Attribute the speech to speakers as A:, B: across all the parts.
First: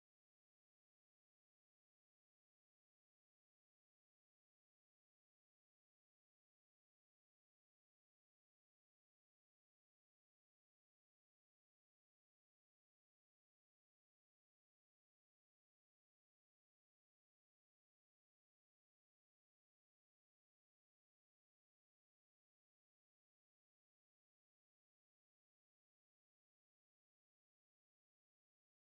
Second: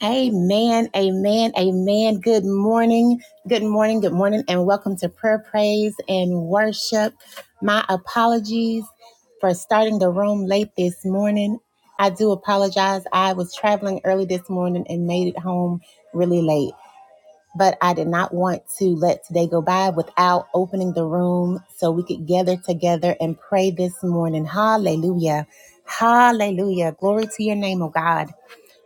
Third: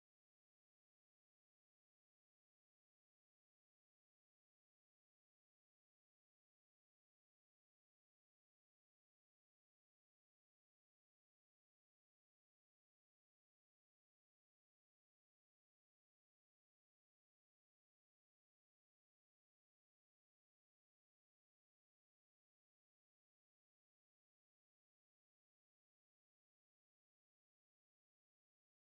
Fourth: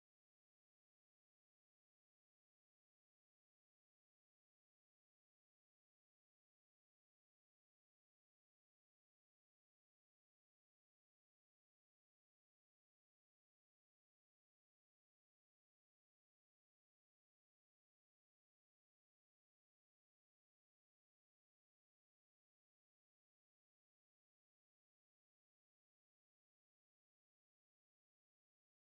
A: Amen, amen, amen. Good morning, good morning, good morning, and welcome to prayer, praise, and worship. My apologies for starting the room late this morning. I do apologize. I was traveling early this morning and made it home really late, but I did not want to let today go by without opening the room so we could gather together and pray this morning. Hallelujah. Hallelujah. Glory to your name, oh God.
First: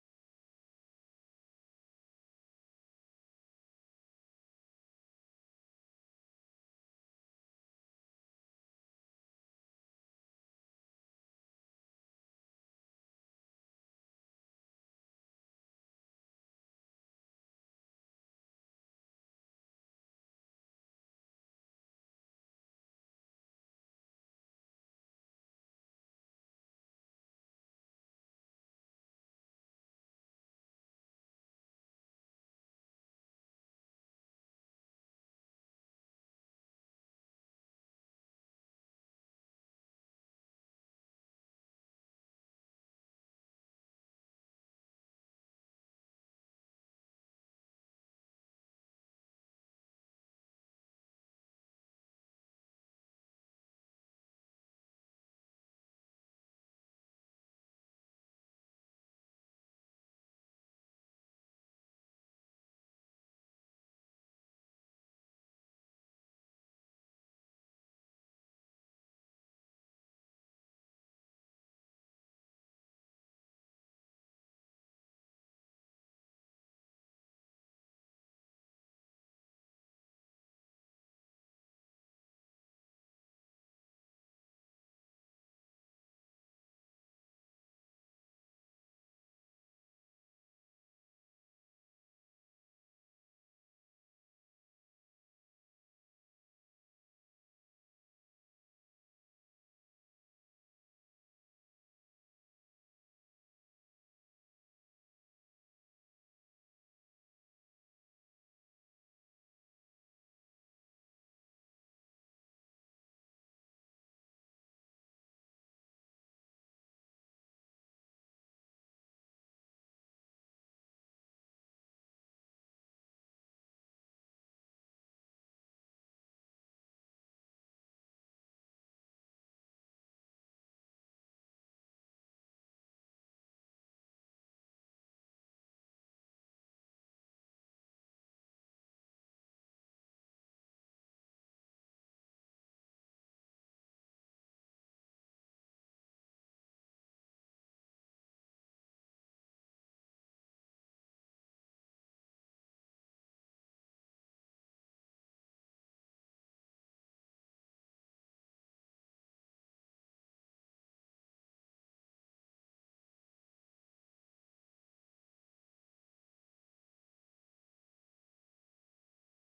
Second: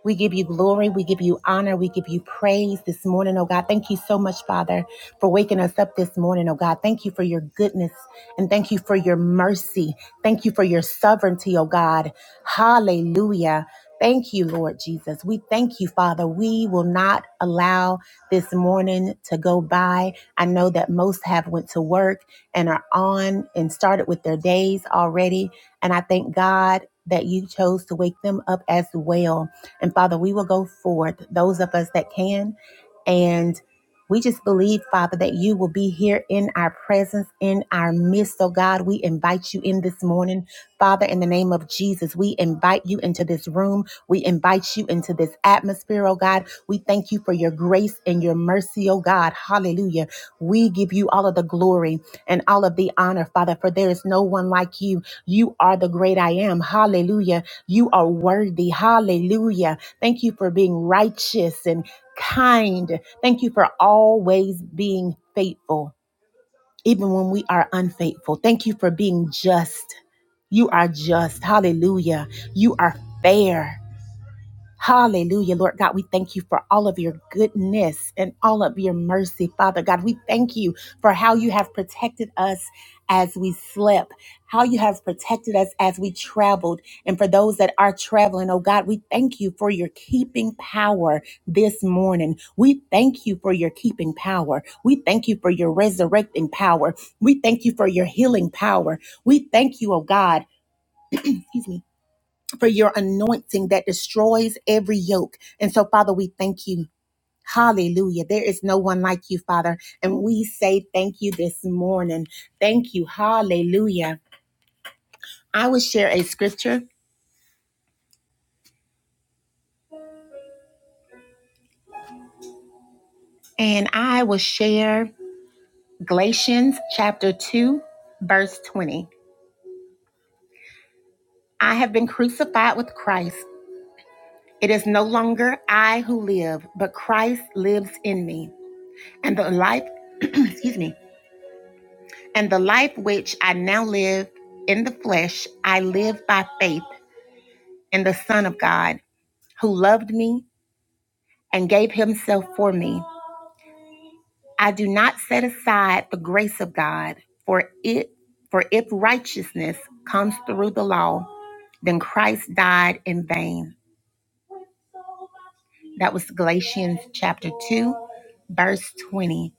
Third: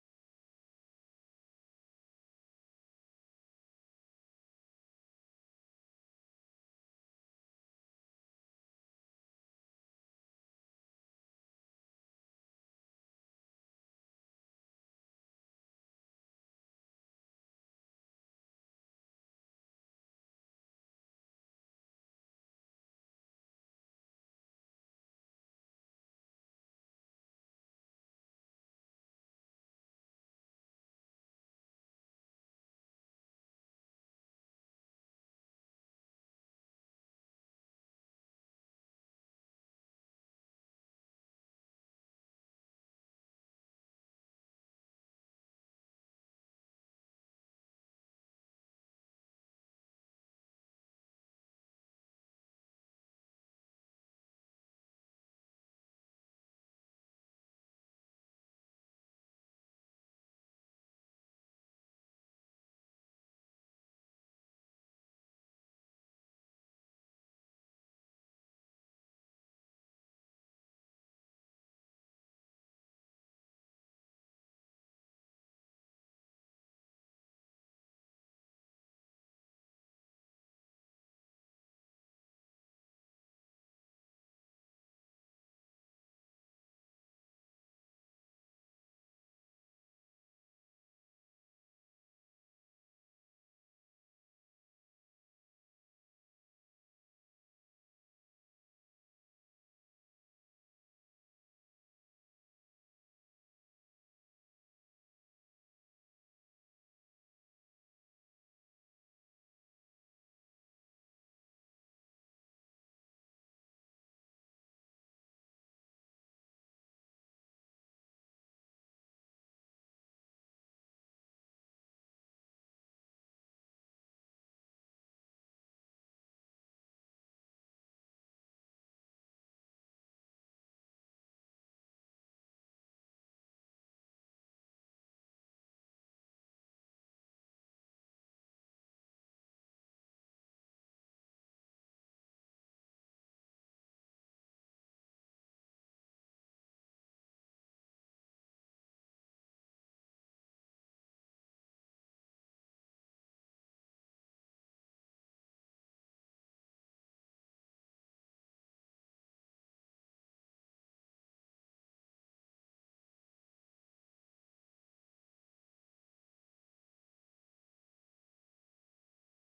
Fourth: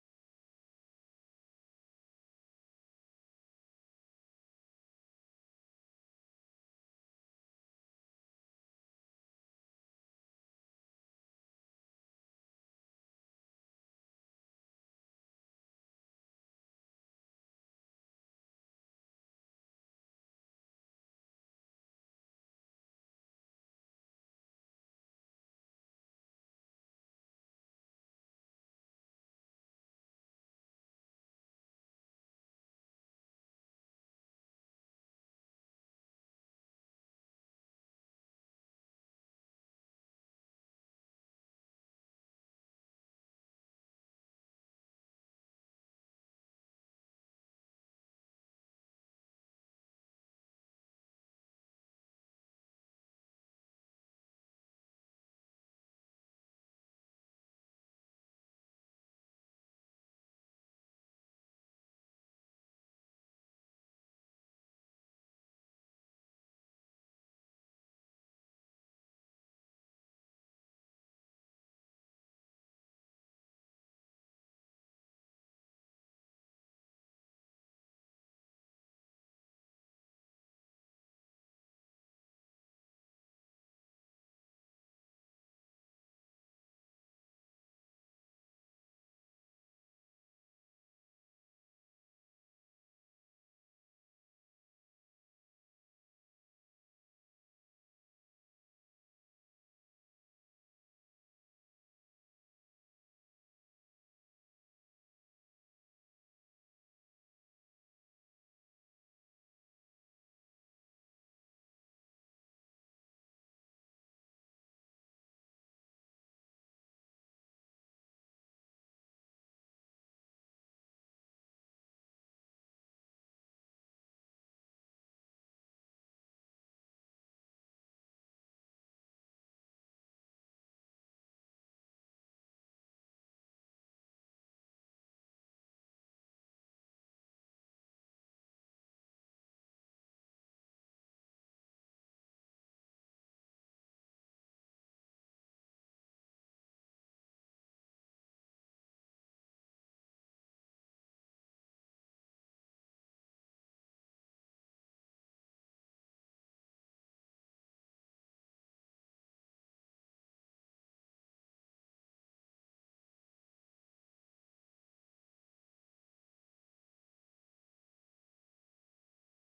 A: We give you glory. We give you honor. We give you praise this morning, oh God. Thank you so much, Father, for waking us up this morning, oh God. Thank you for your goodness and thank you for your mercy. Thank you for your sovereignty, oh God. Hallelujah. Thank you, Lord Jesus. We thank you, Father. We will not allow this morning to go by. I know that most have went to work and are on and started with their days already. And I thank God that you chose to wake them up as well. And Father, we will go forth, those of us that can. And we just believe, Father, that you will be here in our presence, in our midst. So, God, we invite you in this morning. Father, in the name of Jesus, we invite you into this room. We invite you into this atmosphere, oh God. We thank you for your grace and your mercy, oh God. Hallelujah. We give you all of the glory and all of the honor, Father, for there is no one like you. You are the great I am. Hallelujah. You are worthy. Hallelujah. Thank you for being righteous and kind. Thank you for always being faithful, even when we are unfaithful. Thank you for being just. You are just. Hallelujah. You are fair. Hallelujah, Lord God. We thank you for all of your goodness and all of your mercy, Father God. We thank you for how you have protected us as we slept, how you have protected us as we traveled. And for those that are traveling, oh God, we thank you for your keeping power this morning. We thank you for your keeping power. We thank you for your resurrecting power. We thank you for your healing power. We thank you, oh God. Excuse me for your anointing that destroys every yoke. And so, Father, we thank you. Hallelujah. There is no one like you, Father. And we say thank you this morning. Thank you. Hallelujah. I will share a scripture and I will share Galatians chapter 2, verse 20. I have been crucified with Christ. It is no longer I who live, but Christ lives in me. And the life, excuse me And the life which I now live in the flesh, I live by faith in the Son of God, who loved me and gave himself for me. I do not set aside the grace of God, for it for if righteousness comes through the law, then Christ died in vain. That was Galatians chapter 2, verse 20.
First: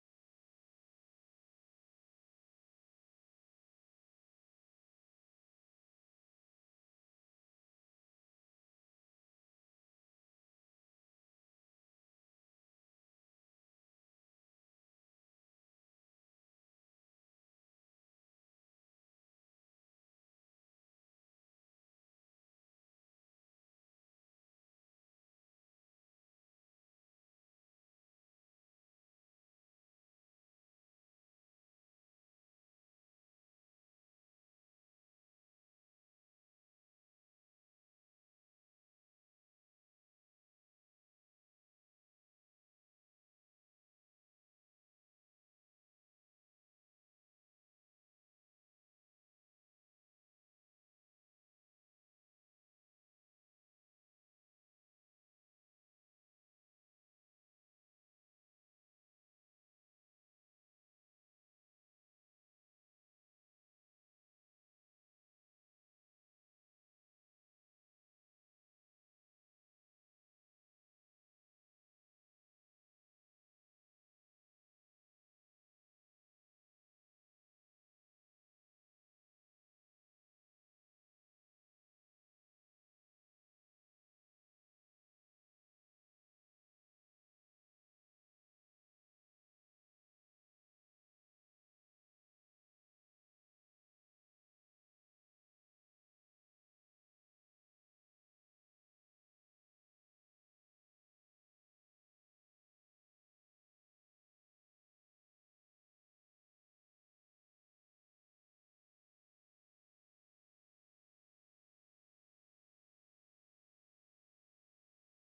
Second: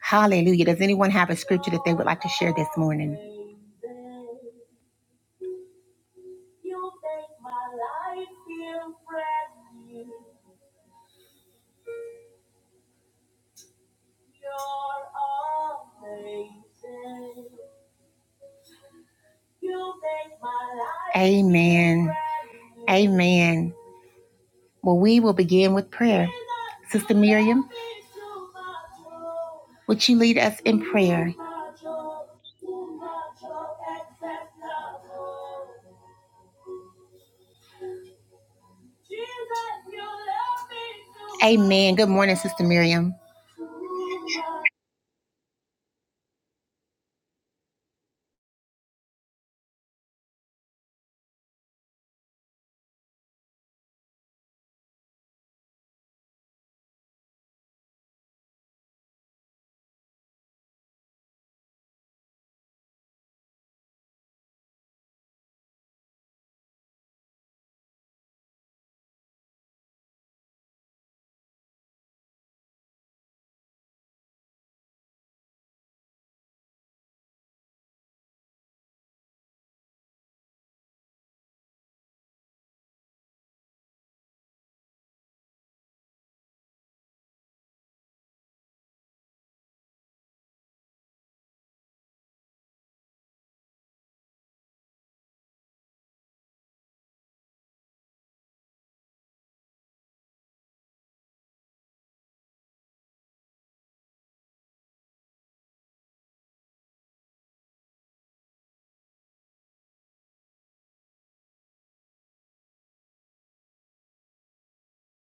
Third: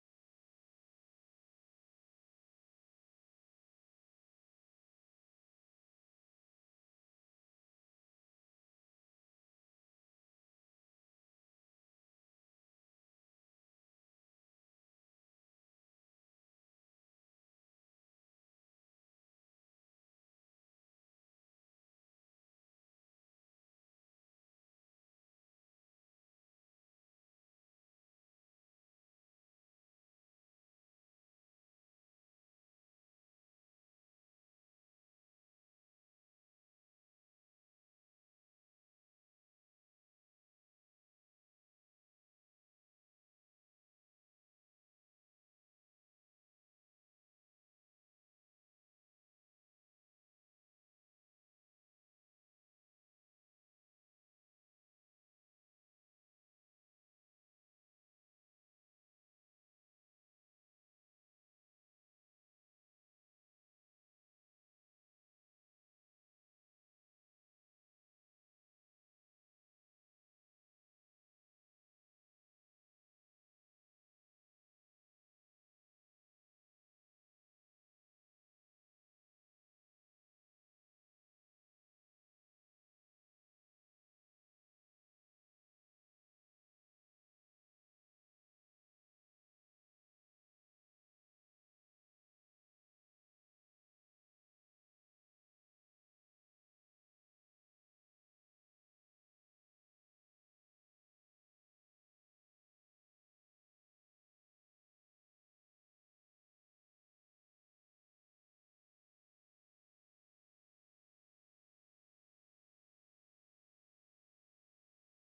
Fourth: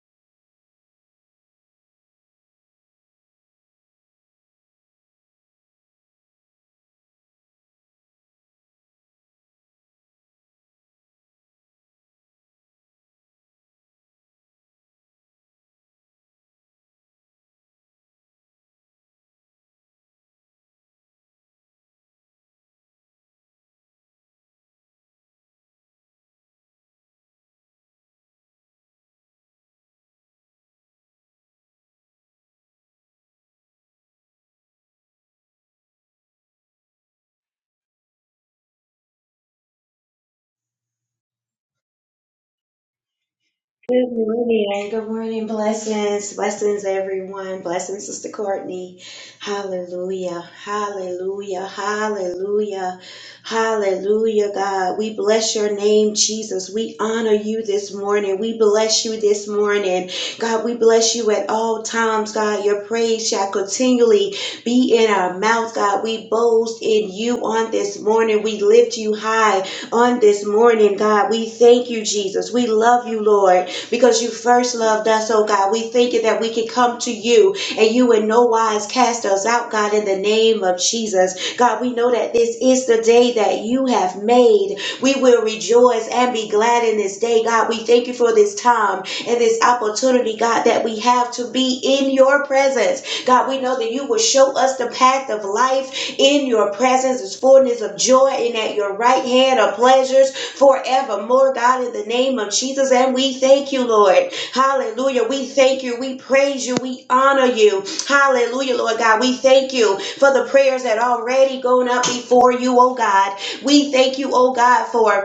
A: Hallelujah. Does anyone have a scripture that they would like to share this morning? Amen. Amen. Well, we will begin with prayer. Sister Miriam, would you lead us in prayer? Amen. Good morning, Sister Miriam.
B: Good morning. Good morning. Blessings. Blessings, everyone. Blessings, Sister Courtney. Hallelujah. Hallelujah. Hallelujah. Hallelujah, God. We bless your name, Jesus. We honor you this morning. We bless you this morning. God, we bless you at all times, God. Your praise shall continually be in our mouth, God. We boast in you on this morning. We lift you high on this morning, God. We thank you, Jesus. We love you, Lord because you first loved us, oh God. We thank you that we can come to you and you in no wise cast us out, God, in the name of Jesus. God, we know that this is the day that you have made. We will rejoice and be glad in this day, God. We thank you for this time and this opportunity, God, that we have to be in your presence. God, we know that you will show us the path of life in your presence is fullness of joy, and at your right hand are pleasures forevermore, God, in the name of Jesus. And we thank you, Lord. Hallelujah. We thank you. We praise you. We honor you. Hallelujah, Lord God. We thank you for the prayers that already gone up before you, oh God. We thank you, oh God, for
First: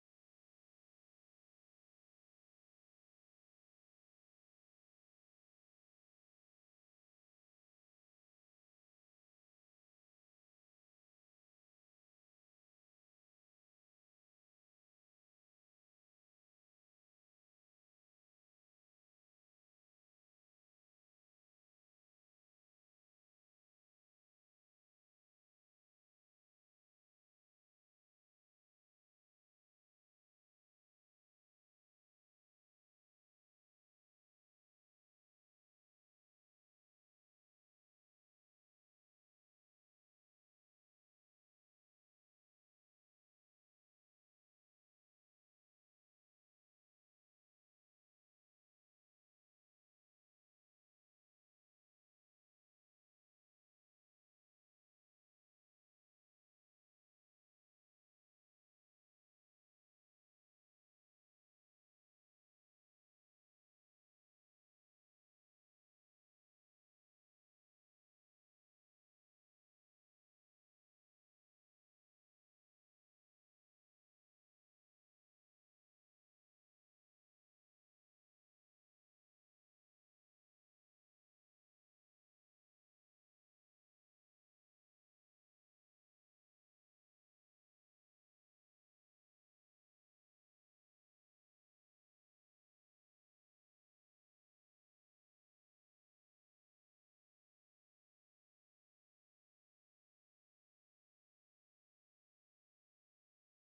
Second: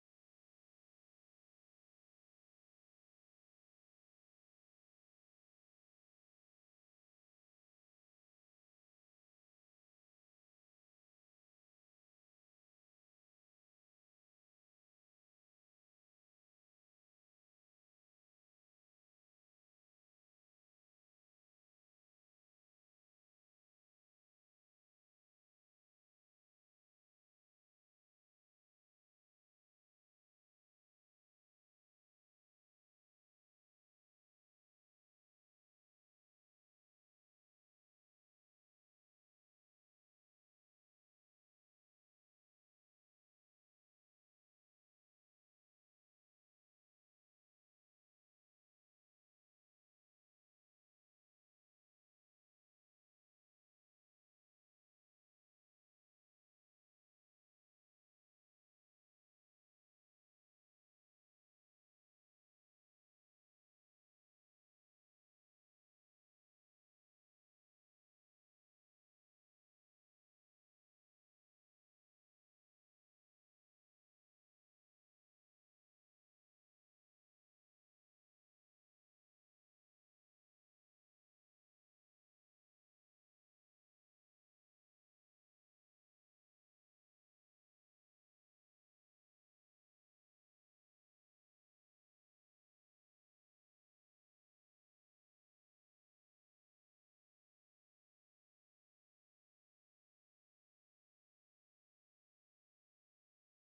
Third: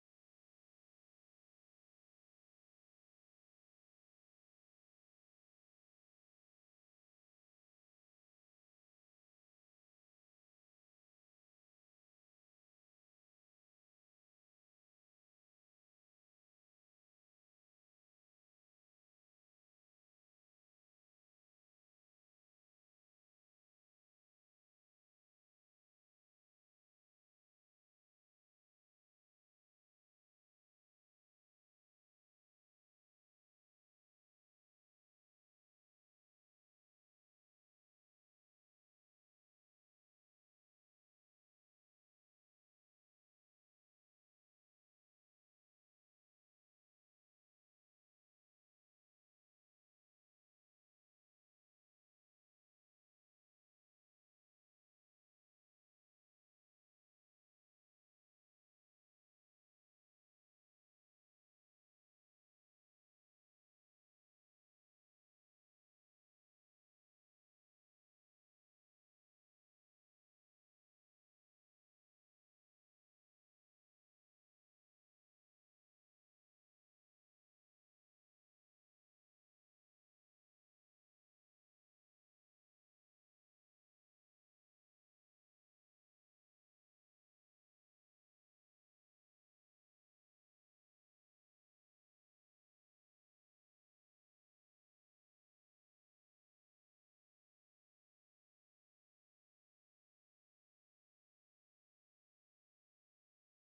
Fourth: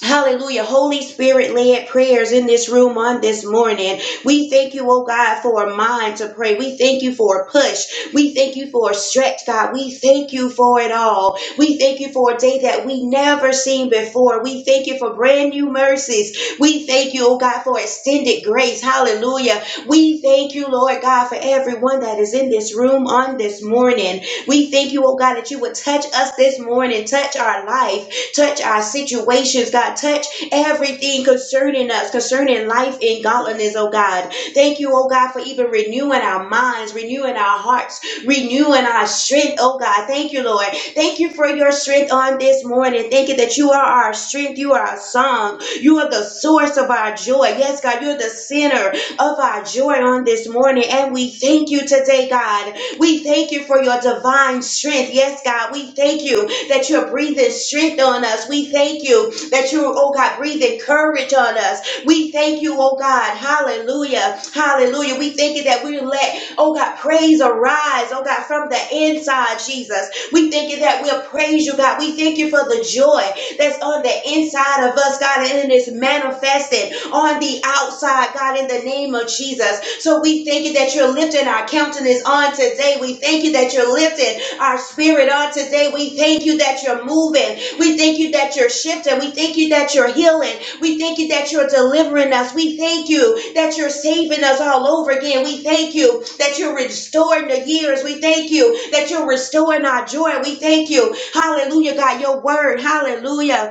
B: Hallelujah. Holy Spirit led prayers in this room on this morning. We thank you, oh God, for a mind to pray. We thank you for a push. We thank you for a stretch, God. We thank you for it all. We thank you for a day that we never seen before. We thank you for brand new mercies. We thank you, oh God, for extended grace. Hallelujah. We thank you, Lord God, for everyone that is in this room on this morning. We thank you, oh God, that you would touch us this morning, touch our life. Touch our situations, God. Touch everything concerning us, concerning life and godliness, oh God. Thank you, oh God, for even renewing our minds, renewing our hearts, renewing our strength, oh God. Thank you, Lord. Thank you for your strength on this morning. Thank you that you are our strength. You are our song. You are the source of our joy. Yes, God, you're the center of our joy on this morning. And we thank you today, God. We thank you for your divine strength. Yes, God, we thank you that you're breathing strength on us. We thank you that you're, oh God, breathing courage on us. We thank you, oh God. Hallelujah. Hallelujah. We thank you that we let, oh God, praise arise, oh God, from the inside, Jesus. We thank you that we'll praise you, God. We thank you for the joy that's on the inside of us, God, and it is manifested on the outside, God, in the name of Jesus. So we thank you that you're lifting our countenance on today. We thank you that you're lifting our spirit on today. We thank you that you're moving. We thank you that you're shifting. We thank you that you're healing. We thank you that you're delivering us. We thank you that you're saving us all over again. We thank you that you're restoring the years. We thank you that you're restoring our joy. We thank you. Hallelujah, God, your word. Hallelujah.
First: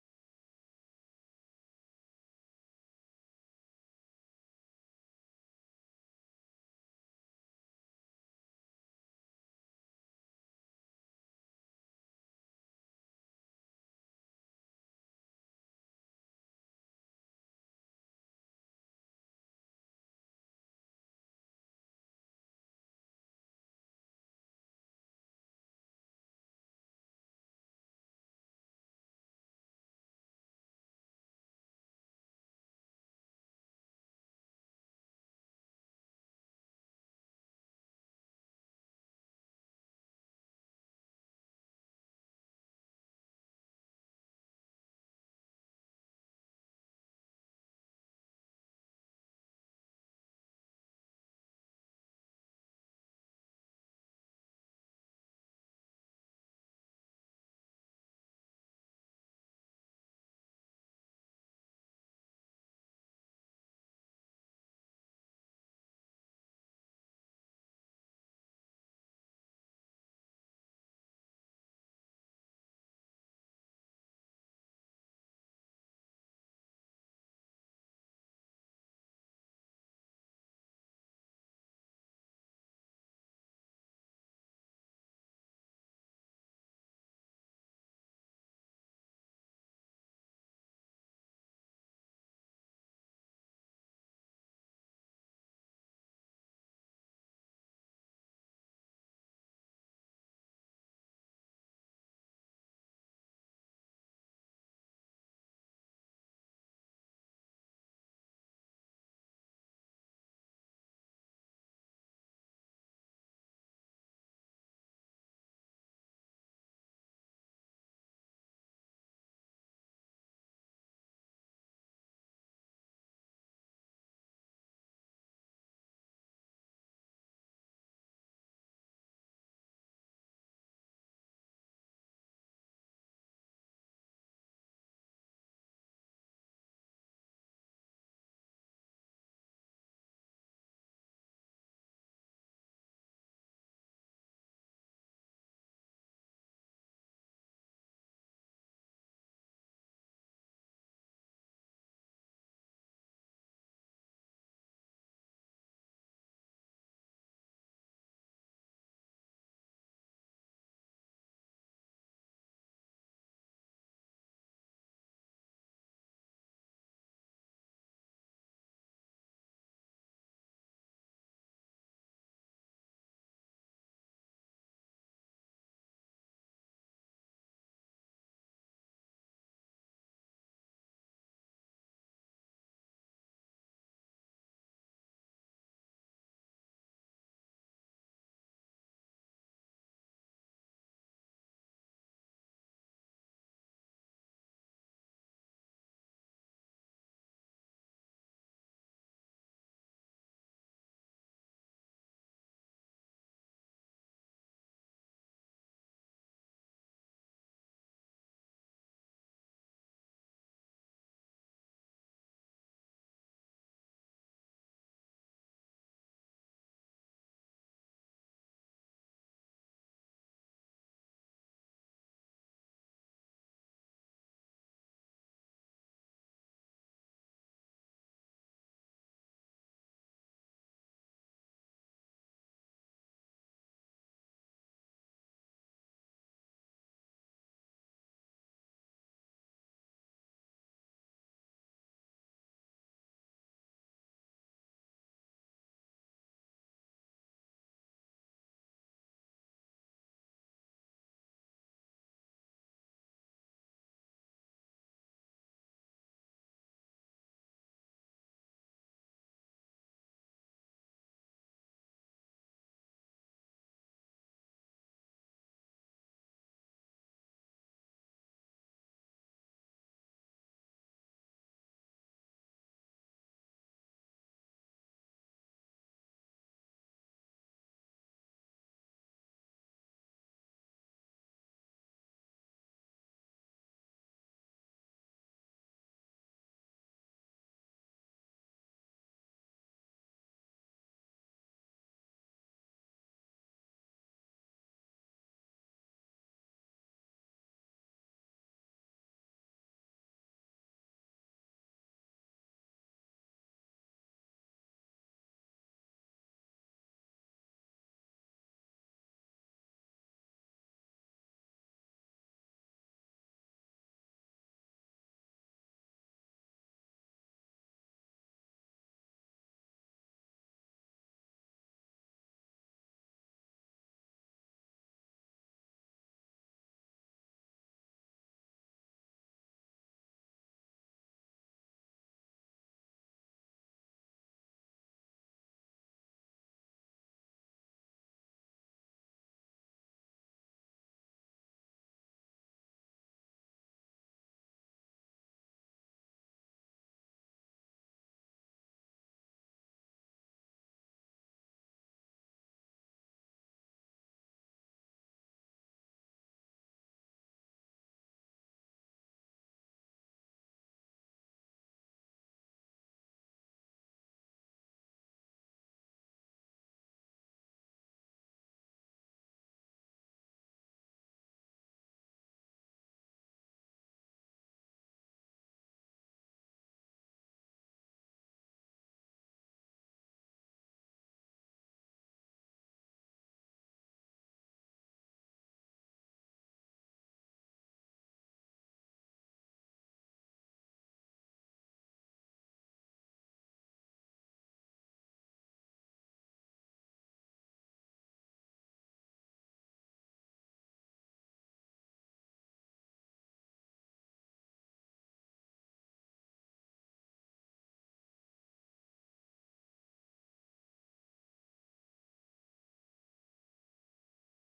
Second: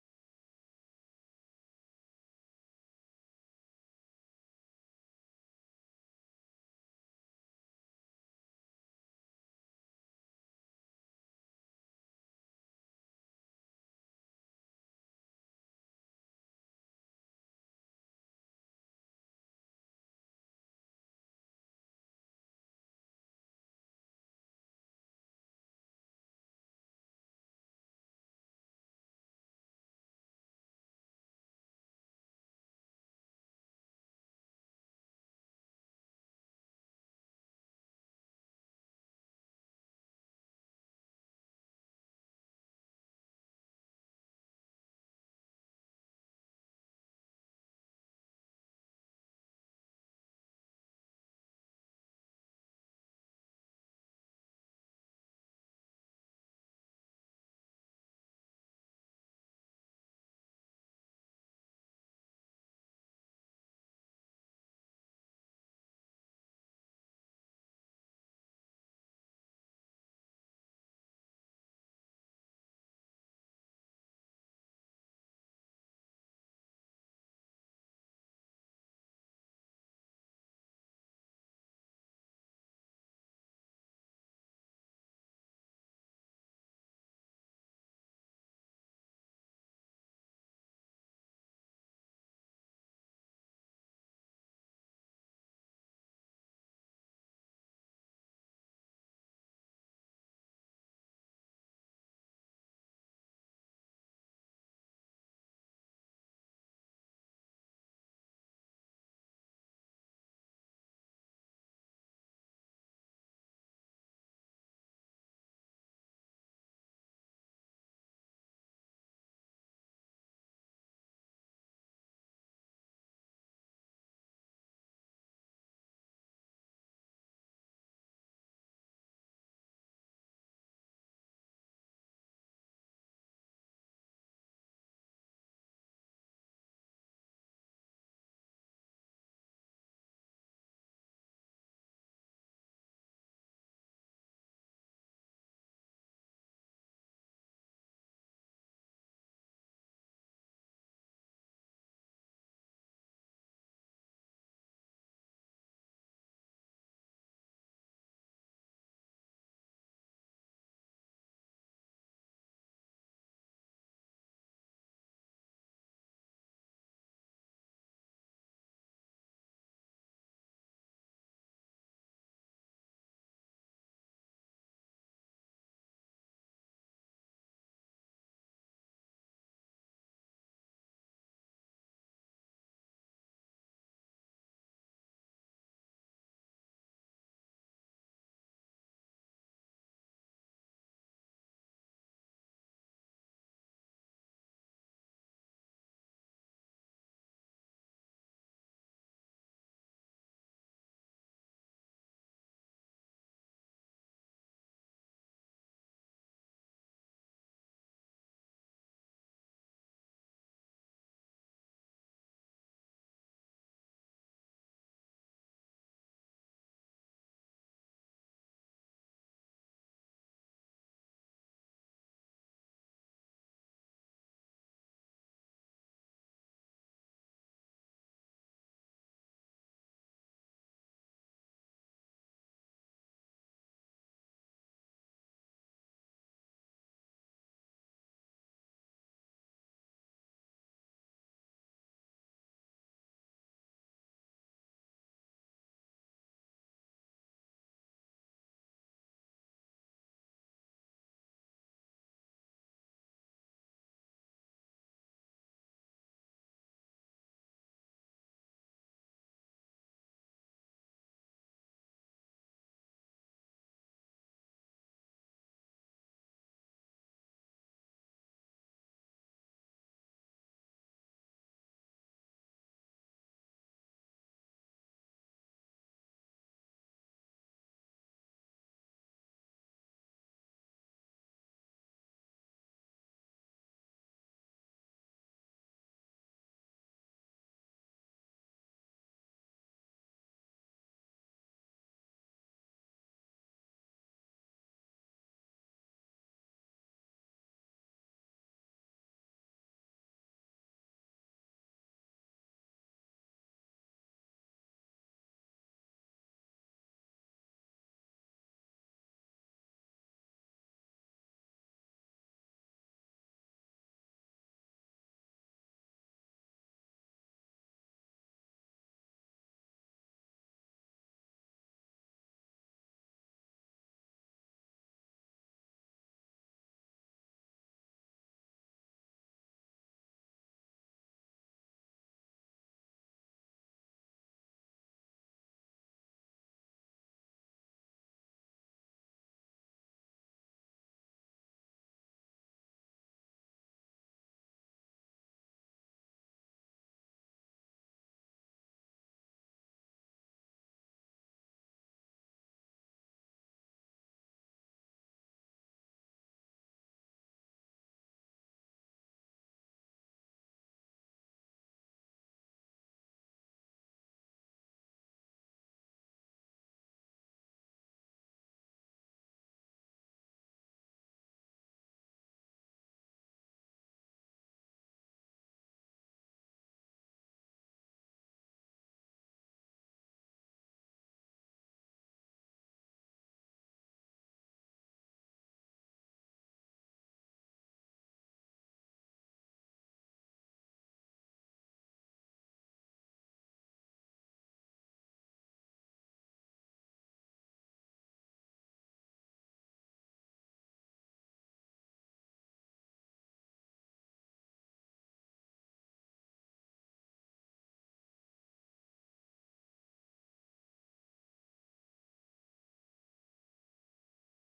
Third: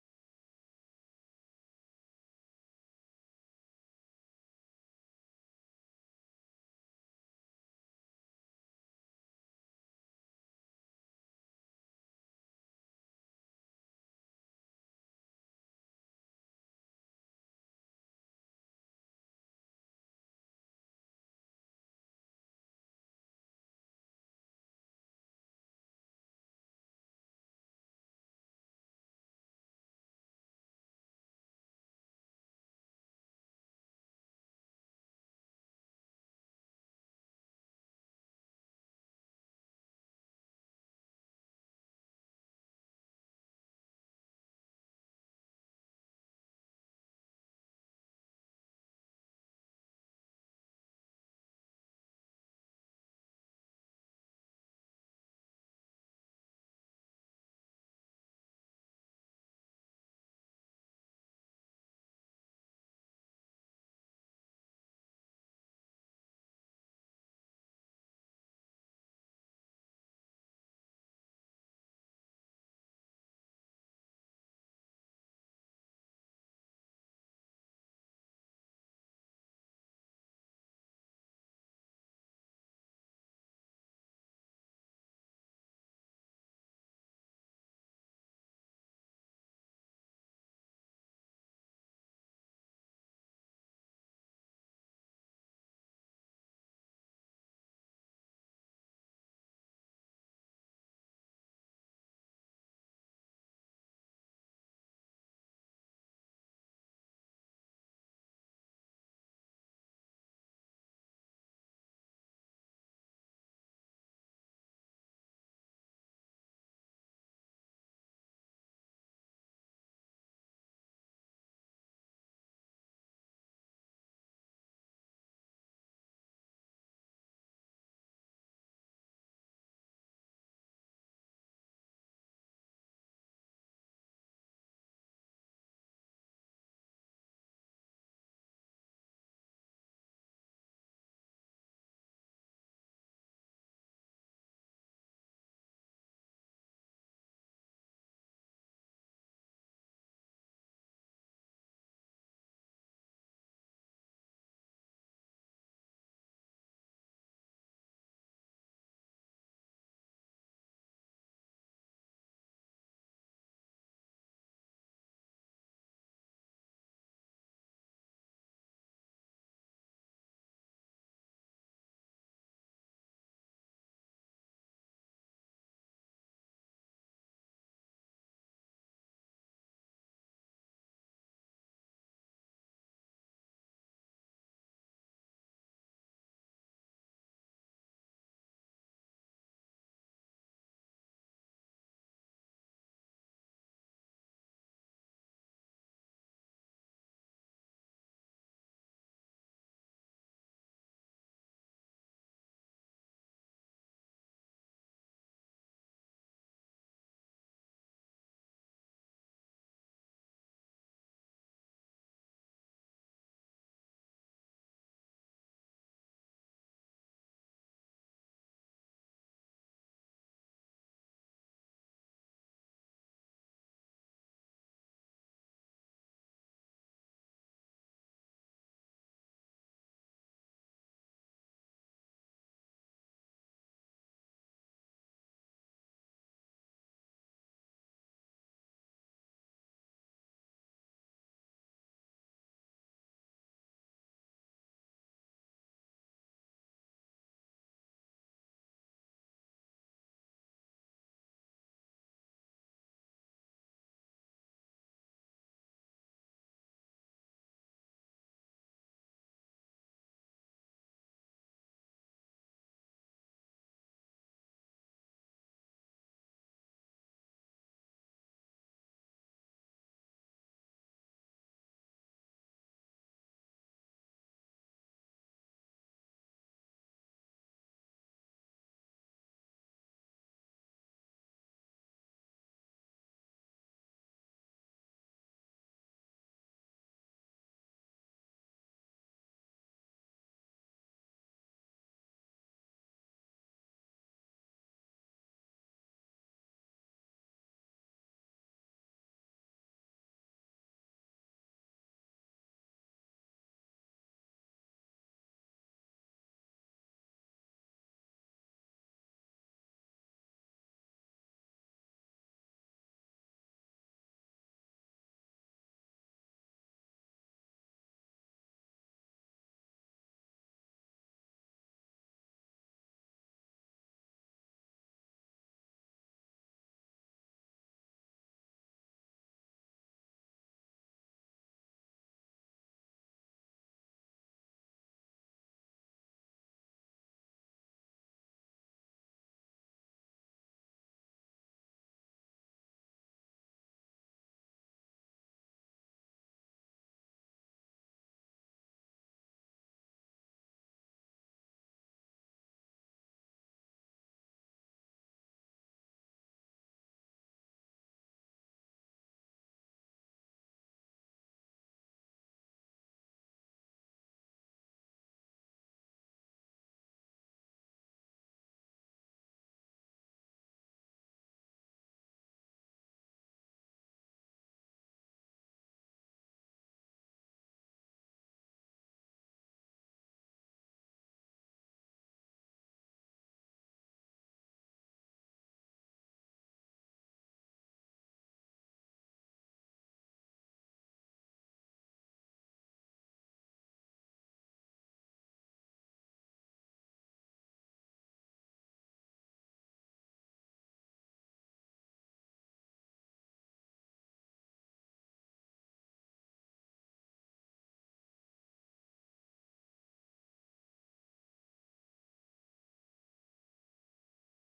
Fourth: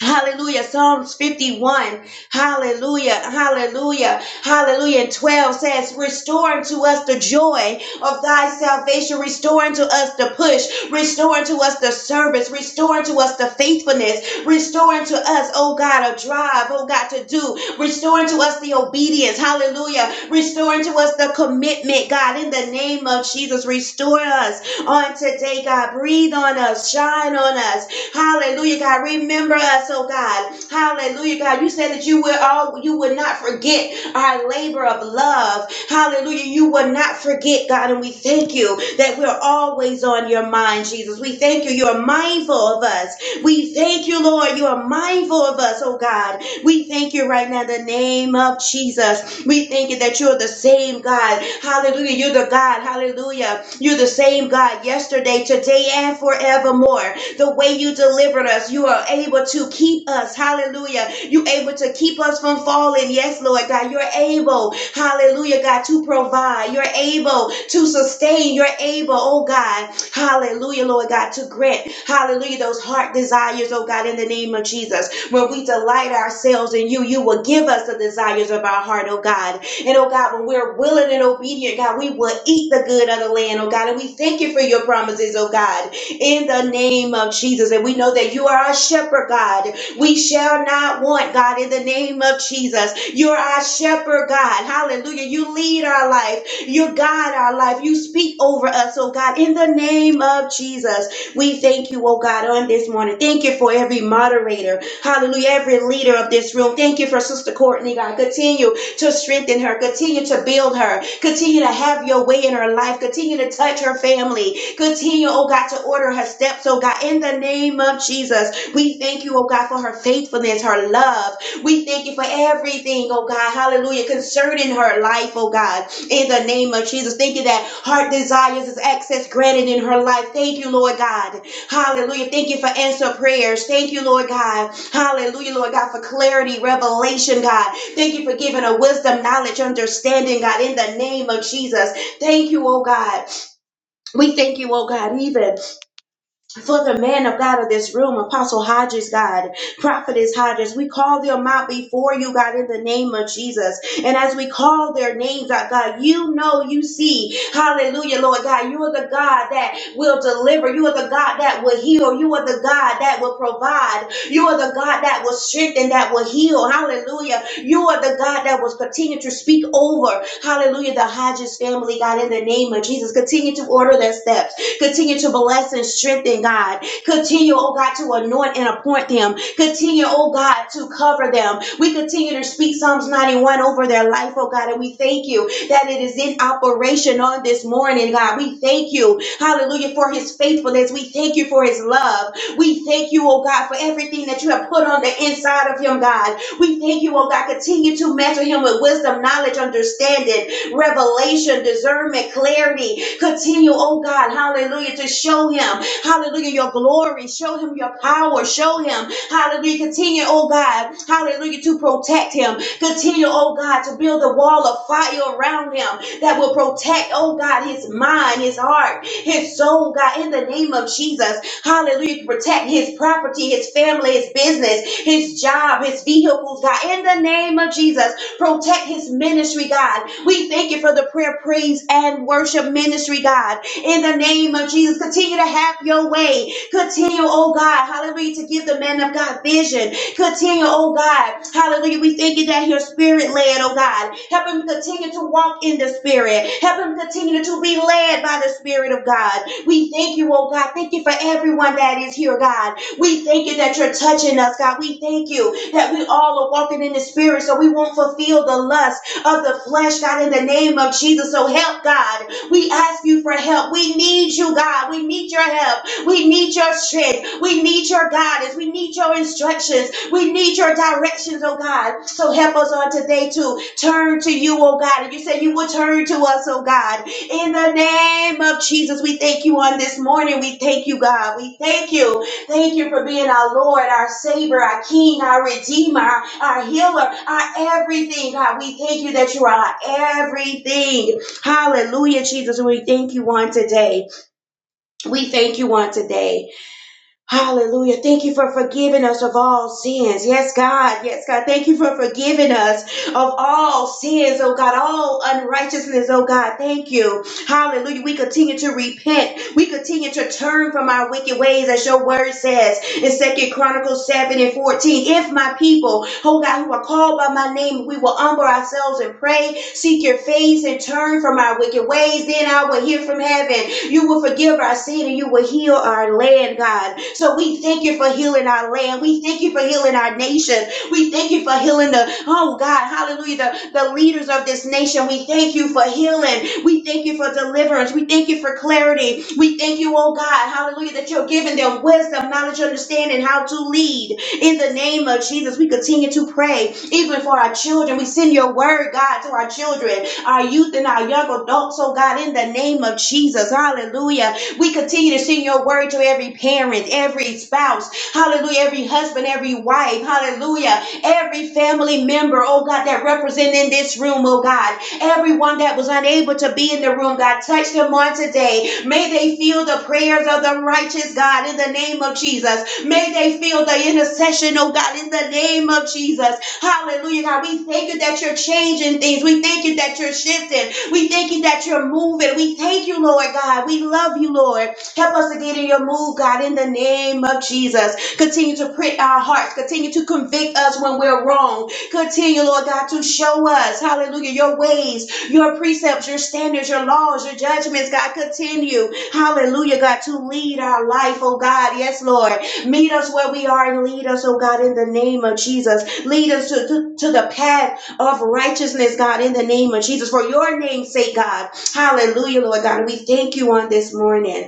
B: Hallelujah. Psalms 51. Hallelujah. Hallelujah. Hallelujah. And 12 says, Restore unto us the joy of thy salvation. Restore unto us the push. Restore unto us the service. Restore unto us the faithfulness. Restore unto us, oh God, a drive, oh God, to do. Restore unto us the obedience. Hallelujah. Restore unto us the commitment, God, in the name of Jesus. Restore us on today, God. Breathe on us. Shine on us. Hallelujah, God. Remember us, oh God. Hallelujah, God. You said that you will all you would not forget our labor of love. Hallelujah. You will not forget, God. And we thank you that we're always on your mind, Jesus. We thank you. You are mindful of us. We thank you, Lord. You are mindful of us, oh God. We thank you right now in the name of Jesus. We thank you that you're the same God. Hallelujah. You're the God. Hallelujah. You're the same God yesterday, today, and forevermore the way you delivered us. You are able to keep us. Hallelujah. You able to keep us from falling. Yes, Lord God. You're able. Hallelujah, God, to provide. You're able to sustain. You're able, oh God. Hallelujah, Lord God, to grant. Hallelujah, those heart desires, oh God, in the name of Jesus. When we delight ourselves in you, you will give us the desires of our heart, oh God. And oh God, when we're willing and obedient, God, we will eat the good of the land, oh God. And we thank you for your promises, oh God in the name of Jesus. And we know that you are our shepherd, God. We shall not want, God, in the name of Jesus. You're our shepherd, God. Hallelujah. You lead our life. You guide our life. You speak over us, oh God, in the name of Jesus. We thank you, oh God, on this morning. Thank you for every moderator. Hallelujah. Every leader of this room. Thank you for Sister Courtney, God. Continue to strengthen her. Continue to build her. Continue to have your way in her life. Continue to touch her family. Continue, oh God, to order her steps, oh God, in the name of Jesus. We thank you, oh God, for her faithfulness, her love. We thank you for everything, oh God, hallelujah, concerning her life, oh God, in the name of Jesus. Thank you that heart desires is access granted in her life. Thank you, Lord God, hallelujah. Thank you for answer prayers. Thank you, Lord God, hallelujah, Lord God, for clarity, revelation, God. Thank you for giving her wisdom, knowledge, understanding, God, in the name of Jesus. Thank you, oh God. We thank you, oh God, even for the man of God of this room, Apostle Hodges, God, Prophetess Hodges. We call them out before you, God, in the name of Jesus. And as we call their names out, God, you know, you see. Hallelujah, Lord God. You are the God that will deliver. You are the God that will heal. You are the God that will provide. You are the God that will strengthen, that will heal. Hallelujah. You are the God that will continue to speak over. Hallelujah, the Hodges family, God, in the name of Jesus. Continue to order their steps. Continue to bless and strengthen, God. Continue, oh God, to anoint and appoint them. Continue, oh God, to cover them. We continue to speak Psalms 91 over their life, oh God, and we thank you that it is in operation on this morning, God. We thank you, hallelujah, for his faithfulness. We thank you for his love. We thank you, oh God, for everything that you have put on the inside of him, God. We thank you, oh God. Continue to measure him with wisdom, knowledge, understanding revelation, discernment, clarity. Continue, oh God, hallelujah, to show him, hallelujah, your glory, show him your power, show him, hallelujah, continue, oh God, hallelujah, to protect him, continue, oh God, to build a wall of fire around him that will protect, oh God, his mind, his heart, his soul, God, in the name of Jesus, hallelujah, to protect his property, his family, his business, his job, his vehicles, God, in the name of Jesus. Protect his ministry, God. We thank you for the prayer, praise, and worship ministry, God. In the name of Jesus, continue to have your way. Continue, oh God, hallelujah, to give the man of God vision. Continue, oh God, hallelujah. We thank you that your spirit led, oh God. Help him continue to walk in the spirit. Help him continue to be led by the spirit of God. We thank you, oh God. Thank you for everyone that is here, God. We thank you that you're touching us, God. We thank you that we all are walking in the spirit so we won't fulfill the lust of the flesh, God, in the name of Jesus. So help, God. We ask you for help. We need you, God. We need your help. We need your strength. We need your guidance. We need your instructions. We need your directions, oh God. So help us on today to turn to you, oh God. And you said you will turn to us, oh God. In the name of Jesus, we thank you on this morning. We thank you, God. We thank you. Thank you for being our Lord, our Savior, our King, our Redeemer, our, our Healer, our everything. God, we thank you that you are our everything. Hallelujah, Jesus. We thank you on today. We thank you on today. Hallelujah. Thank you for forgiving us of all sins. Yes, God. Yes, God. Thank you for forgiving us of all sins, oh God, all unrighteousness, oh God. Thank you. Hallelujah. We continue to repent. We continue to turn from our wicked ways, as your word says in Second Chronicles 7 and 14. If my people, oh God, who are called by my name, we will humble ourselves and pray, seek your face, and turn from our wicked ways, then I will hear from heaven. You will forgive our sin and you will heal our land, God. So we thank you for healing our land. We thank you for healing our nation. We thank you for healing the, oh God, hallelujah, the, the leaders of this nation. We thank you for healing. We thank you for deliverance. We thank you for clarity. We thank you, oh God, hallelujah, that you're giving them wisdom, knowledge, understanding how to lead. In the name of Jesus, we continue to pray, even for our children. We send your word, God, to our children, our youth, and our young adults, oh God, in the name of Jesus. Hallelujah. We continue to send your word to every parent, every spouse, hallelujah, every husband, every wife, hallelujah. Every family member, oh God, that represent in this room, oh God. Everyone that was unable to be in the room, God, touch them on today. May they feel the prayers of the righteous, God, in the name of Jesus. May they feel the intercession, oh God, in the name of Jesus. Hallelujah, God. We thank you that you're changing things. We thank you that you're shifting. We thank you that you're moving. We thank you, Lord God. We love you, Lord. Help us to get in your move, God, in the name of Jesus. Continue to prick our hearts. Continue to convict us when we're wrong. Continue, Lord God, to show us, hallelujah, your ways, your precepts, your standards, your laws, your judgments. God, continue, hallelujah, God, to lead our life, oh God. Yes, Lord. Meet us where we are and lead us, oh God, in the name of Jesus. Lead us to, to, to the path of righteousness, God, in the name of Jesus. For your name's sake, God. Hallelujah, Lord God. And we thank you on this morning.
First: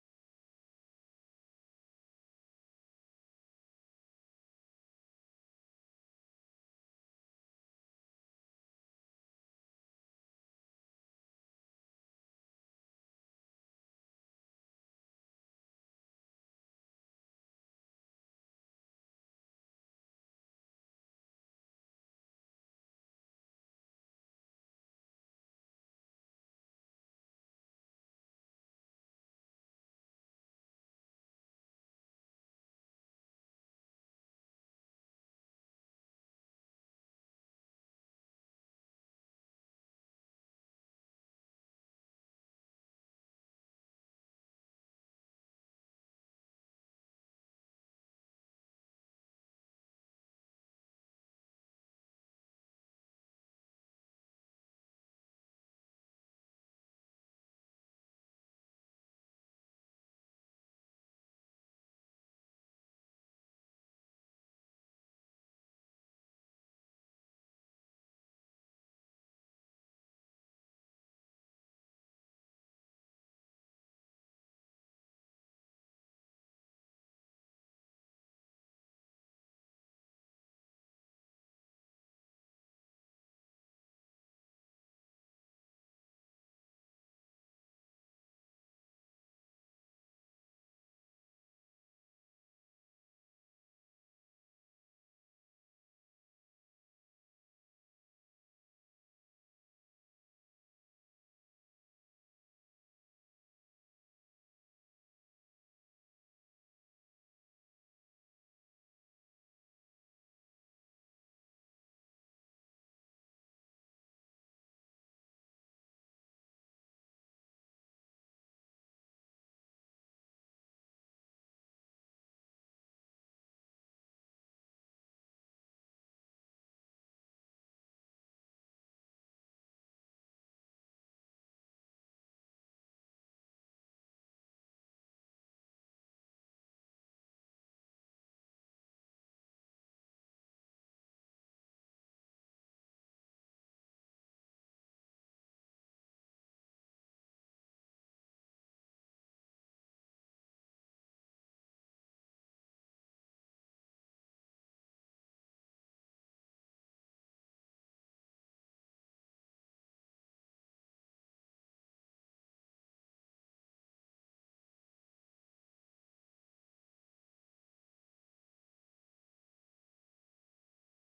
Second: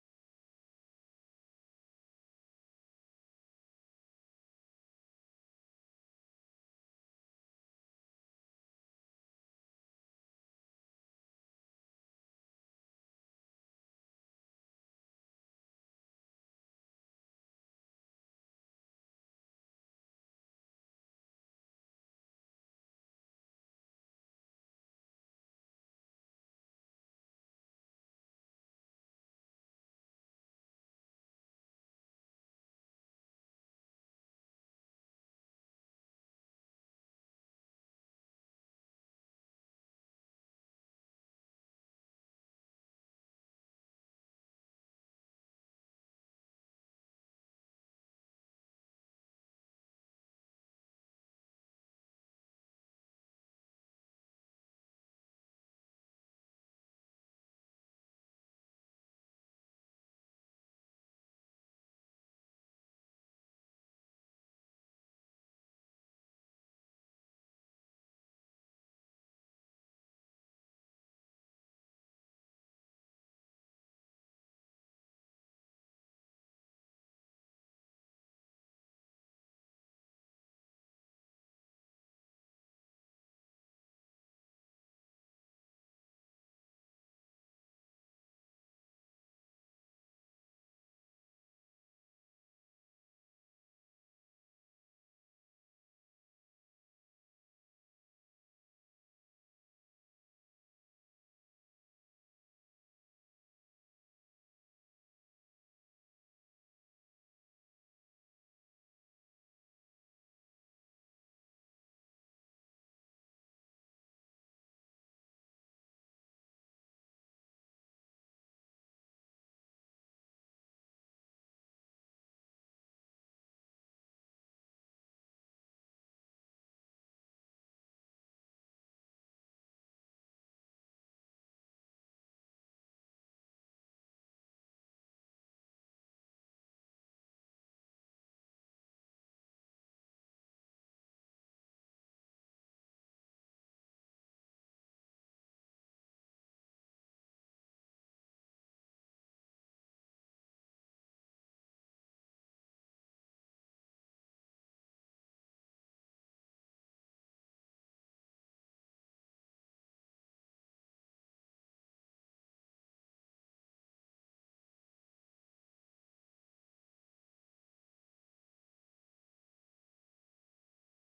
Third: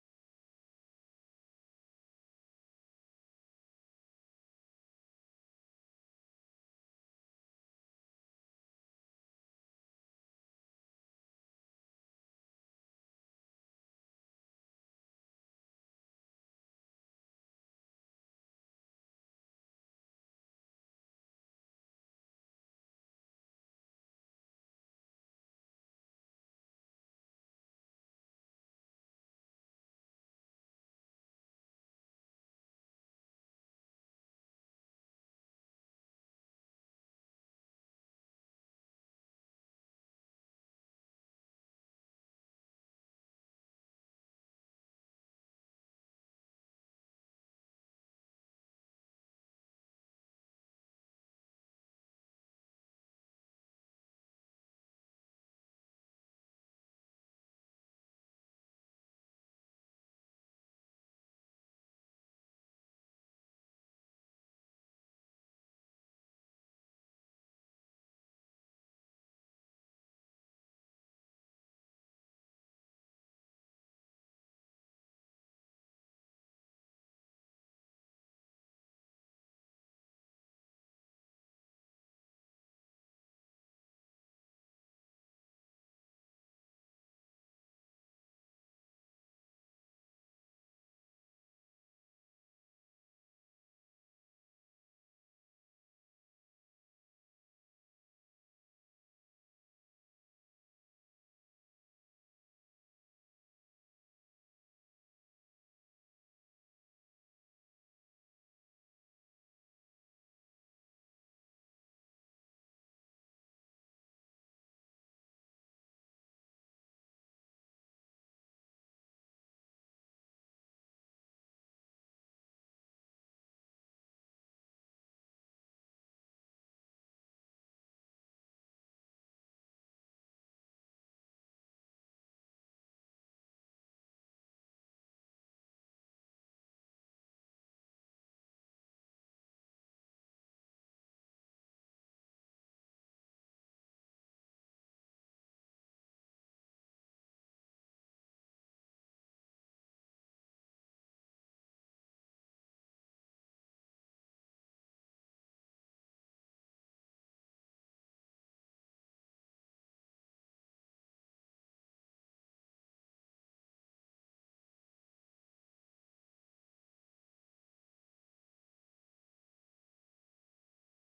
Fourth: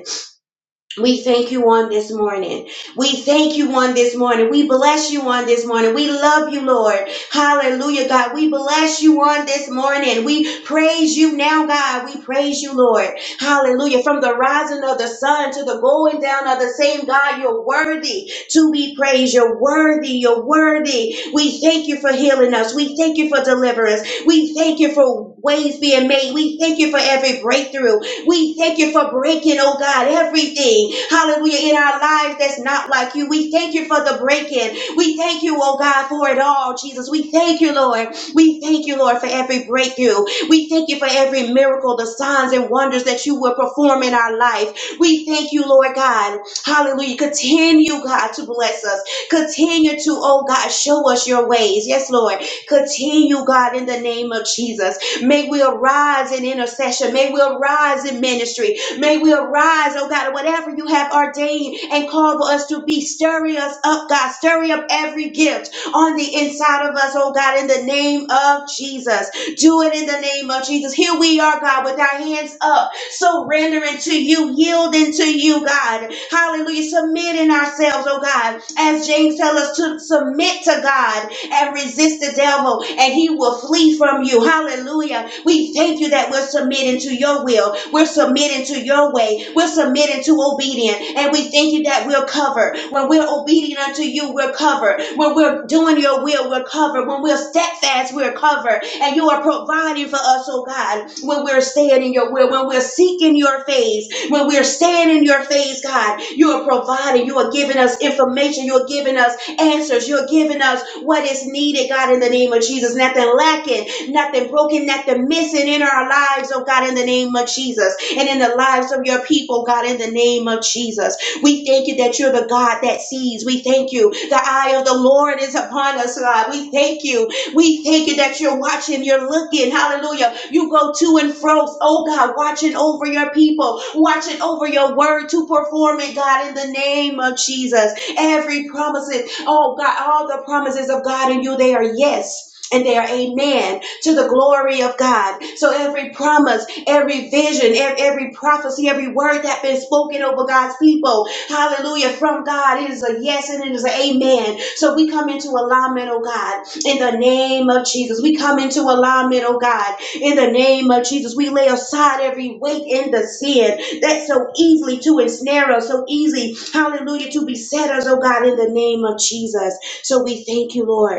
B: We thank you on this morning. We thank you on this morning. We bless you on this morning. We love you, Lord. Hallelujah, God. We bless you on this morning. We praise you now, God. We praise you, Lord. Hallelujah. From the rising of the sun to the going down of the same God, you're worthy to be praised. You're worthy. You're worthy. We thank you for healing us. We thank you for deliverance. We thank you for ways being made. We thank you for every breakthrough. We thank you for breaking, oh God, everything, hallelujah, in our lives that's not like you. We thank you for the breaking. We thank you, oh God, for it all, Jesus. We thank you, Lord. We thank you, Lord, for every breakthrough. We thank you for every miracle, the signs and wonders that you will perform in our life. We thank you, Lord God. Hallelujah. Continue, God, to bless us. Continue to, oh God, show us your ways. Yes, Lord. Continue, God, in the name of Jesus. May we arise in intercession. May we arise in ministry. May we arise, oh God, whatever you have ordained and called for us to be. Stirring us up, God. Stirring up every gift on the inside of us, oh God, in the name of Jesus. Do it in the name of Jesus. Here we are, God, with our hands up, surrendering to you, yielding to you, God. Hallelujah. Submitting ourselves, oh God, as James tells us to submit to God and resist the devil, and he will flee from you. Hallelujah. We thank you that we're submitting to your will, we're submitting to your way, we're submitting to obedience, and we thank you that we're covered. When we're obedient unto you, we're covered. When we're doing your will, we're covered. When we're steadfast, we're covered. And you are providing for us, oh God, when we're staying in your will, when we're seeking your face, when we're staying in your face, God, you are providing, you are giving us information, you are giving us answers. You're giving us what is needed, God, in the name of Jesus. Nothing lacking, nothing broken, nothing missing in our lives, oh God, in the name of Jesus. And in the lives of your people, God, in the name of Jesus. We thank you that you're the God that sees. We thank you. The eye of the Lord is upon us, God. We thank you. We thank you that you're watching, you're looking. Hallelujah. You go to and fro, oh God, watching over your people, watching over your word to perform it, God, in the name of Jesus. Every promises, oh God, all the promises of God in you, they are yes. And they are amen to the glory of God. So every promise, every vision, every prophecy, every word that has been spoken over God's people, hallelujah, from God, it is a yes and it is an amen. So we come into alignment, oh God, in the name of Jesus. We come into alignment, oh God, in the name of Jesus. We lay aside every weight and the sin that so easily to ensnare us, so easy, hallelujah, to beset us, oh God, in the name of Jesus. So we thank you, Lord.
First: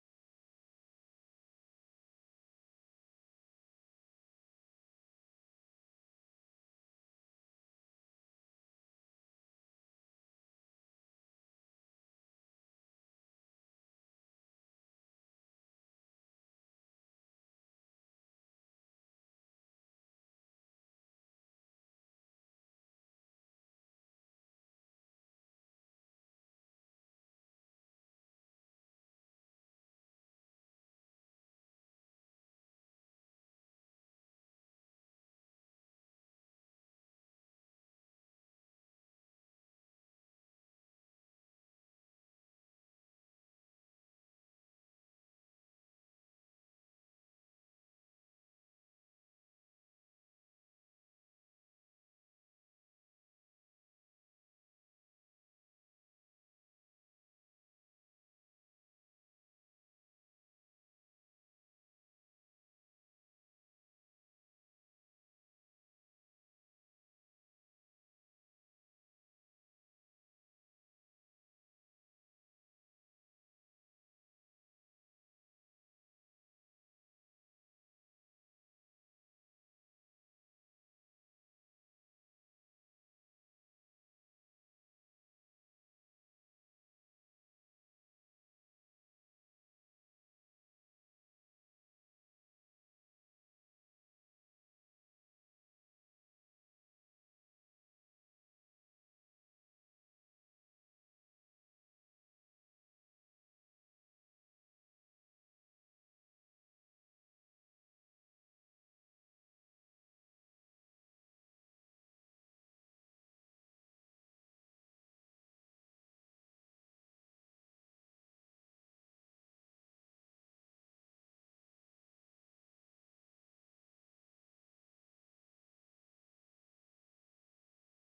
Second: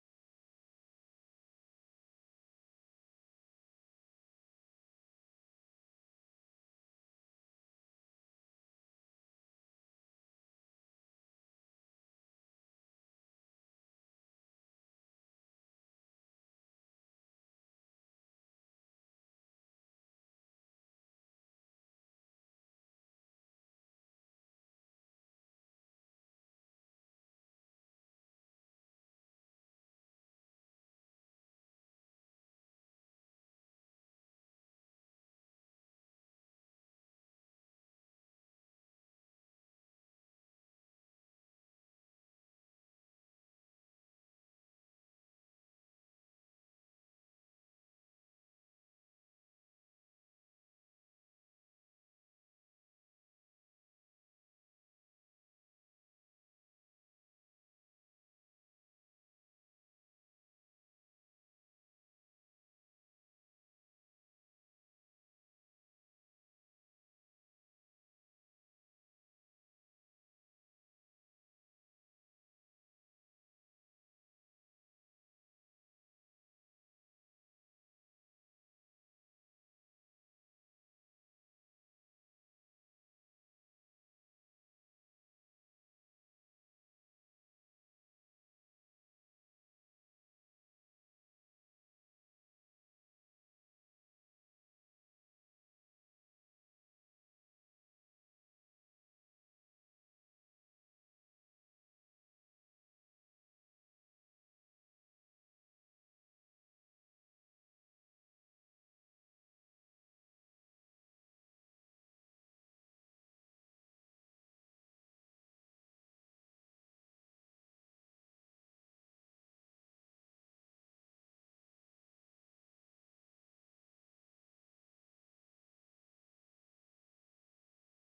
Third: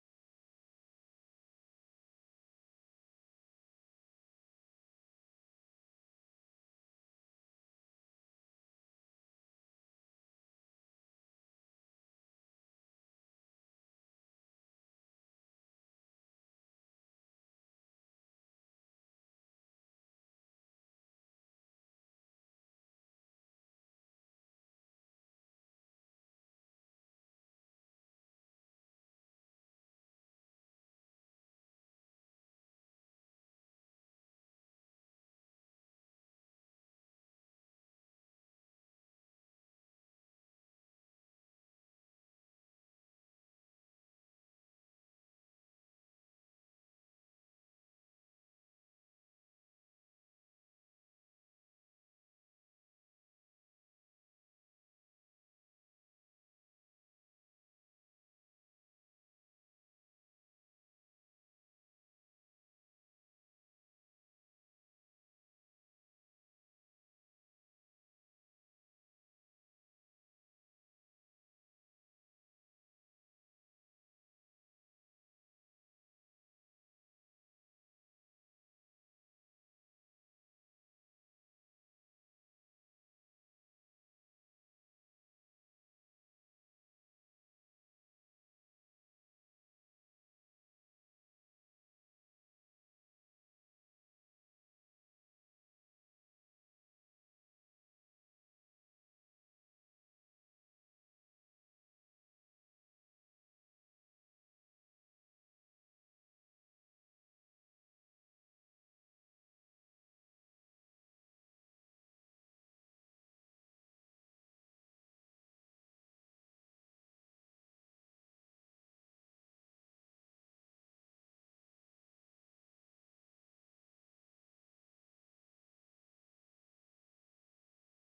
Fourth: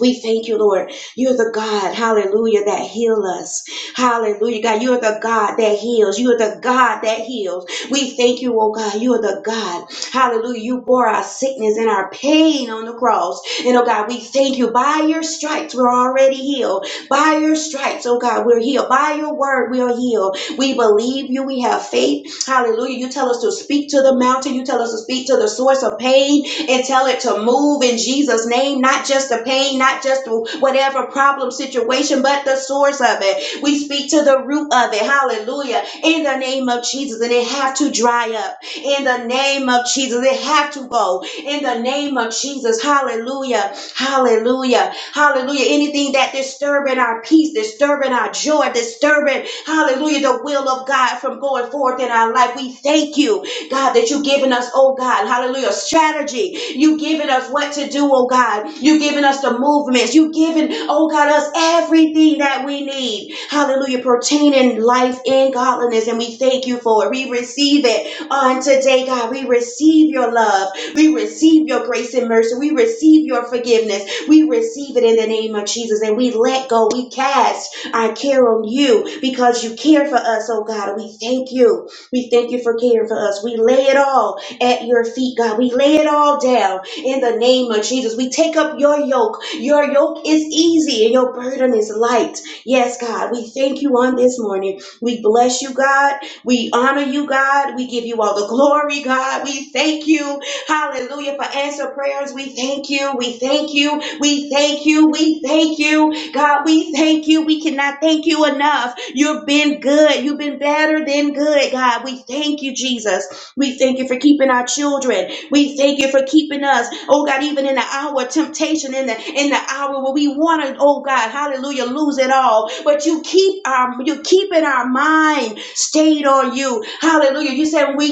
B: We thank you, Lord. You're the God, hallelujah, that heal us. Hallelujah, God. You're the God that heals. You're the God that heals. We thank you, oh God. You're the God, hallelujah. You bore our sickness and our pain on the cross. And oh God, we thank you. By your stripes, we're already healed. By your stripes, oh God, we're healed. By your word, we are healed. We believe you. We have faith. Hallelujah. You tell us to speak to the mountain. You tell us to speak to the source of pain and tell it to move in Jesus' name, not just the pain, not just whatever problem situation, but the source of it. We speak to the root of it. Hallelujah. In the name of Jesus. And it have to dry up. In the name of Jesus. It have to go. In the name of Jesus. Hallelujah. Hallelujah. Hallelujah. Anything that disturbing our peace, disturbing our joy, disturbing, hallelujah, the will of God from going forth in our life. We thank you. God, that you've given us, oh God, hallelujah, strategy. You've given us what to do, oh God. You've given us the movements. You've given, oh God, us everything that we need, hallelujah, pertaining life and godliness. And we thank you for it. We receive it on today, God. We receive your love. We receive your grace and mercy. We receive your forgiveness. We receive it in the name of Jesus. And we let go. We cast our care on you because you care for us, oh God. we thank you. We thank you for caring for us. We lay it all at your feet, God. We lay it all down in the name of Jesus. We take up your yoke. Your yoke is easy and your burden is light. Yes, God. We thank you on this morning. We bless you, God. We honor you, God. We give you all the glory, God. We thank you. Hallelujah for answer prayers. We thank you. We thank you. We thank you. We thank you. God, we thank you. We cannot thank you enough. You've been good. You've been better than good, God. We thank you, Jesus. We thank you for keeping our children. We thank you for keeping us. Oh God, even in the hour of temptation, in the in the hour where we want to, oh God, hallelujah, lose it all. But you keep our you keeping our mind stayed on you. Hallelujah. You said we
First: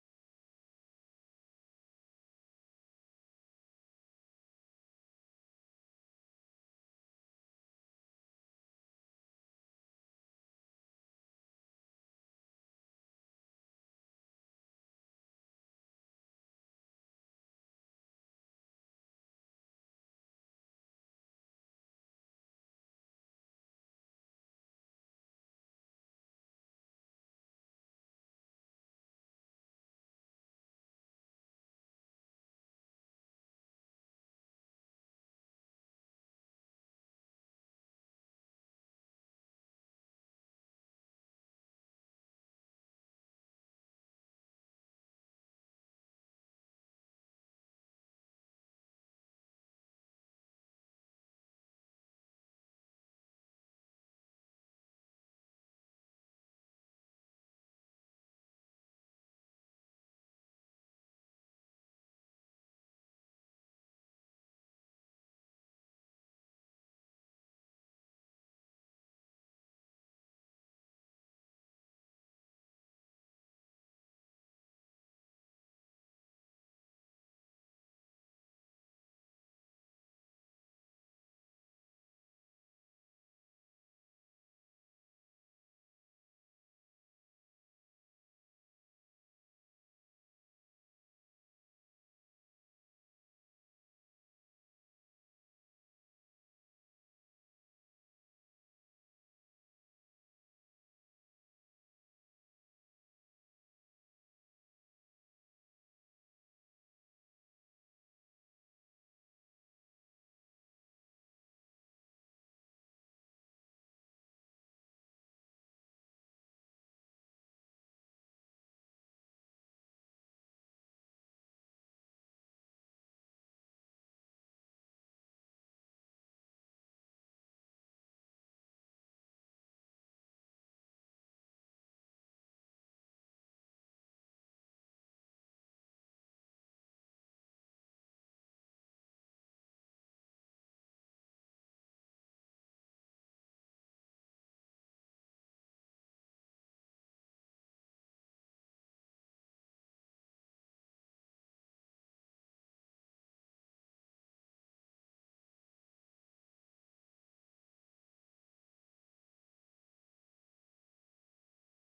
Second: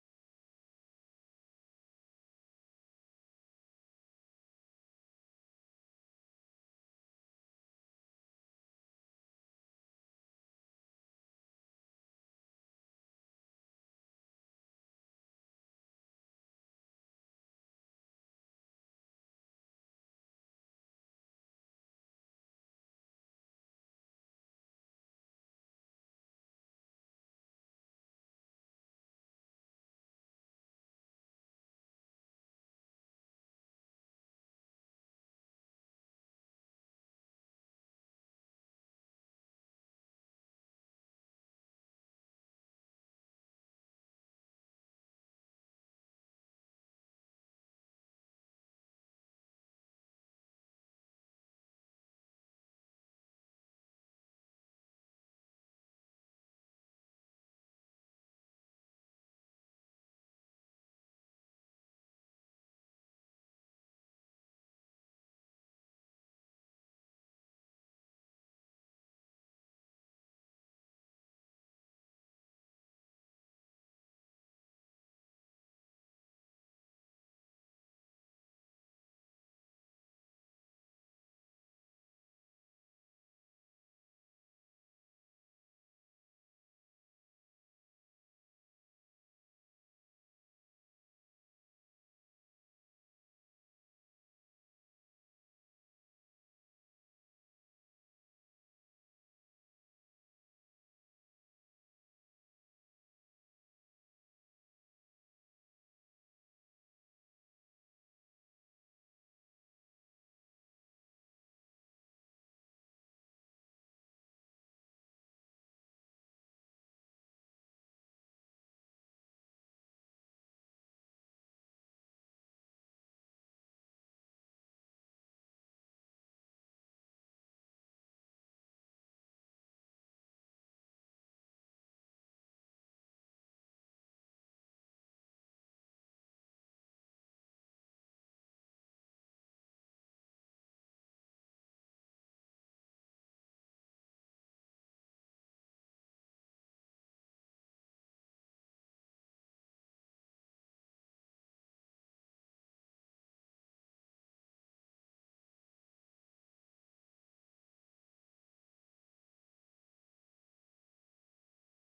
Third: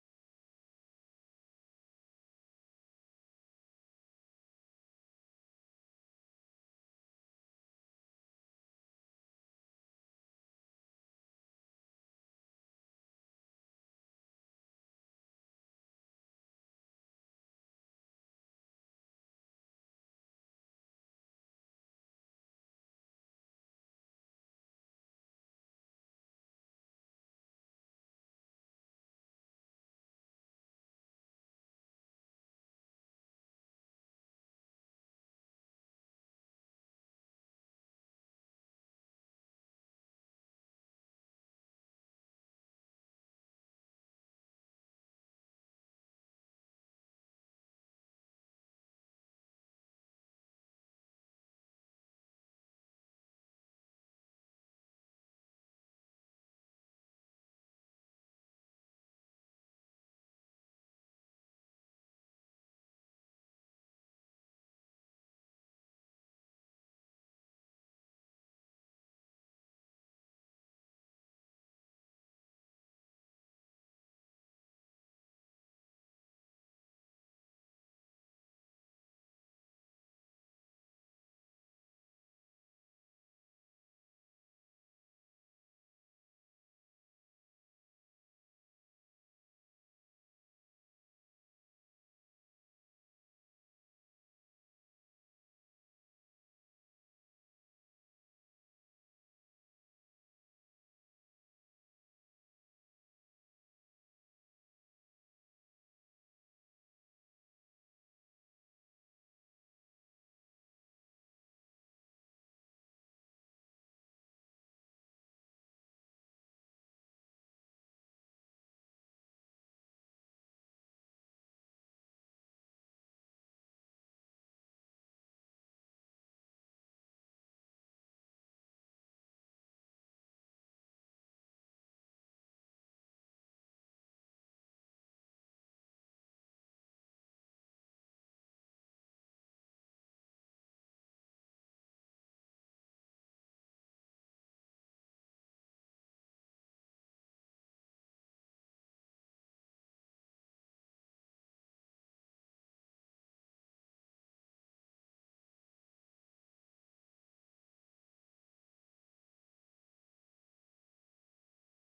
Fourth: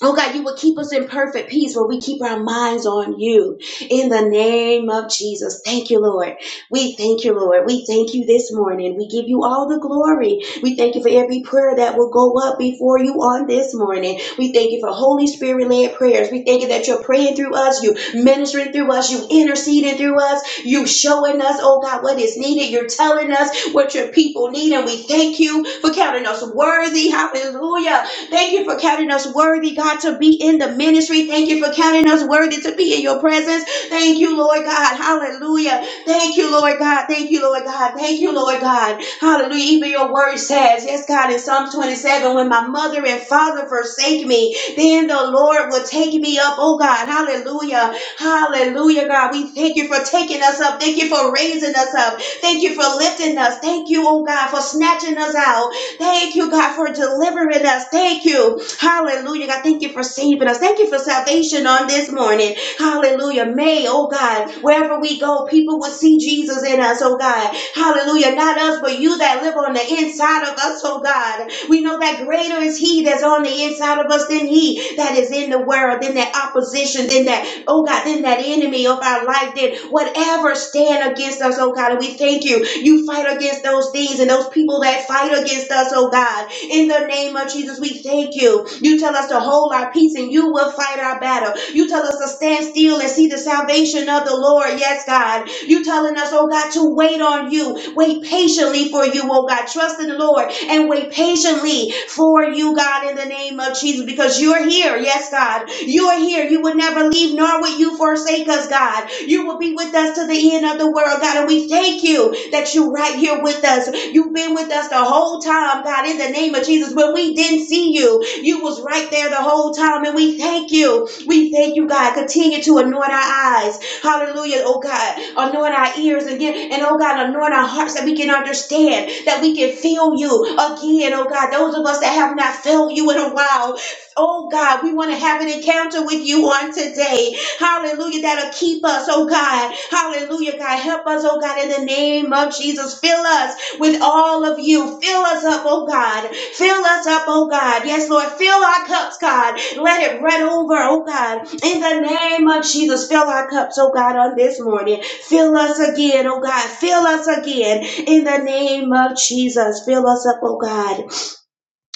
B: Oh God, you will keep us in perfect peace where we keep our minds on you. In the name of Jesus. Thank you, Lord. We thank you, Lord. We thank you this morning. We give you all the glory. We thank you for every prayer that will go up before you on this morning. We thank you for Holy Spirit led prayers. We thank you that you're praying through us, you ministering through us, you interceding through us, you showing us, oh God, what is needed. You're telling us what your people need. And we thank you for counting us worthy. Hallelujah Thank you for counting us worthy, God, to be in the ministry. Thank you for counting us worthy to be in your presence. Thank you, Lord God. Hallelujah. Thank you, Lord God. Thank you, Lord God. Thank you, Lord God. Hallelujah. Even your word says, yes, God, in Psalms 27, when my mother and father forsake me, then the Lord will take me up. Oh, God. Hallelujah. Hallelujah, God. We thank you for taking us up. Thank you for raising us up. Thank you for lifting us. Thank you, oh, God, for snatching us out. Thank you, God, for delivering us. Thank you. Hallelujah. God, thank you for saving us. Thank you for salvation on this morning. Hallelujah. May, oh God, wherever we go, people will see Jesus in us, oh God. Hallelujah. Not us, but you that live on the inside of us, oh God. We know that greater is He that's on the inside of us than He that is in the world, than that opposition, than that oh God, then that enemy of our life, then whatever stand against us, oh God, and we thank you. You fight against those things and those people that fight against us, oh God. In the name of Jesus, we thank you. You tell us to hold our peace and you will fight our battle. You tell us to stand still and see the salvation of the Lord. Yes, God. You telling us, oh God, to wait on you, wait patiently for you, oh God. Trust in the Lord and wait patiently for you, God, in the name of Jesus, because you're here. Yes, God. You're here. You will never leave, nor will you forsake us, God. You will be with us to the end of the world, God. And we thank you that you're right here with us. You've been with us the whole time, God, in the name of Jesus. When we didn't see you, you was right there the whole time. And we thank you. We thank you, God. Continue to anoint our eyes. Hallelujah, oh God. Anoint our ears again. And oh God, anoint our hearts that we can understand, that we can feel you again, oh God. Those of us that have not felt you in a while, oh God, we want to have an encounter with you on today. Hallelujah, that'll keep us, oh God. Hallelujah, God. Help us, oh God, in the name of Jesus. Fill us with all of you. Fill us up, oh God. Fill us up, oh God. Yes, Lord. Fill our cups, God. Let it run over, oh God. In the name of Jesus, fill our cups, oh God, on this morning. Fill us again, oh God. Fill us again. In the name of Jesus, fill us up, oh God.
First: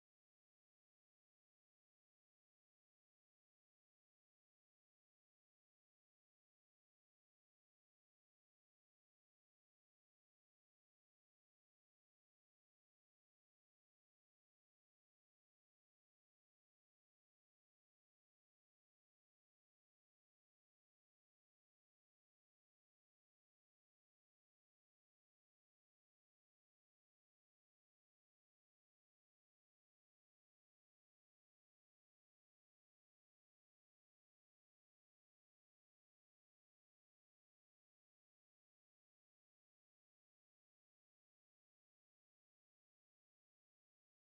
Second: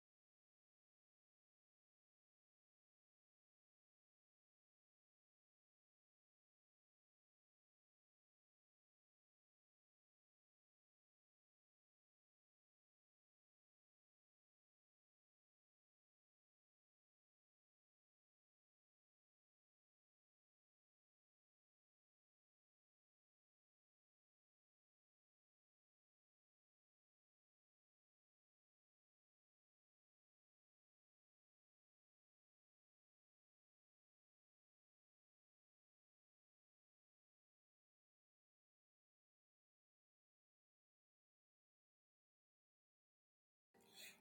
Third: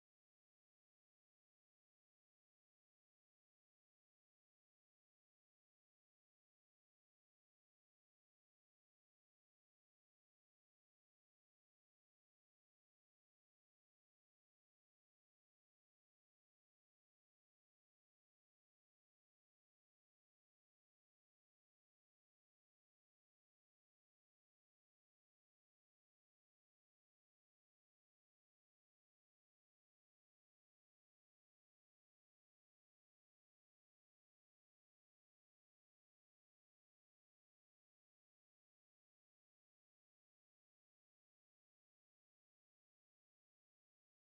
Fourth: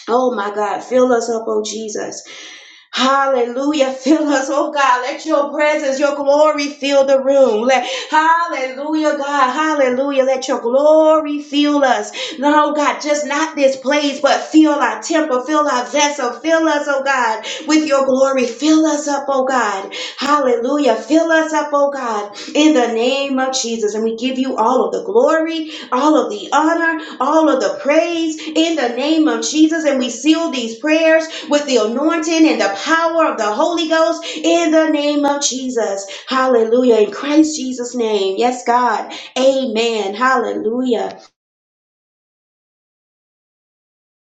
B: Oh my God, fill us up, oh Jesus. Hallelujah. Fill us, oh God. Let your presence, your glory fill the room. Let, hallelujah, God. Hallelujah. Let your glory fill us. No, oh God, just not this place, but fill our temple, fill our vessel, fill us, oh God, with your glory. Fill us up, oh God. Hallelujah. Fill us up, oh God, in the name of Jesus. And we give you all of the glory, all of the honor all of the praise in the name of Jesus. And we seal these prayers with the anointing and the power of the Holy Ghost in the name of Jesus. Hallelujah. In Christ Jesus' name. Yes, God. Amen. Hallelujah.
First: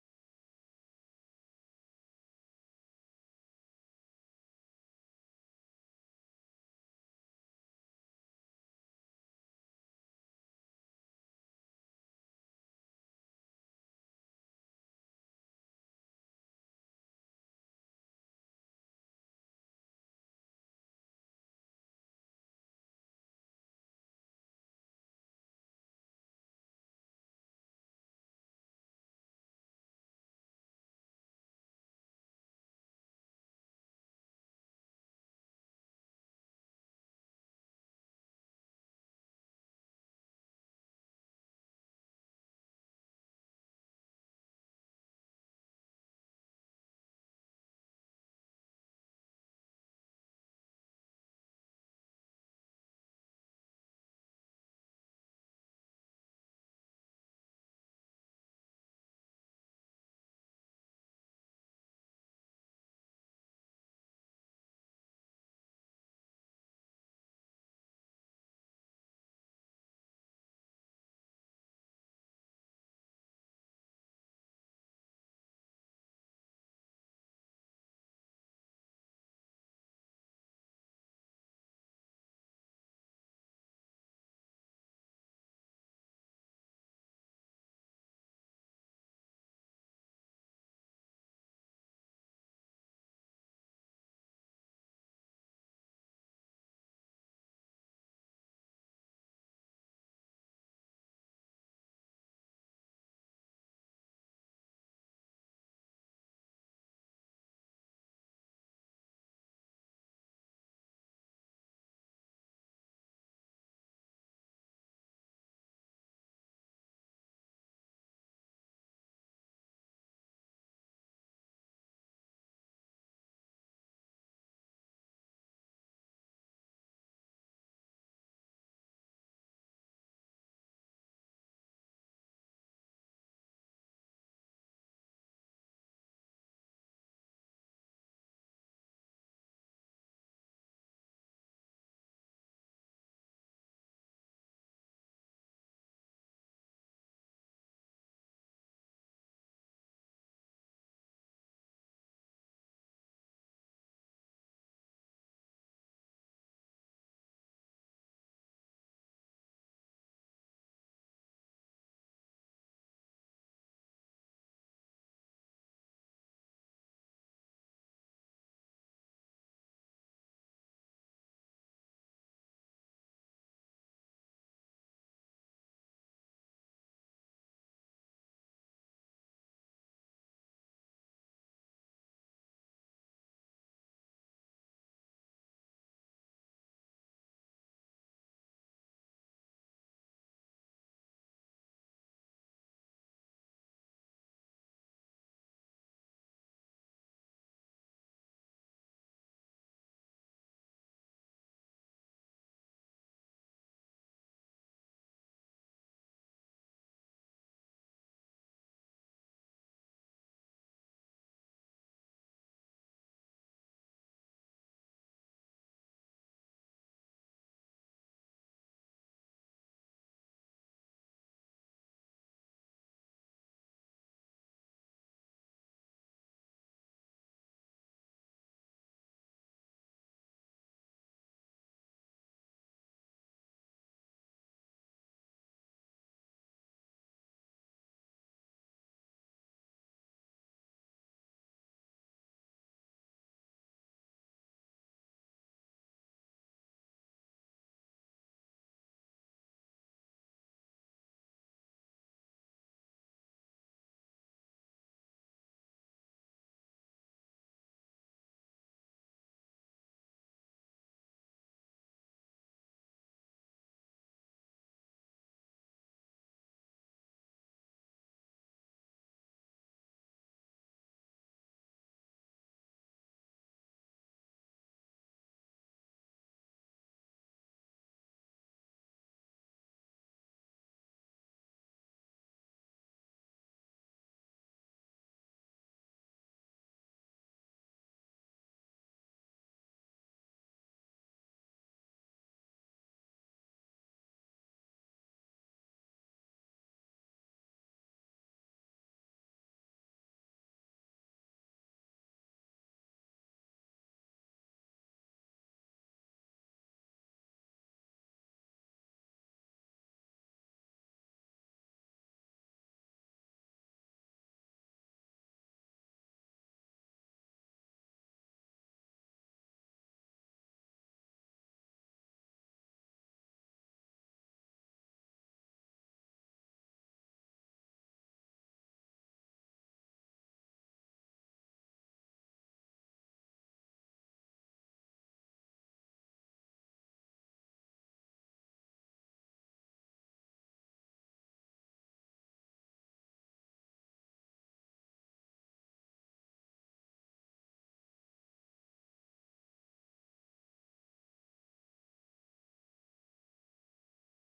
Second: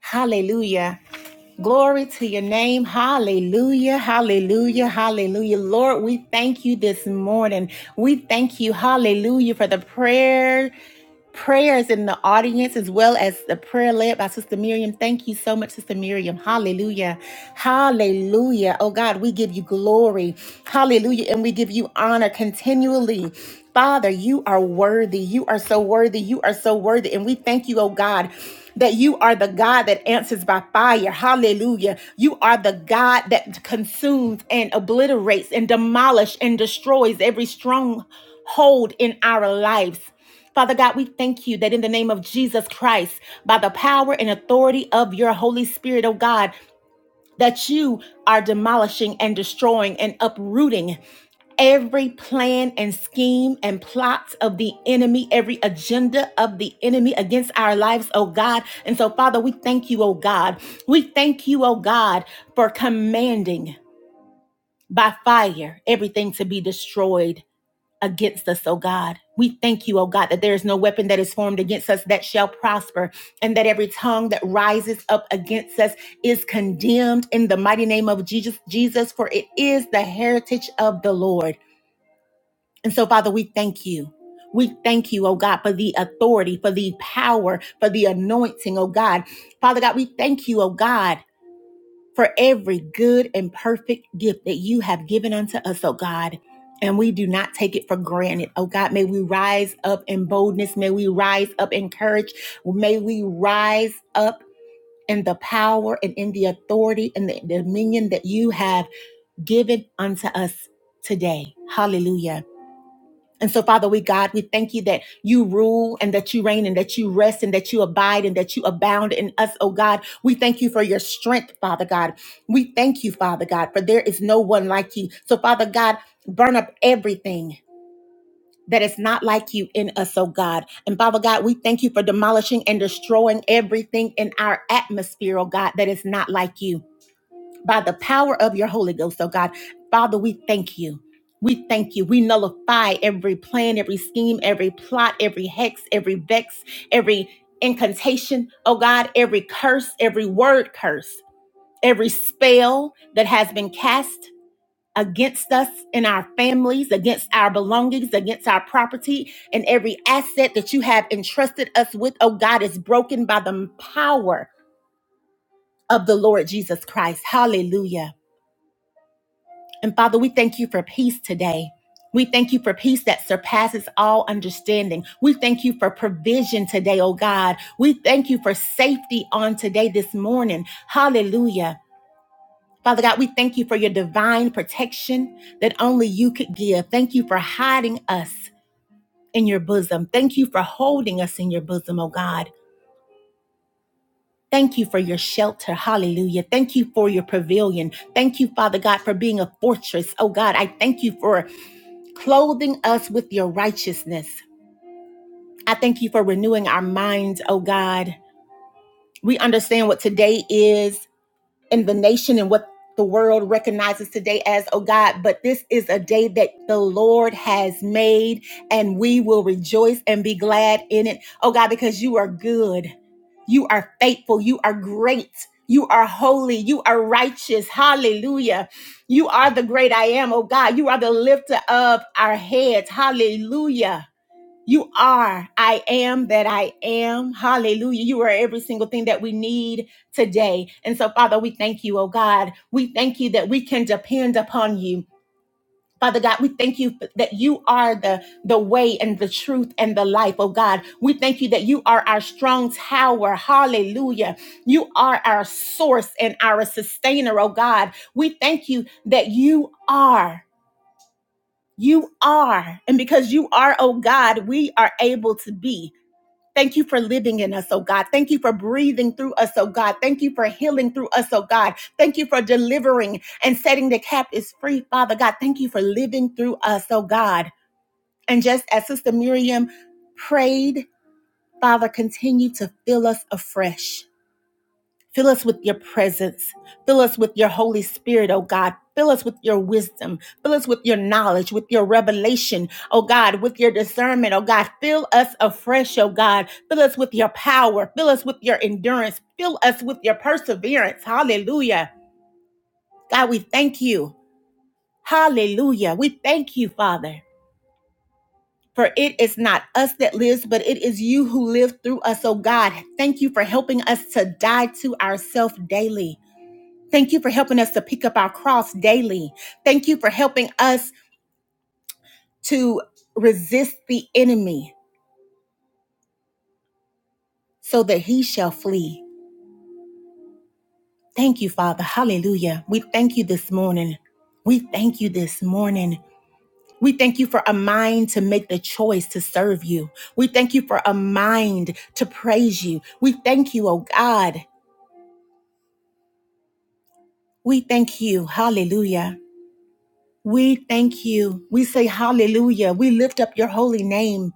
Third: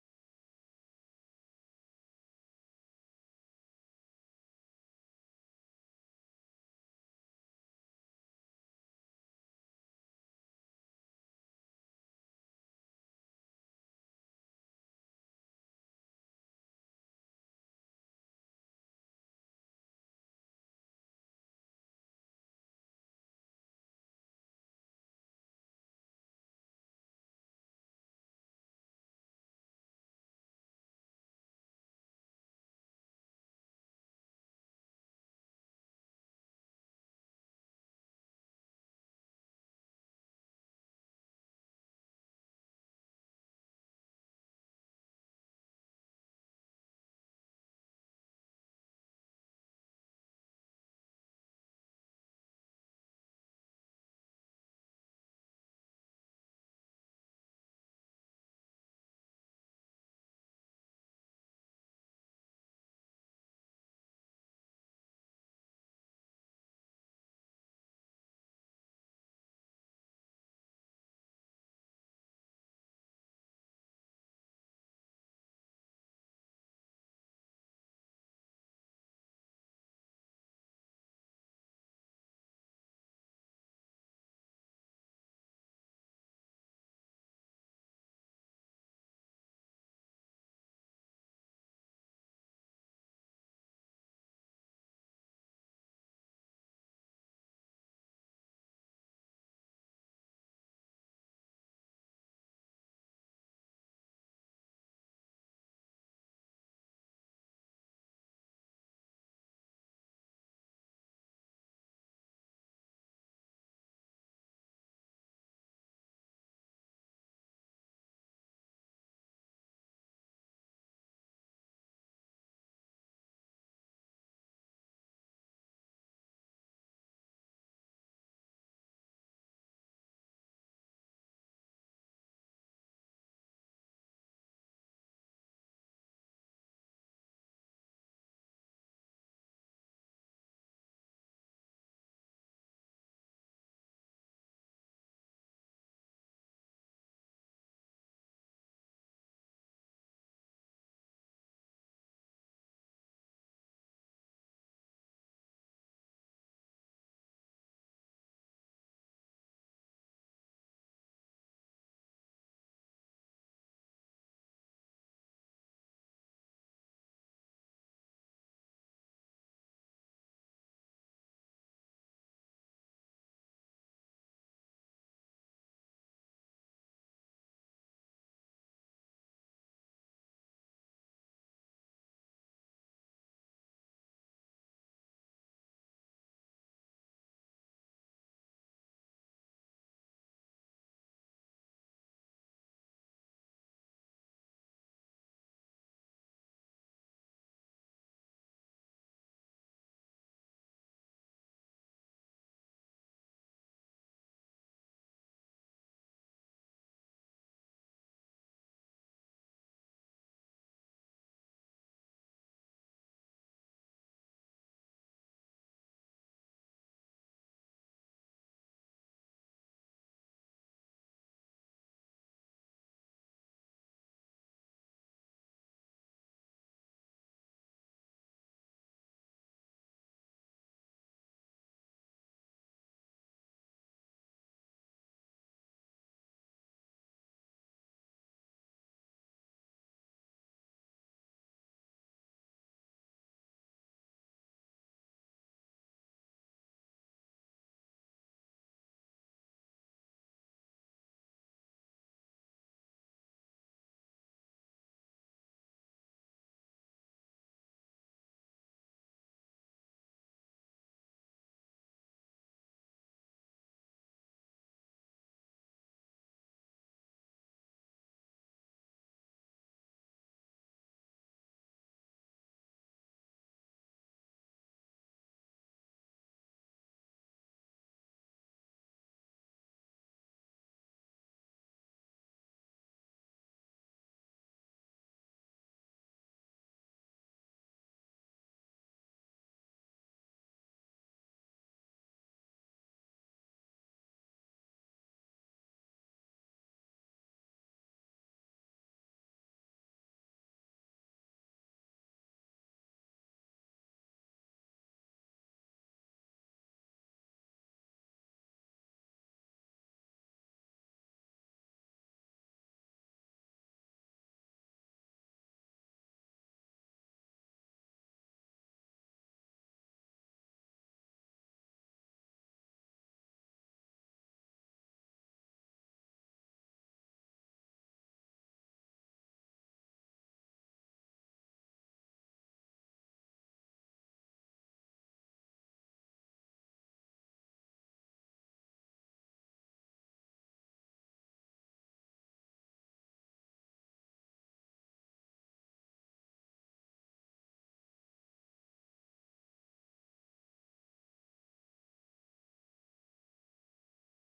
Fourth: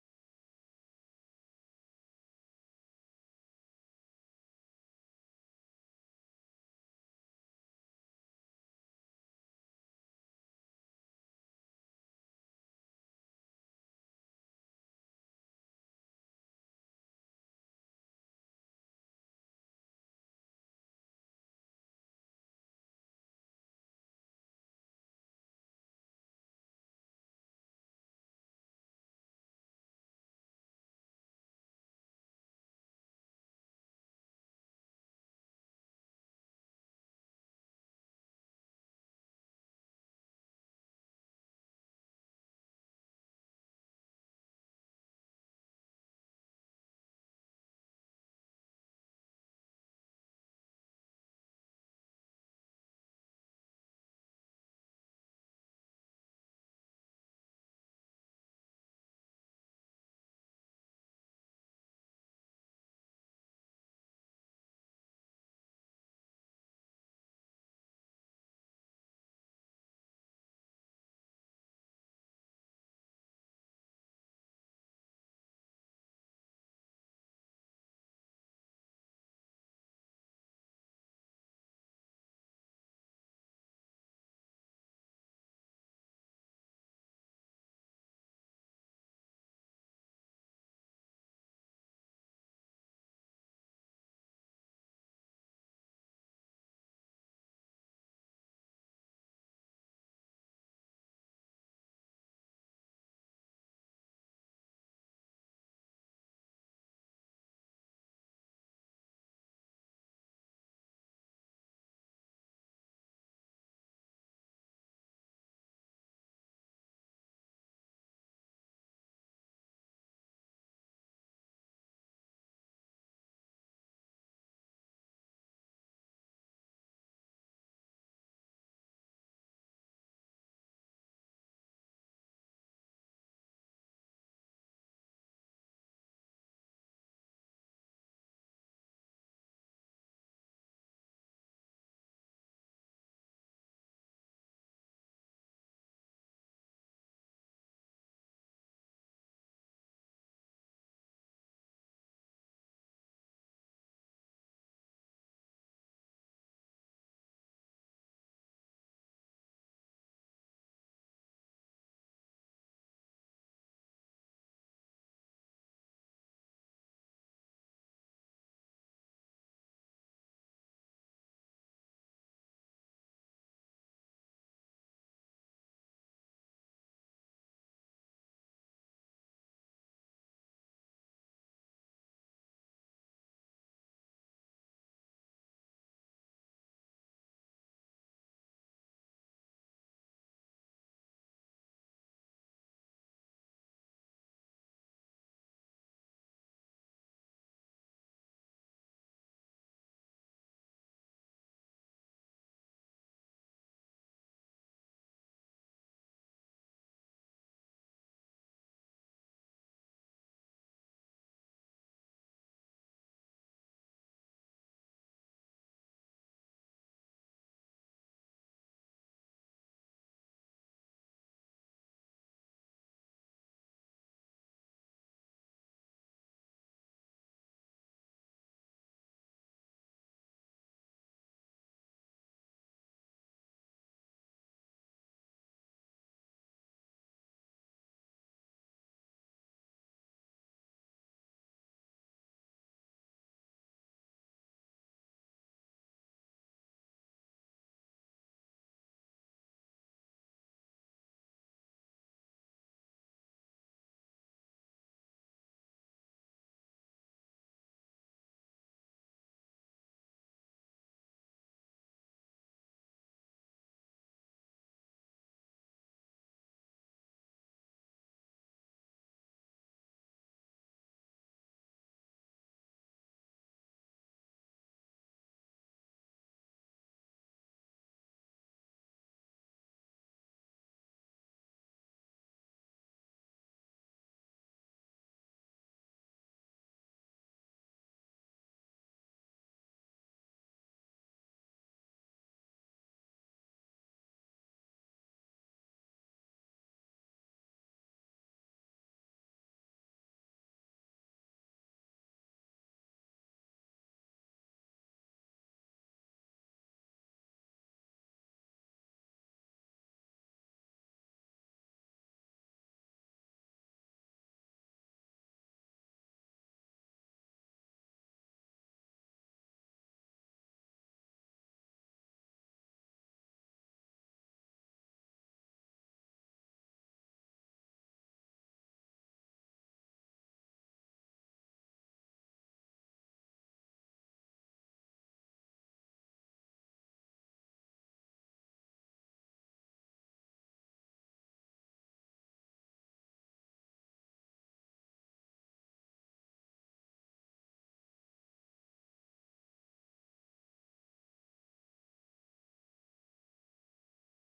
A: Hallelujah. Glory to your name. Hallelujah. Hallelujah. Hallelujah. Lord, we thank you this morning. We thank you. Hallelujah for the prayer prayers in the audience as well as the prayer led by Sister Miriam. Thank you so much, Sister Miriam. Hallelujah. Hallelujah. Oh God, we give you glory. Hallelujah. And we give you honor continually. Father, you are worthy. You are so worthy. You are so worthy. And we thank you, oh God. That you are the God that answers by fire. Hallelujah. You are the God that consumes and obliterates and demolishes and destroys every stronghold in our lives. Father God, we thank you that in the name of Jesus Christ, by the power and authority of your Holy Spirit, oh God, that you are demolishing and destroying and uprooting every plan and scheme and plots of the enemy, every agenda of the enemy against our lives, oh God. And so, Father, we thank you, oh God. We thank you, oh God, for commanding by fire everything to be destroyed against us, oh God. We thank you, oh God, that there is no weapon that is formed against us that shall prosper, and that every tongue that rises up against us is condemned in the mighty name of Jesus, Jesus, for it is the heritage of the Lord. And so, Father, we thank you. We thank you, oh God, for the authority, for the power, for the anointing, oh God. Father God, we thank you, oh God for every good and perfect gift that you have given unto us, oh God. And we do not take it for granted. Oh God, may we rise up in boldness. May we rise up in courage. May we rise up in the power and in the authority and the dominion that you have given unto us today. Hallelujah. And so, Father, we God, we thank you that you rule and that you reign and that you rest and that you abide and that you abound in us, oh God. We thank you for your strength, Father God. We thank you, Father God, for there is no one like you. So, Father God, burn up everything. That is not like you in us, oh God. And Father God, we thank you for demolishing and destroying everything in our atmosphere, oh God, that is not like you by the power of your Holy Ghost, oh God. Father, we thank you. We thank you. We nullify every plan, every scheme, every plot, every hex, every vex, every incantation, oh God, every curse, every word curse, every spell that has been cast against us and our families, against our belongings, against our property, and every asset that you have entrusted us with, oh God, is broken by the power of the Lord Jesus Christ. Hallelujah. And Father, we thank you for peace today. We thank you for peace that surpasses all understanding. We thank you for provision today, oh God. We thank you for safety on today, this morning. Hallelujah. Father God, we thank you for your divine protection that only you could give. Thank you for hiding us in your bosom. Thank you for holding us in your bosom, oh God. Thank you for your shelter. Hallelujah. Thank you for your pavilion. Thank you, Father God, for being a fortress. Oh God, I thank you for clothing us with your righteousness. I thank you for renewing our minds, oh God. We understand what today is in the nation and what the world recognizes today as, oh God, but this is a day that the Lord has made and we will rejoice and be glad in it, oh God, because you are good, you are faithful, you are great. You are holy. You are righteous. Hallelujah. You are the great I am, oh God. You are the lifter of our heads. Hallelujah. You are. I am that I am. Hallelujah. You are every single thing that we need today. And so, Father, we thank you, oh God. We thank you that we can depend upon you. Father God, we thank you that you are the, the way and the truth and the life, oh God. We thank you that you are our strong tower. Hallelujah. You are our source and our sustainer, oh God. We thank you that you are. You are. And because you are, oh God, we are able to be. Thank you for living in us, oh God. Thank you for breathing through us, oh God. Thank you for healing through us, oh God. Thank you for delivering and setting the captives free, Father God. Thank you for living through us, oh God. And just as Sister Miriam prayed, Father, continue to fill us afresh. Fill us with your presence. Fill us with your Holy Spirit, oh God. Fill us with your wisdom. Fill us with your knowledge, with your revelation, oh God, with your discernment, oh God. Fill us afresh, oh God. Fill us with your power. Fill us with your endurance. Fill us with your perseverance. Hallelujah. God, we thank you. Hallelujah. We thank you, Father. For it is not us that lives, but it is you who live through us, oh God. Thank you for helping us to die to ourselves daily. Thank you for helping us to pick up our cross daily. Thank you for helping us to resist the enemy so that he shall flee. Thank you, Father. Hallelujah. We thank you this morning. We thank you this morning. We thank you for a mind to make the choice to serve you. We thank you for a mind to praise you. We thank you, oh God. We thank you. Hallelujah. We thank you. We say hallelujah. We lift up your holy name.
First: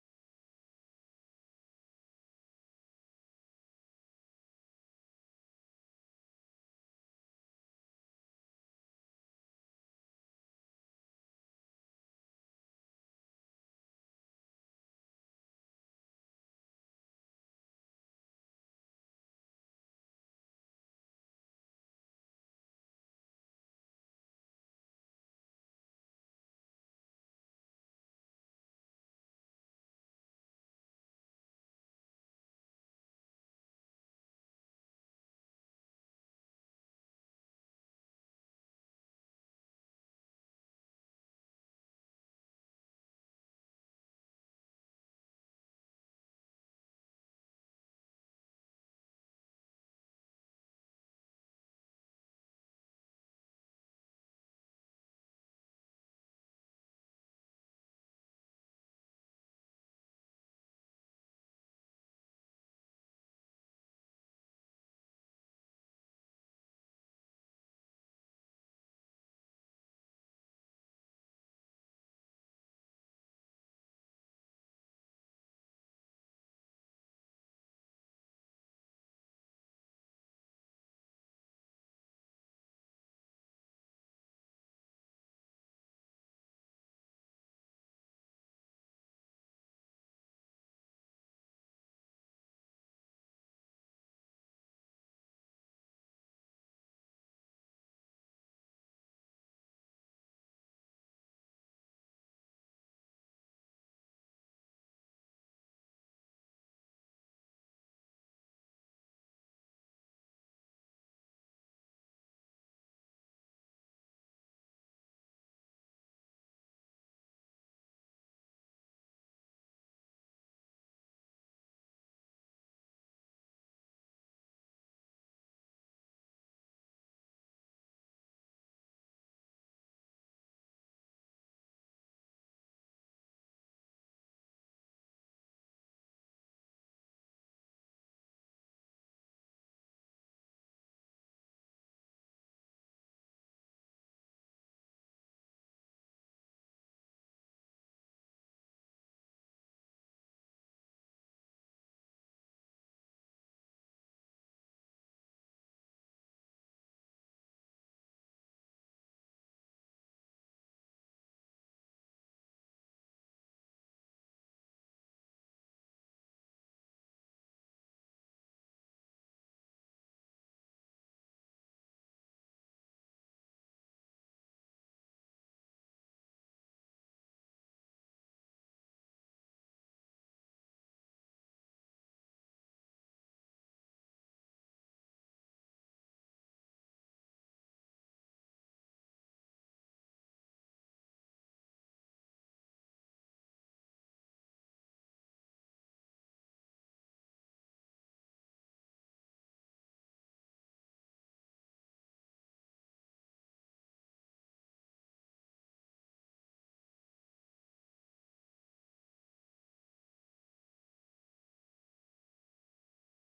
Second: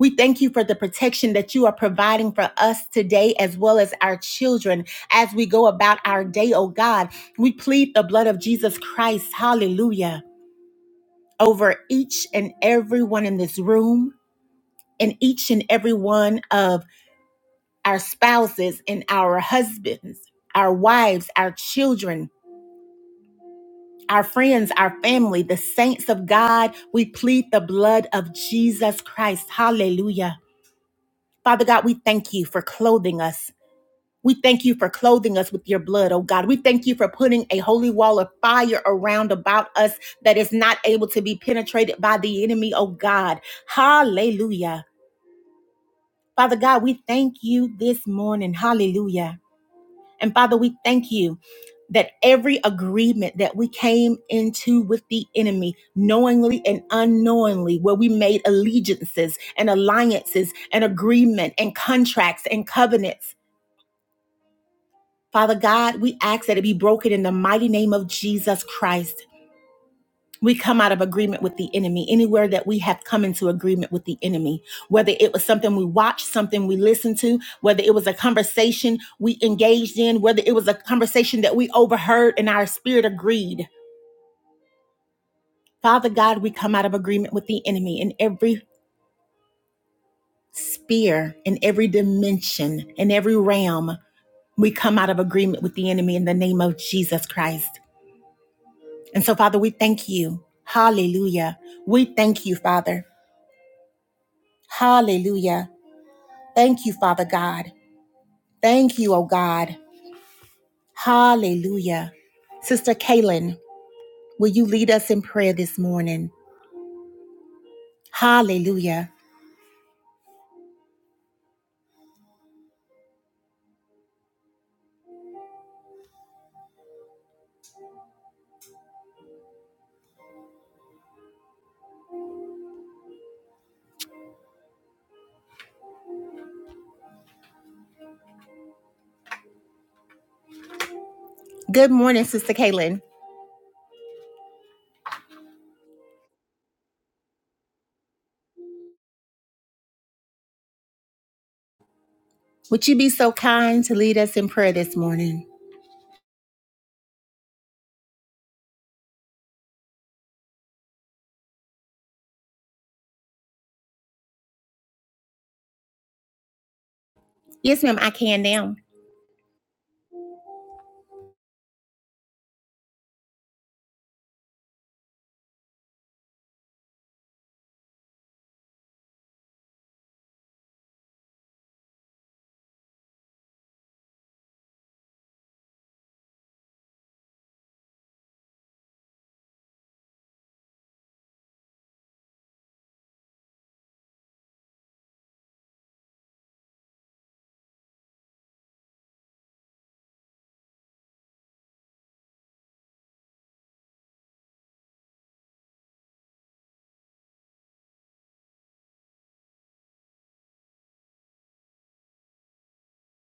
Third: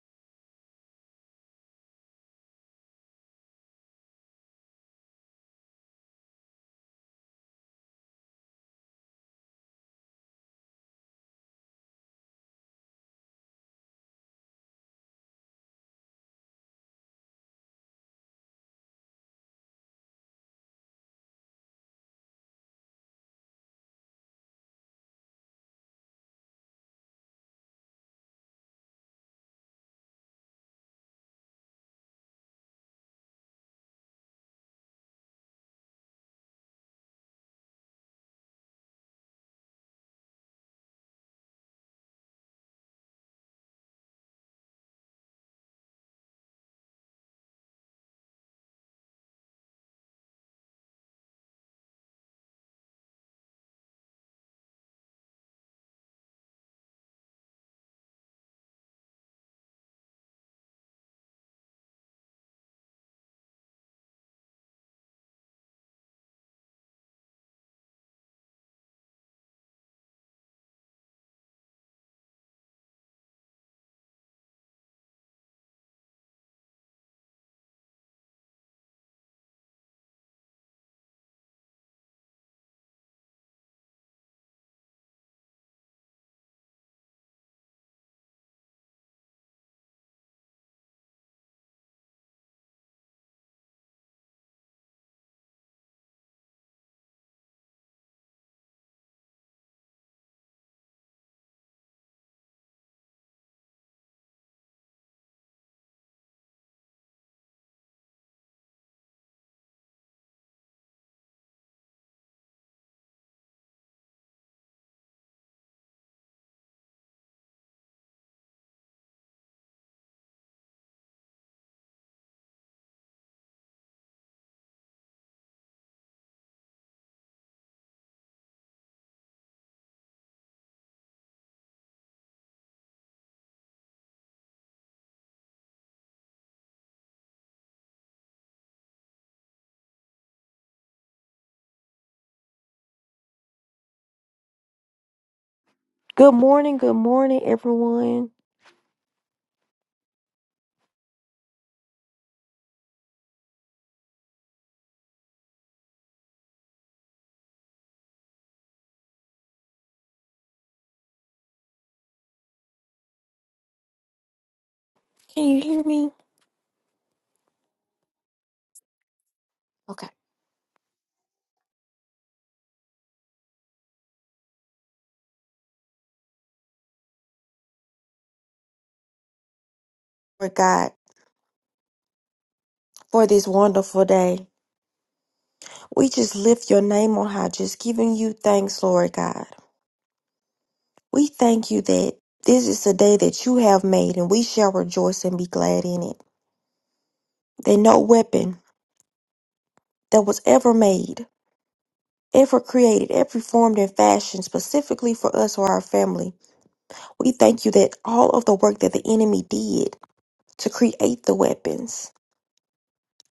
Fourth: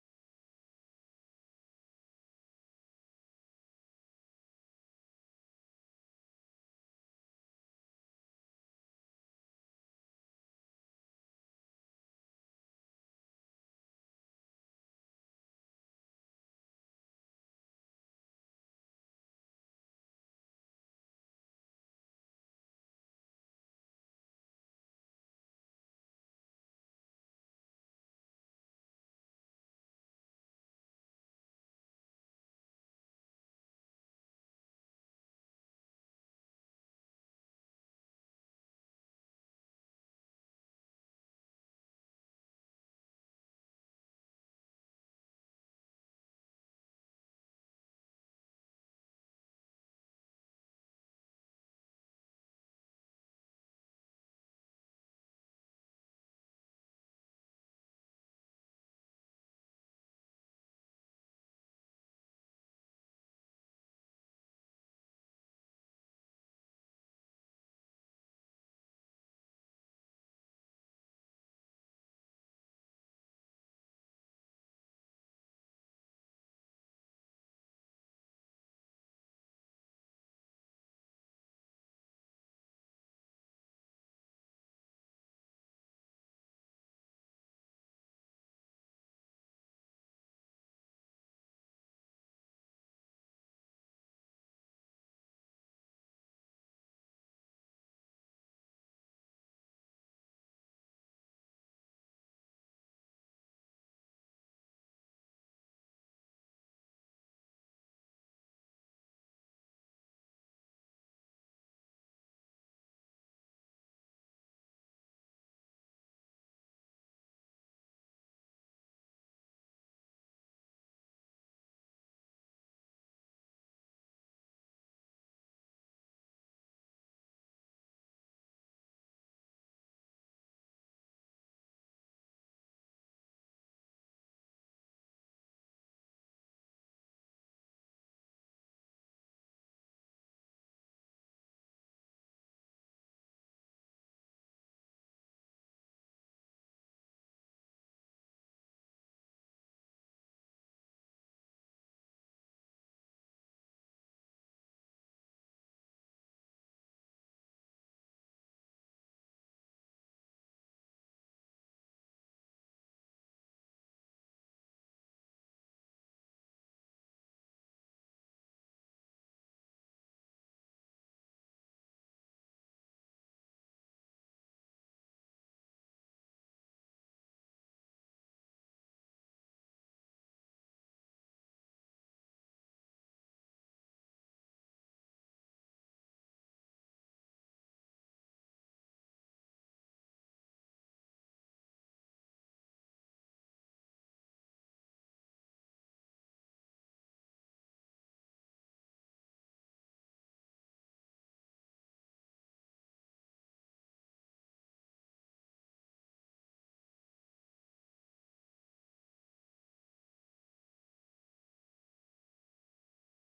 A: We thank you for the protection that you are providing for us today, as well as our children, as we go about our day, oh God. We plead the blood of Jesus Christ, hallelujah, over each and every one in this room, and each and every one of our spouses and our husbands, our wives, our children. Our friends, our family, the saints of God, we plead the blood of Jesus Christ. Hallelujah. Father God, we thank you for clothing us We thank you for clothing us with your blood, oh God. We thank you for putting a holy wall of fire around about us that is not able to be penetrated by the enemy, oh God. Hallelujah. Father God, we thank you this morning. Hallelujah. And Father, we thank you that every agreement that we came into with the enemy, knowingly and unknowingly, where we made allegiances and alliances and agreement and contracts and covenants Father God, we ask that it be broken in the mighty name of Jesus Christ. We come out of agreement with the enemy anywhere that we have come into agreement with the enemy, whether it was something we watched, something we listened to, whether it was a conversation we engaged in, whether it was a conversation that we overheard and our spirit agreed. Father God, we come out of agreement with the enemy in every sphere, in every dimension, in every realm. We come out of agreement with the enemy in the name of Jesus Christ. And so, Father, we thank you. Hallelujah. We thank you, Father. Hallelujah. Thank you, Father God. Thank you, oh God. Hallelujah. Sister Kaylin, will you lead us in prayer this morning? Hallelujah. Good morning, Sister Kaylin.
C: Good morning, good morning, everyone.
A: Would you be so kind to lead us in prayer this morning?
C: Can you hear me?
A: Yes, ma'am, I can now.
C: Okay. Lord God, for this wonderful day, we just lift your name on high, just giving you thanks, Lord God. We thank you that this is the day that you have made, and we shall rejoice and be glad in it. That no weapon that was ever made, ever created, ever formed and fashioned specifically for us or our family, we thank you that all of the work that the enemy did to create the weapons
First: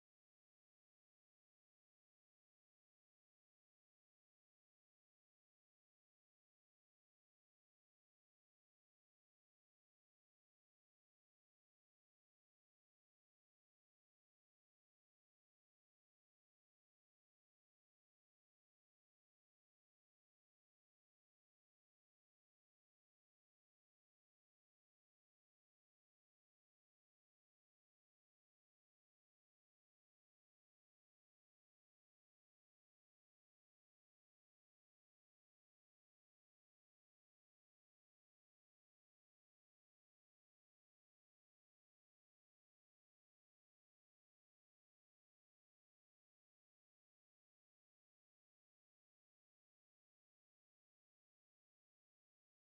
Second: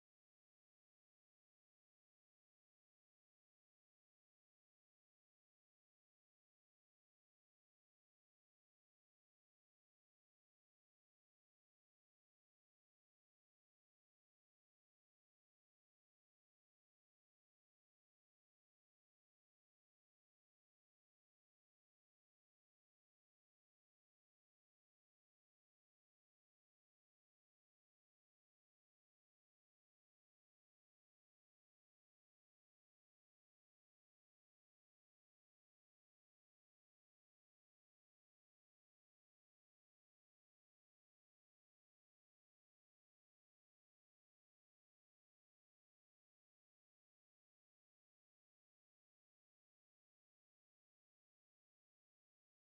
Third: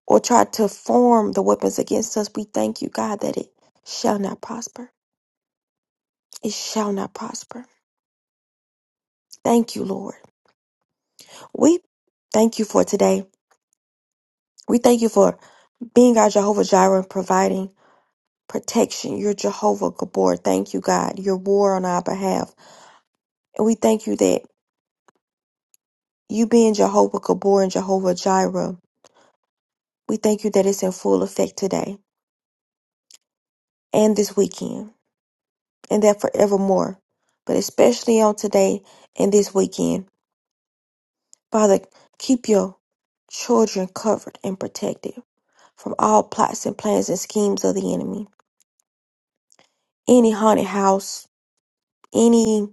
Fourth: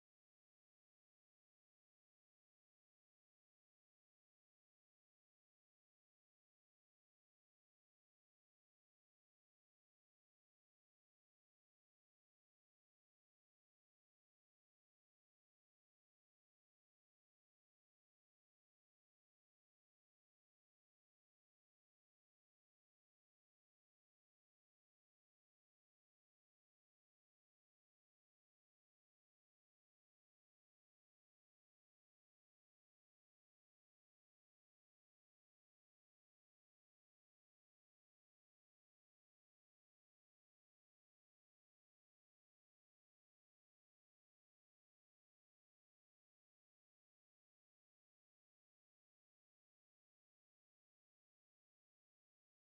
C: or try to form the weapons against us, we thank you, God, that it shall not prosper. It shall not prosper. Thank you, Lord. We thank you for today. We thank you for being our Jehovah Jireh and providing protection. You're Jehovah Gabor. Thank you, God. Your war on our behalf. And we thank you that you being Jehovah Gabor and Jehovah Jireh, we thank you that it's in full effect today and this weekend and that forevermore, but especially on today and this weekend. Father, keep your children covered and protected from all plots and plans and schemes of the enemy. Any haunted house, any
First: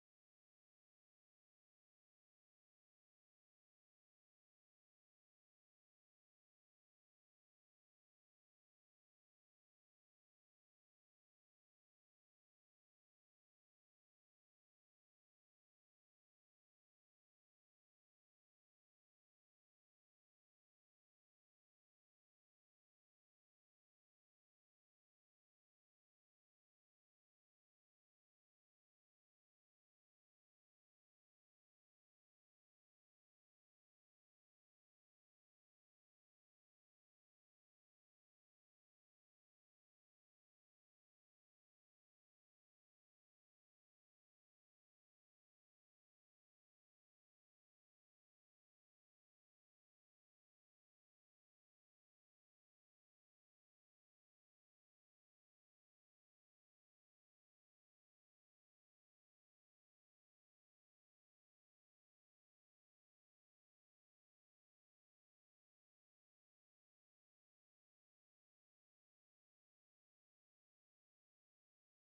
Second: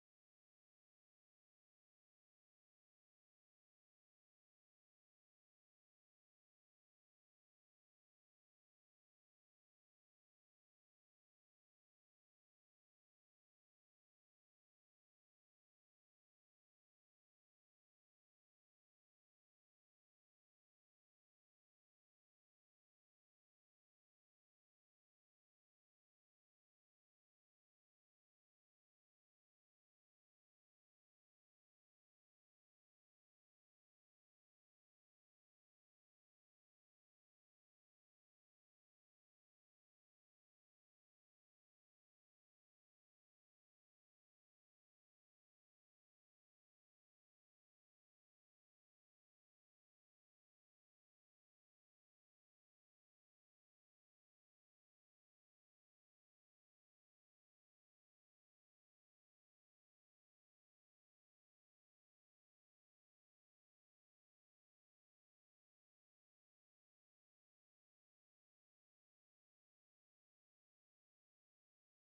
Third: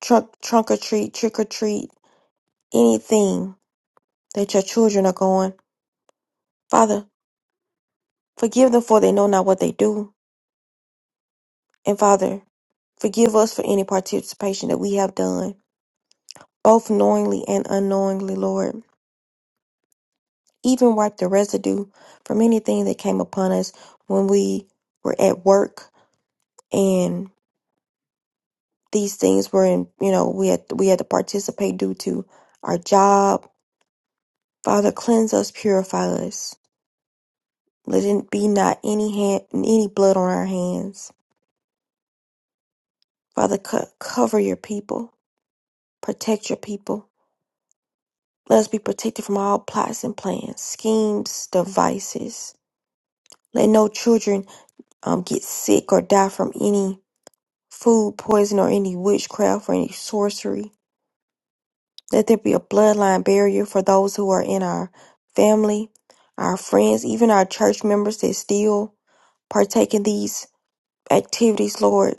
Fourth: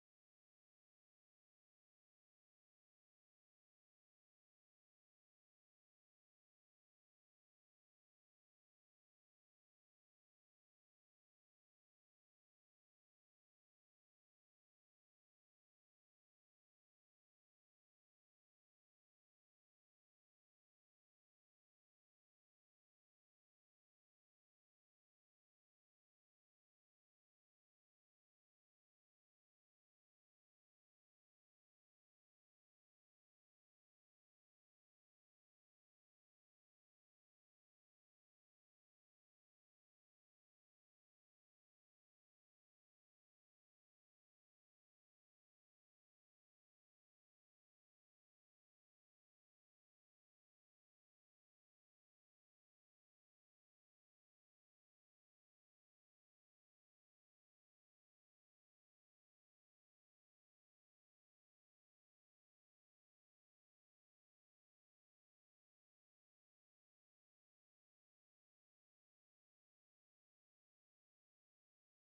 C: trunk, trunk or treat, trick or treat, anything that your children are going. Father, forgive them for they know not what they do. And Father, forgive us for any participation that we have done, both knowingly and unknowingly, Lord. Even wipe the residue from anything that came upon us when we were at work and. these things were in you know we had we had to participate due to our job father cleanse us purify us let it be not any hand any blood on our hands father co- cover your people protect your people let us be protected from all plots and plans schemes devices let no children um, get sick or die from any food poison or any witchcraft or any sorcery Let there be a bloodline barrier for those who are in our family, our friends, even our church members that still partake in these activities, Lord.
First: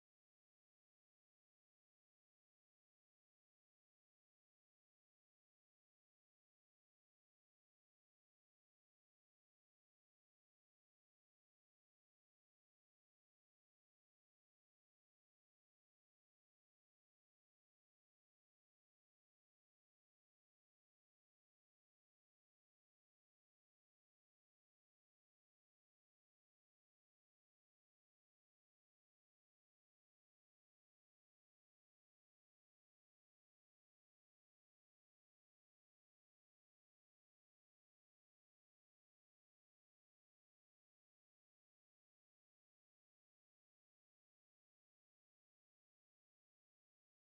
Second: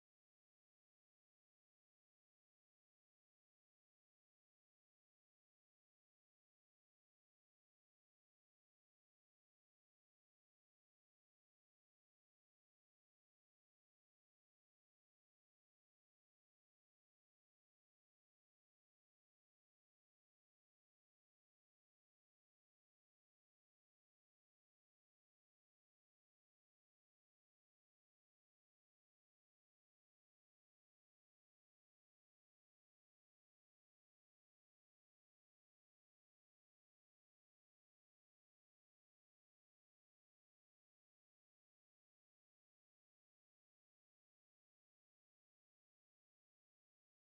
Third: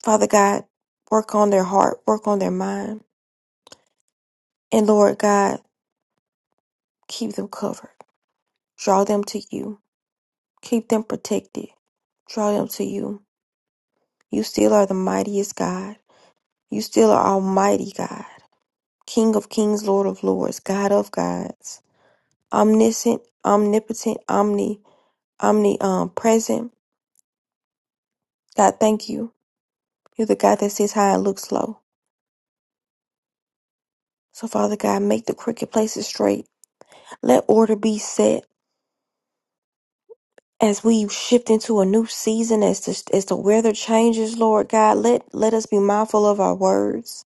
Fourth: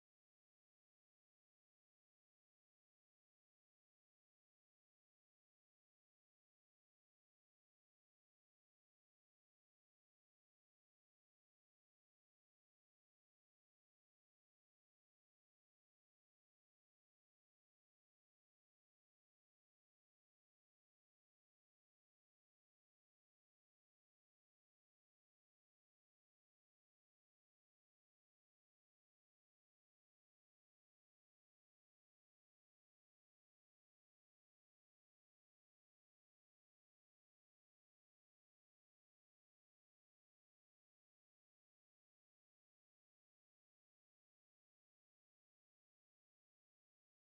C: Father God, work on their heart, work on their mind. And Lord God, keep them covered. Draw them to you. Keep them protected. Draw them to you. You still are the mightiest God. You still are Almighty God, King of kings, Lord of lords, God of gods, omniscient, omnipotent, omni omnipresent. God, thank you. You're the God that sits high and looks low. So, Father God, make the crooked places straight. Let order be set as we shift into a new season, as the, as the weather changes, Lord God. Let, let us be mindful of our words.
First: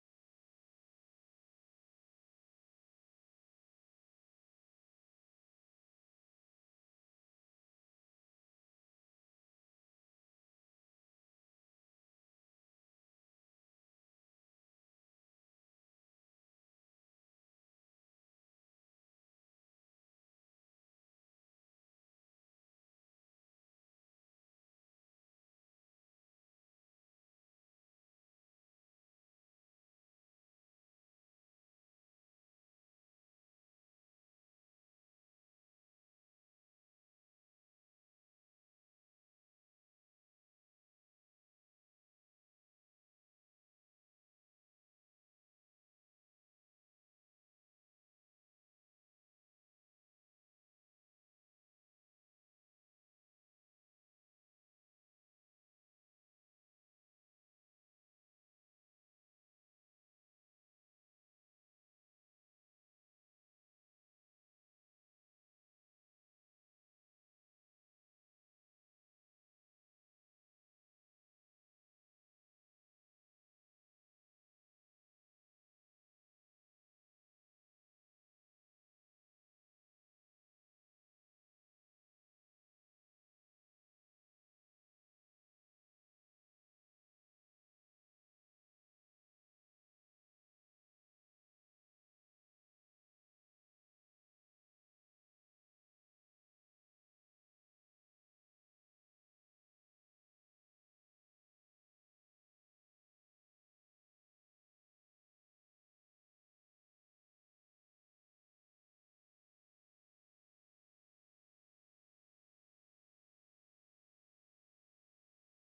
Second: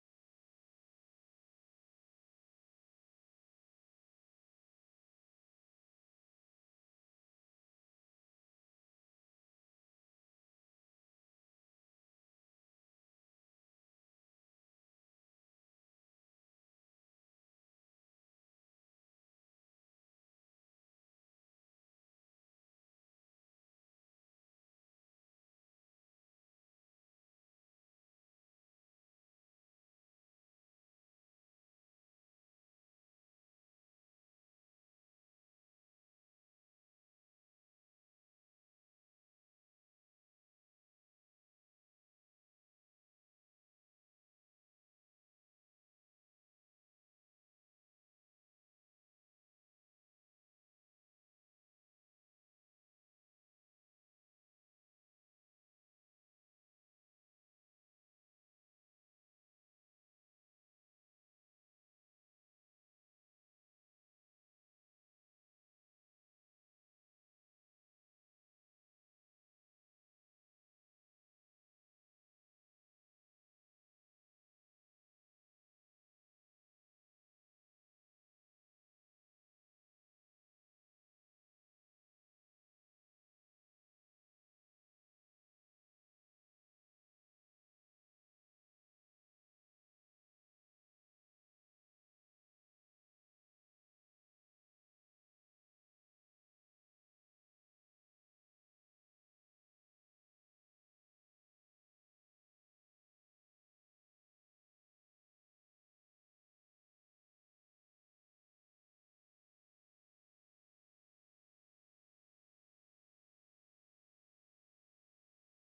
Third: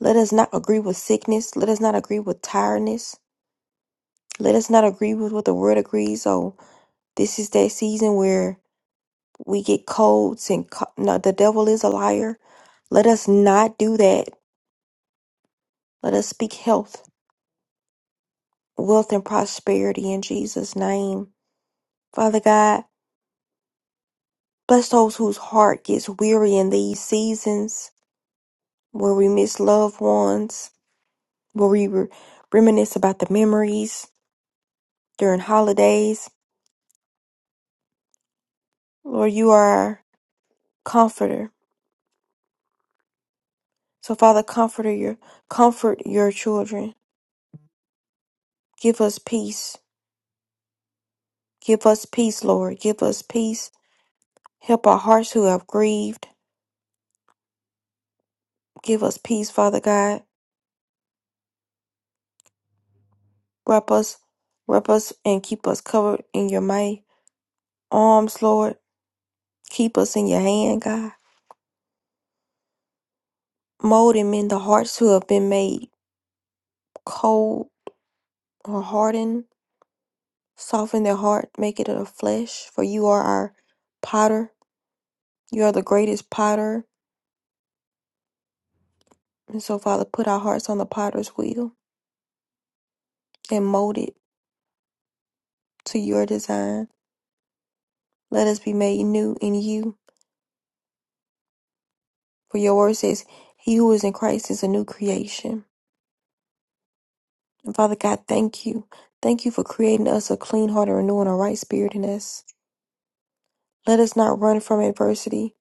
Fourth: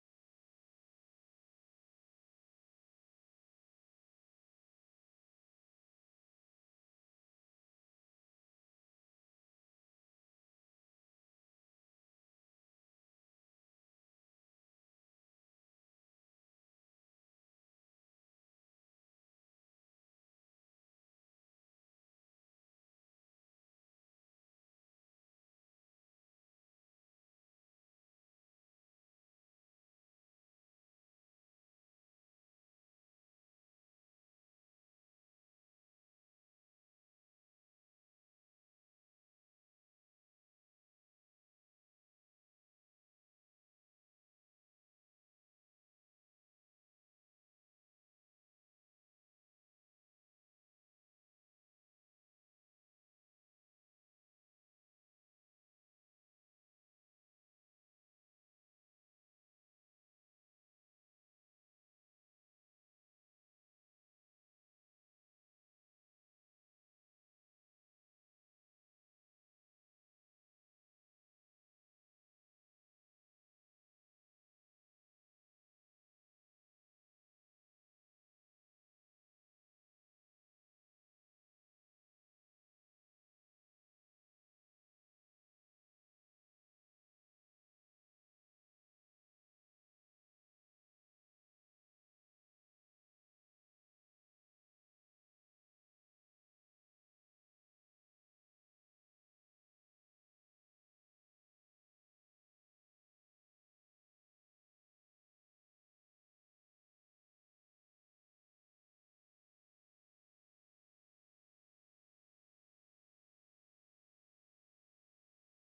C: Let us not agree with sickness. Let us not agree with tiredness. Let us not agree with what the world agrees. Oh, this is that season where we get colds and co- no, the devil is a liar. Let us not do that. Let us speak health. wealth and prosperity in Jesus' name. Father God, bless those whose heart gets weary in these seasons where we miss loved ones, where we re- reminisce about the memories during holidays. Lord, you are our comforter. So Father, comforter your comfort your children. Give us peace. Give us peace, Lord. Give us peace. Help our hearts who have grieved. Give us peace, Father God. Wrap us, wrap us, and keep us covered in your might. arms, Lord. Keep us in your hand, God. Mold and mend the hearts who have been made cold or hardened. Soften their heart, make it of flesh, for you are our potter. You are the greatest potter. And so, Father, put our hearts on the potter's wheel and mold it to your design. Let us be made new in you. For your word says, He who is in Christ is a new creation. And Father God, thank you. Thank you for creating us a clean heart and renewing a right spirit in us. Let us not run from adversity.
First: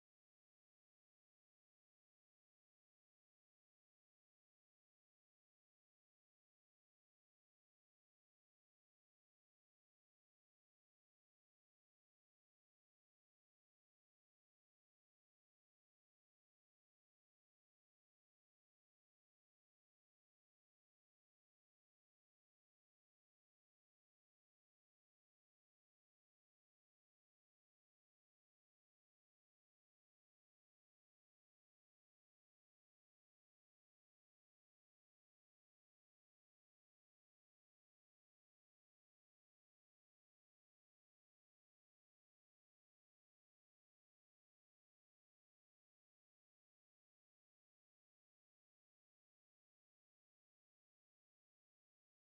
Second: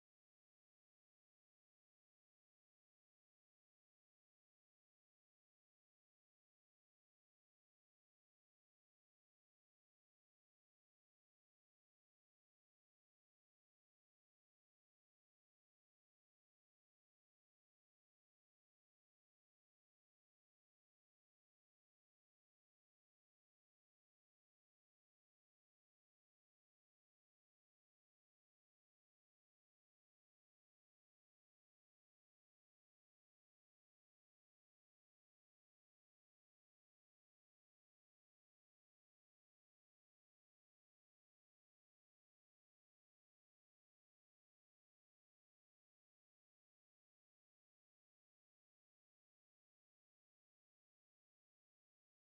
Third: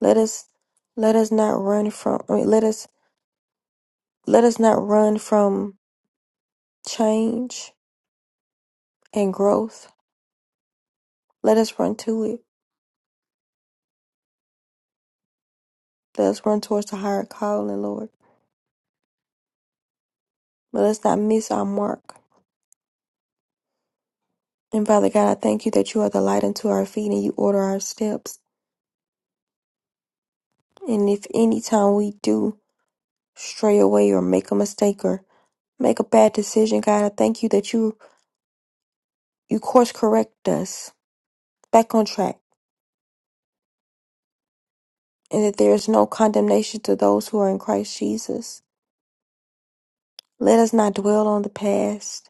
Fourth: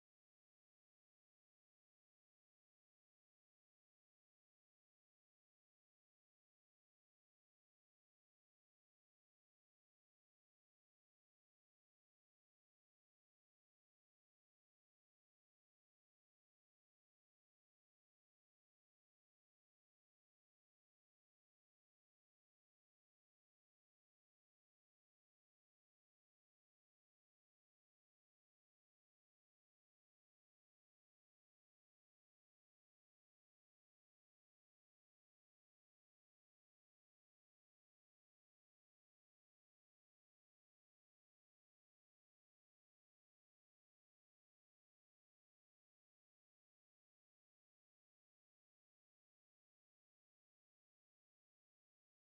C: Let us let us not run from I mean, let us let us not run from change and growth. Let us run to it. Let us run towards the higher calling, Lord. But Let us not miss our mark. And Father God, I thank you that you are the light unto our feet and you order our steps. And if any time we do stray away or make a mistake or make a bad decision, God, I thank you that you you course correct us back on track and that there is no condemnation to those who are in Christ Jesus. Let us not dwell on the past,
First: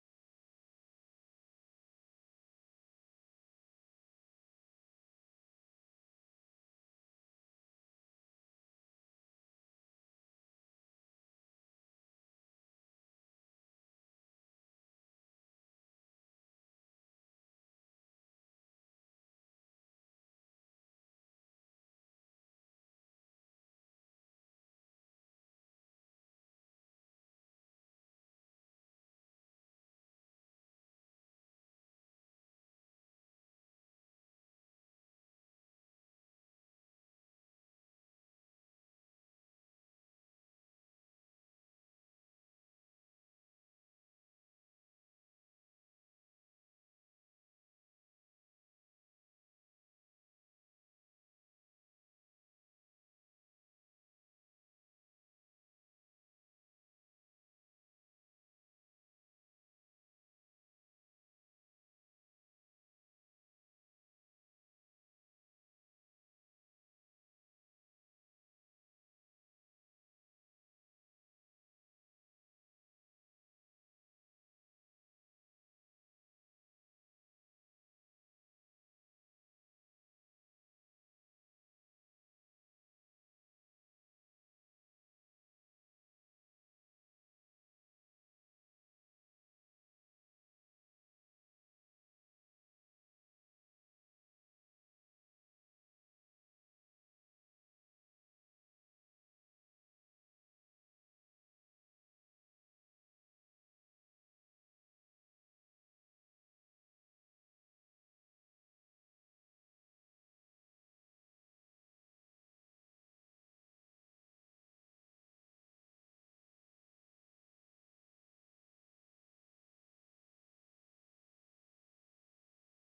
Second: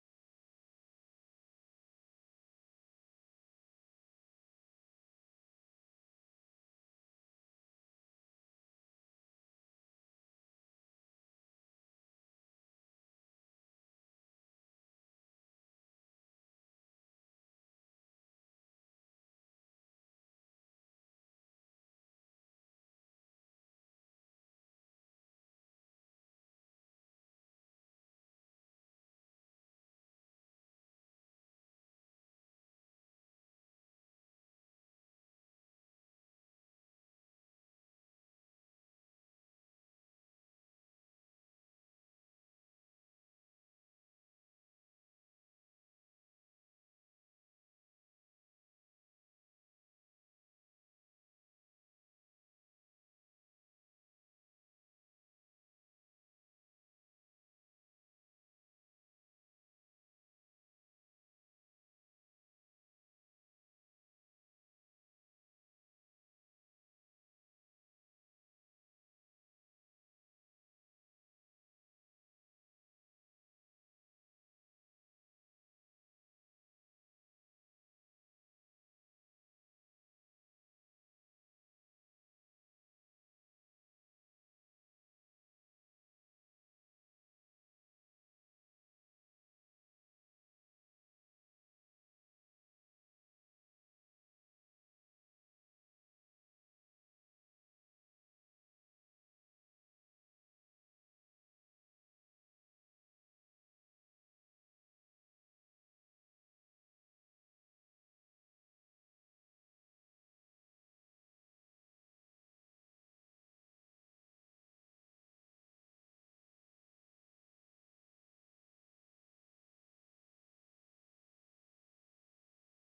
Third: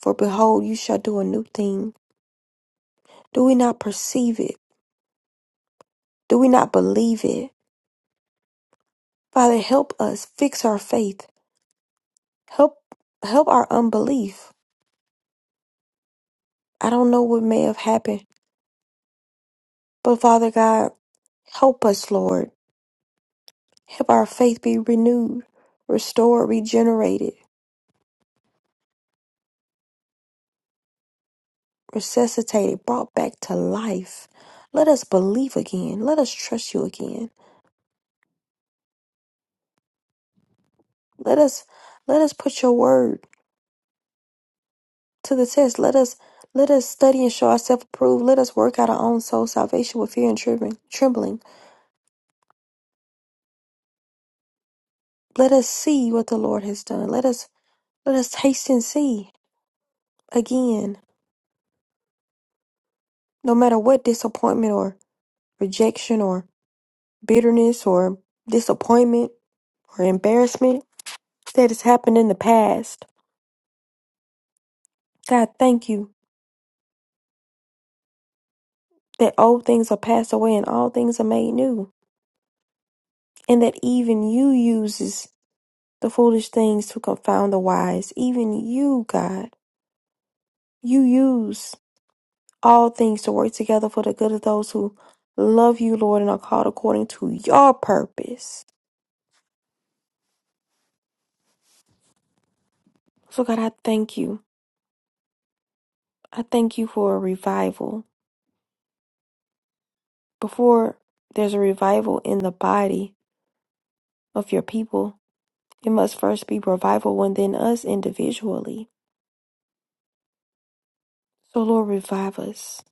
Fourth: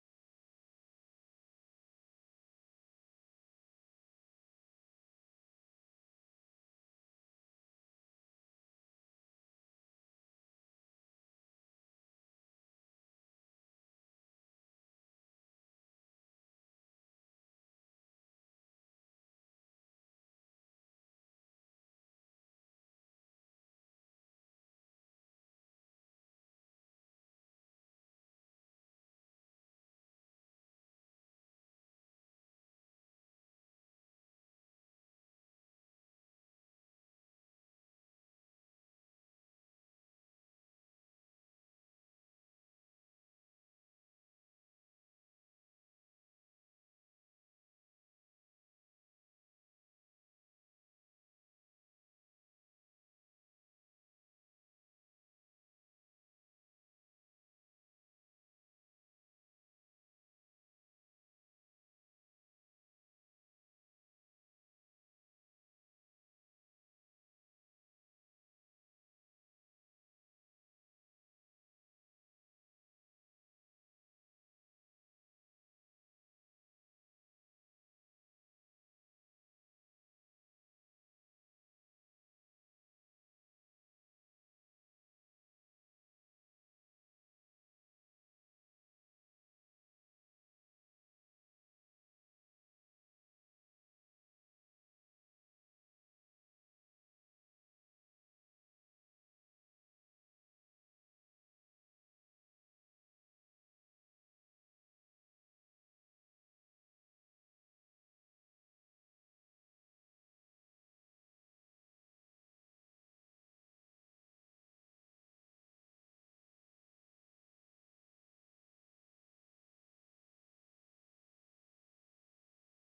C: for behold, you shall do a new thing. Do we not perceive it? Do we not believe it? Father, help us fix our faith. Help help our unbelief. I don't know what may have happened, but Father God, help us, Lord. Help our faith be renewed, restored, regenerated, resuscitated, brought back to life. Let us believe again. Let us trust you again. Let us let us put your word to the test. Let us let us study and show ourselves approved. Let us work out our own soul salvation with fear and trembling. Trembling. Let us see what the Lord has done. Let us let us taste and see again. No matter what disappointment or rejection or bitterness or disappointment or embarrassment that has happened in the past. God, thank you that old things are passed away and all things are made new, and that even you uses the foolish things to confound the wise. Even you, God, you use all things to work together for the good of those who love you, Lord, and are called according to your purpose. So, God, I thank you. I thank you for a revival. Before there's a revival in the body of your people, it must first be revival within us individually. So, Lord, revive us.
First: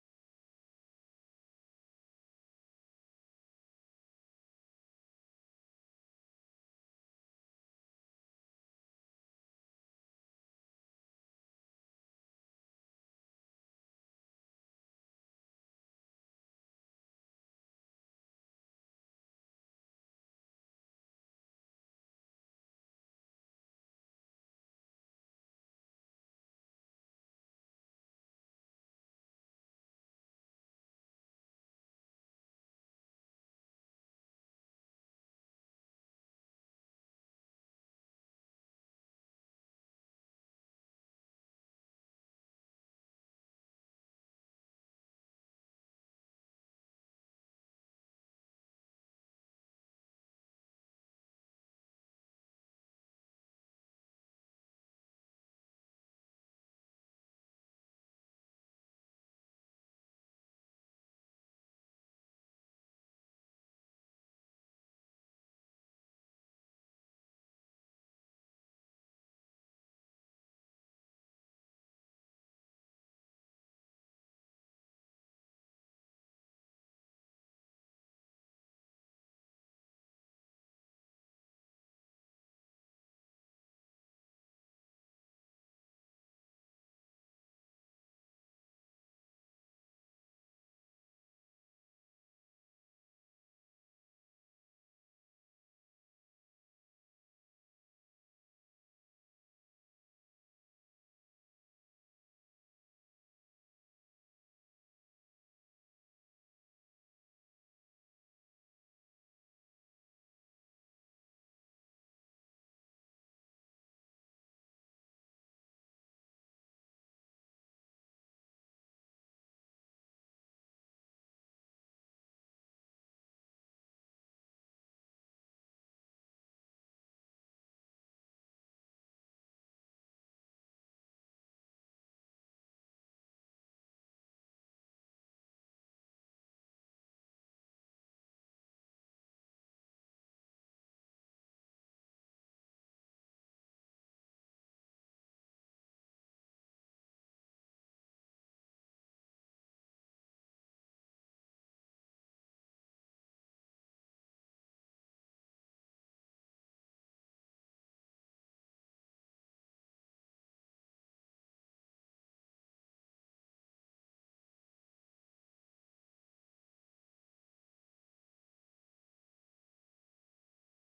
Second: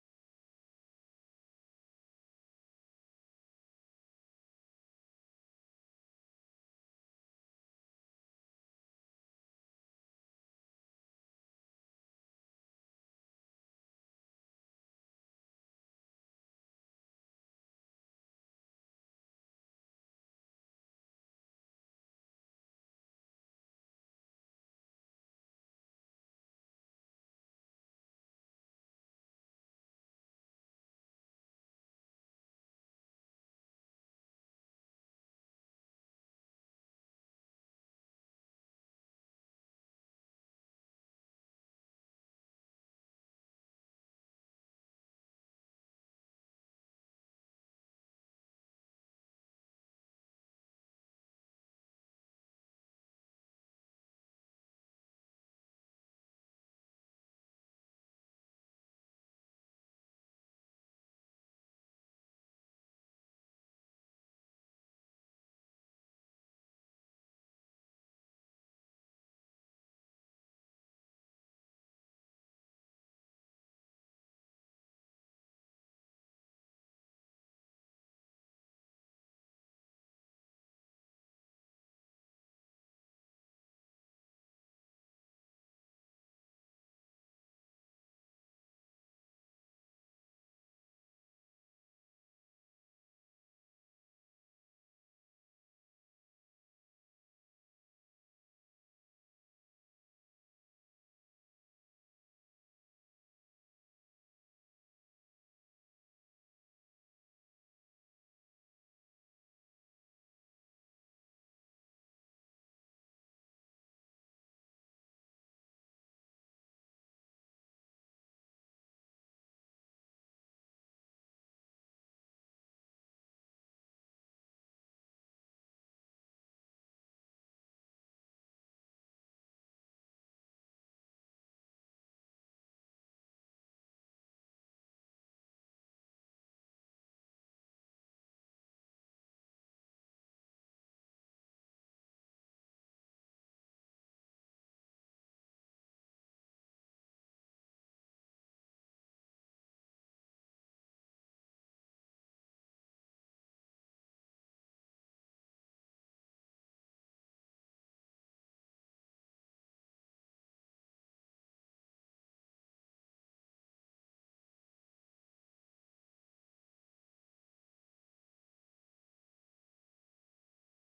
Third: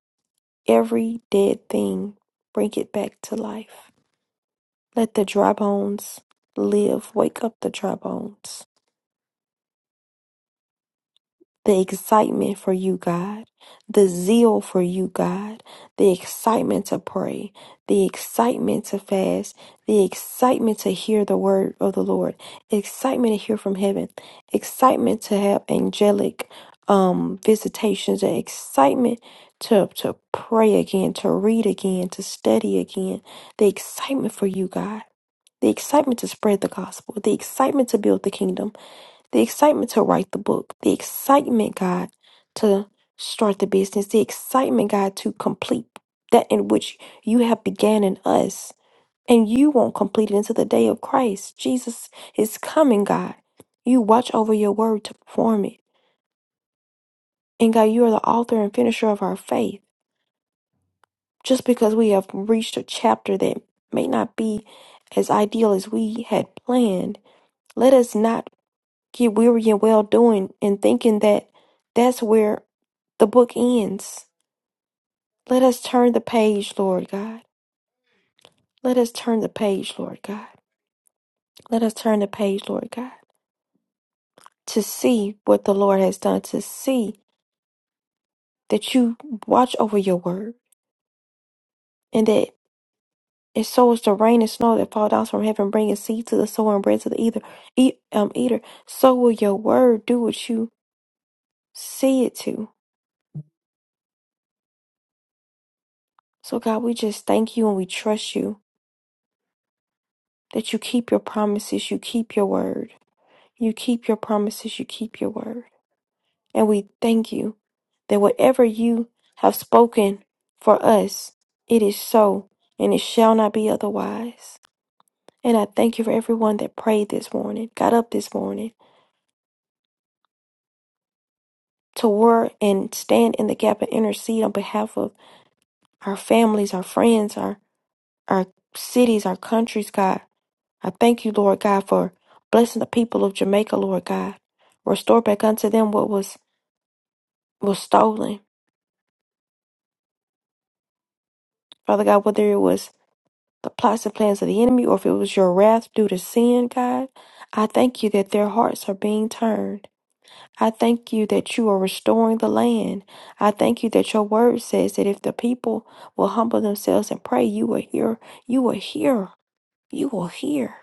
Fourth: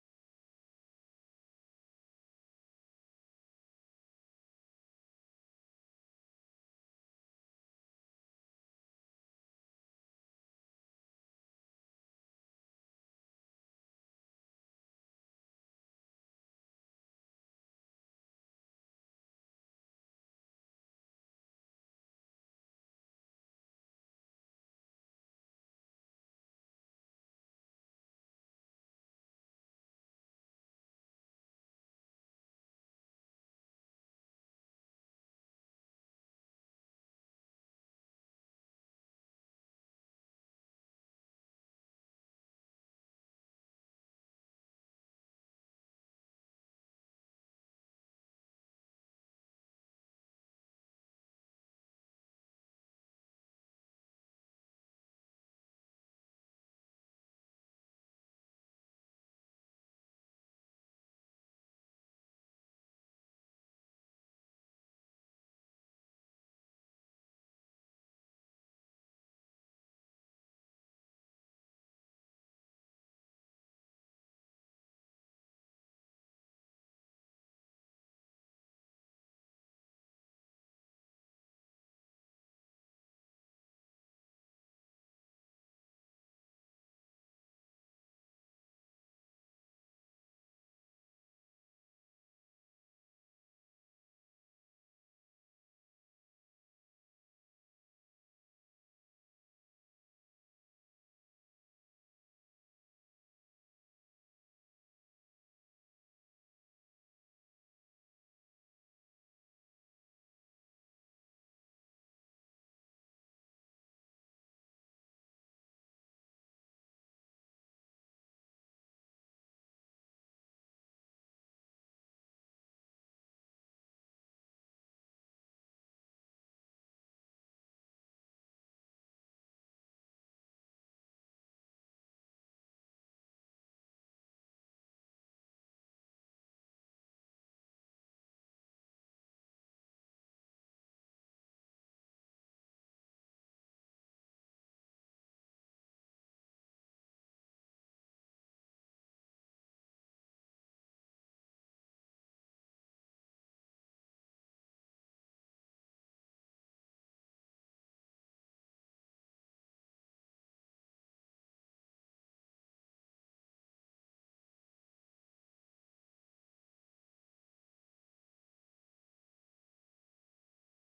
C: Every dead thing, bring it back to life. Let the dry bones live. Wake up the dry bones. The excitement for you, God. The zeal for you, God. The excitement to pray. The excitement to fast. The excitement to hear the word of the Lord. Excitement to hear from heaven. Excitement to have angelic um visitations. The excitement to to pray again, to read again, to study again. The excitement for you, God. the excitement to spread the gospel, the excitement to build the kingdom, the excitement to write the book, the excitement, God, to start the business, the excitement, God, to complete that in which you have began in us. And you won't complete it until the day of Christ. Jesus is coming, God. You watch over your word to perform it. And God, you are the author and finisher of our faith. Just because we have reached a chapter that may not be as ideal as we had planned, let us not get weary and well doing and thinking that that's where the book ends. Let us turn the page, Lord God. Let us turn the page, Lord God. Let us turn the page, Lord God, to see what the Lord has done, to see that you watch over your word and that it sows the rain and snow that fall down from heaven, bringing seed to the sower and bread to the eater. Eat, um, eater. So will your word do what you see it to. So God, we just thank you and we trust you that you keep your promises, you keep your word. You keep your promises, you keep your word. And we thank you that whatever you have spoken for us, it is so and it shall not be otherwise. And I thank you for everyone that prayed this morning, got up this morning to work and stand in the gap and intercede on behalf of our families, our friends, our, our cities, our countries, God. I thank you, Lord God, for blessing the people of Jamaica, Lord God. Restore back unto them what was was stolen. Father God, whether it was the plots and plans of the enemy or if it was your wrath due to sin, God, I thank you that their hearts are being turned. I thank you that you are restoring the land. I thank you that your word says that if the people will humble themselves and pray, you will hear, you will hear, you will hear.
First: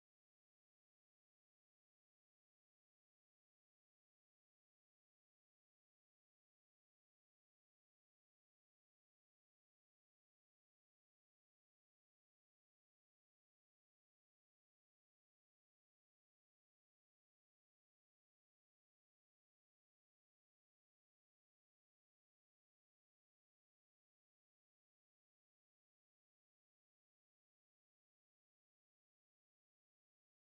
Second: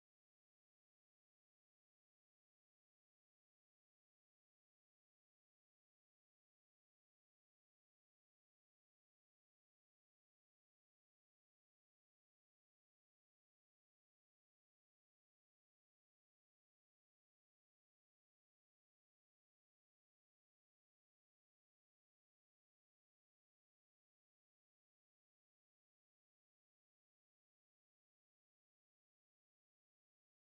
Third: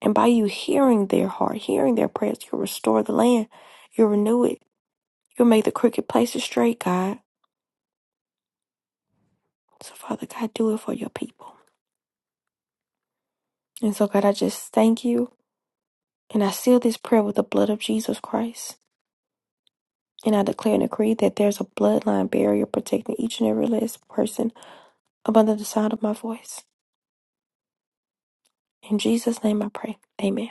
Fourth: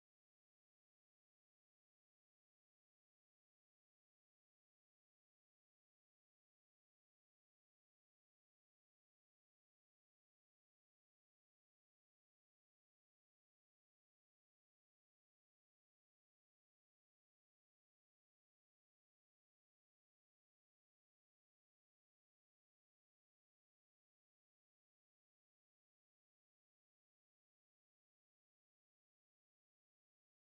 C: And by you hearing their heart, hearing their prayers, you restore the land, you renew it. You'll make the crooked places straight, God. So, Father God, do it for your people. And so, God, I just thank you. And I seal this prayer with the blood of Jesus Christ. And I declare and decree that there's a bloodline barrier protecting each and every last person under the sound of my voice. In Jesus' name I pray. Amen.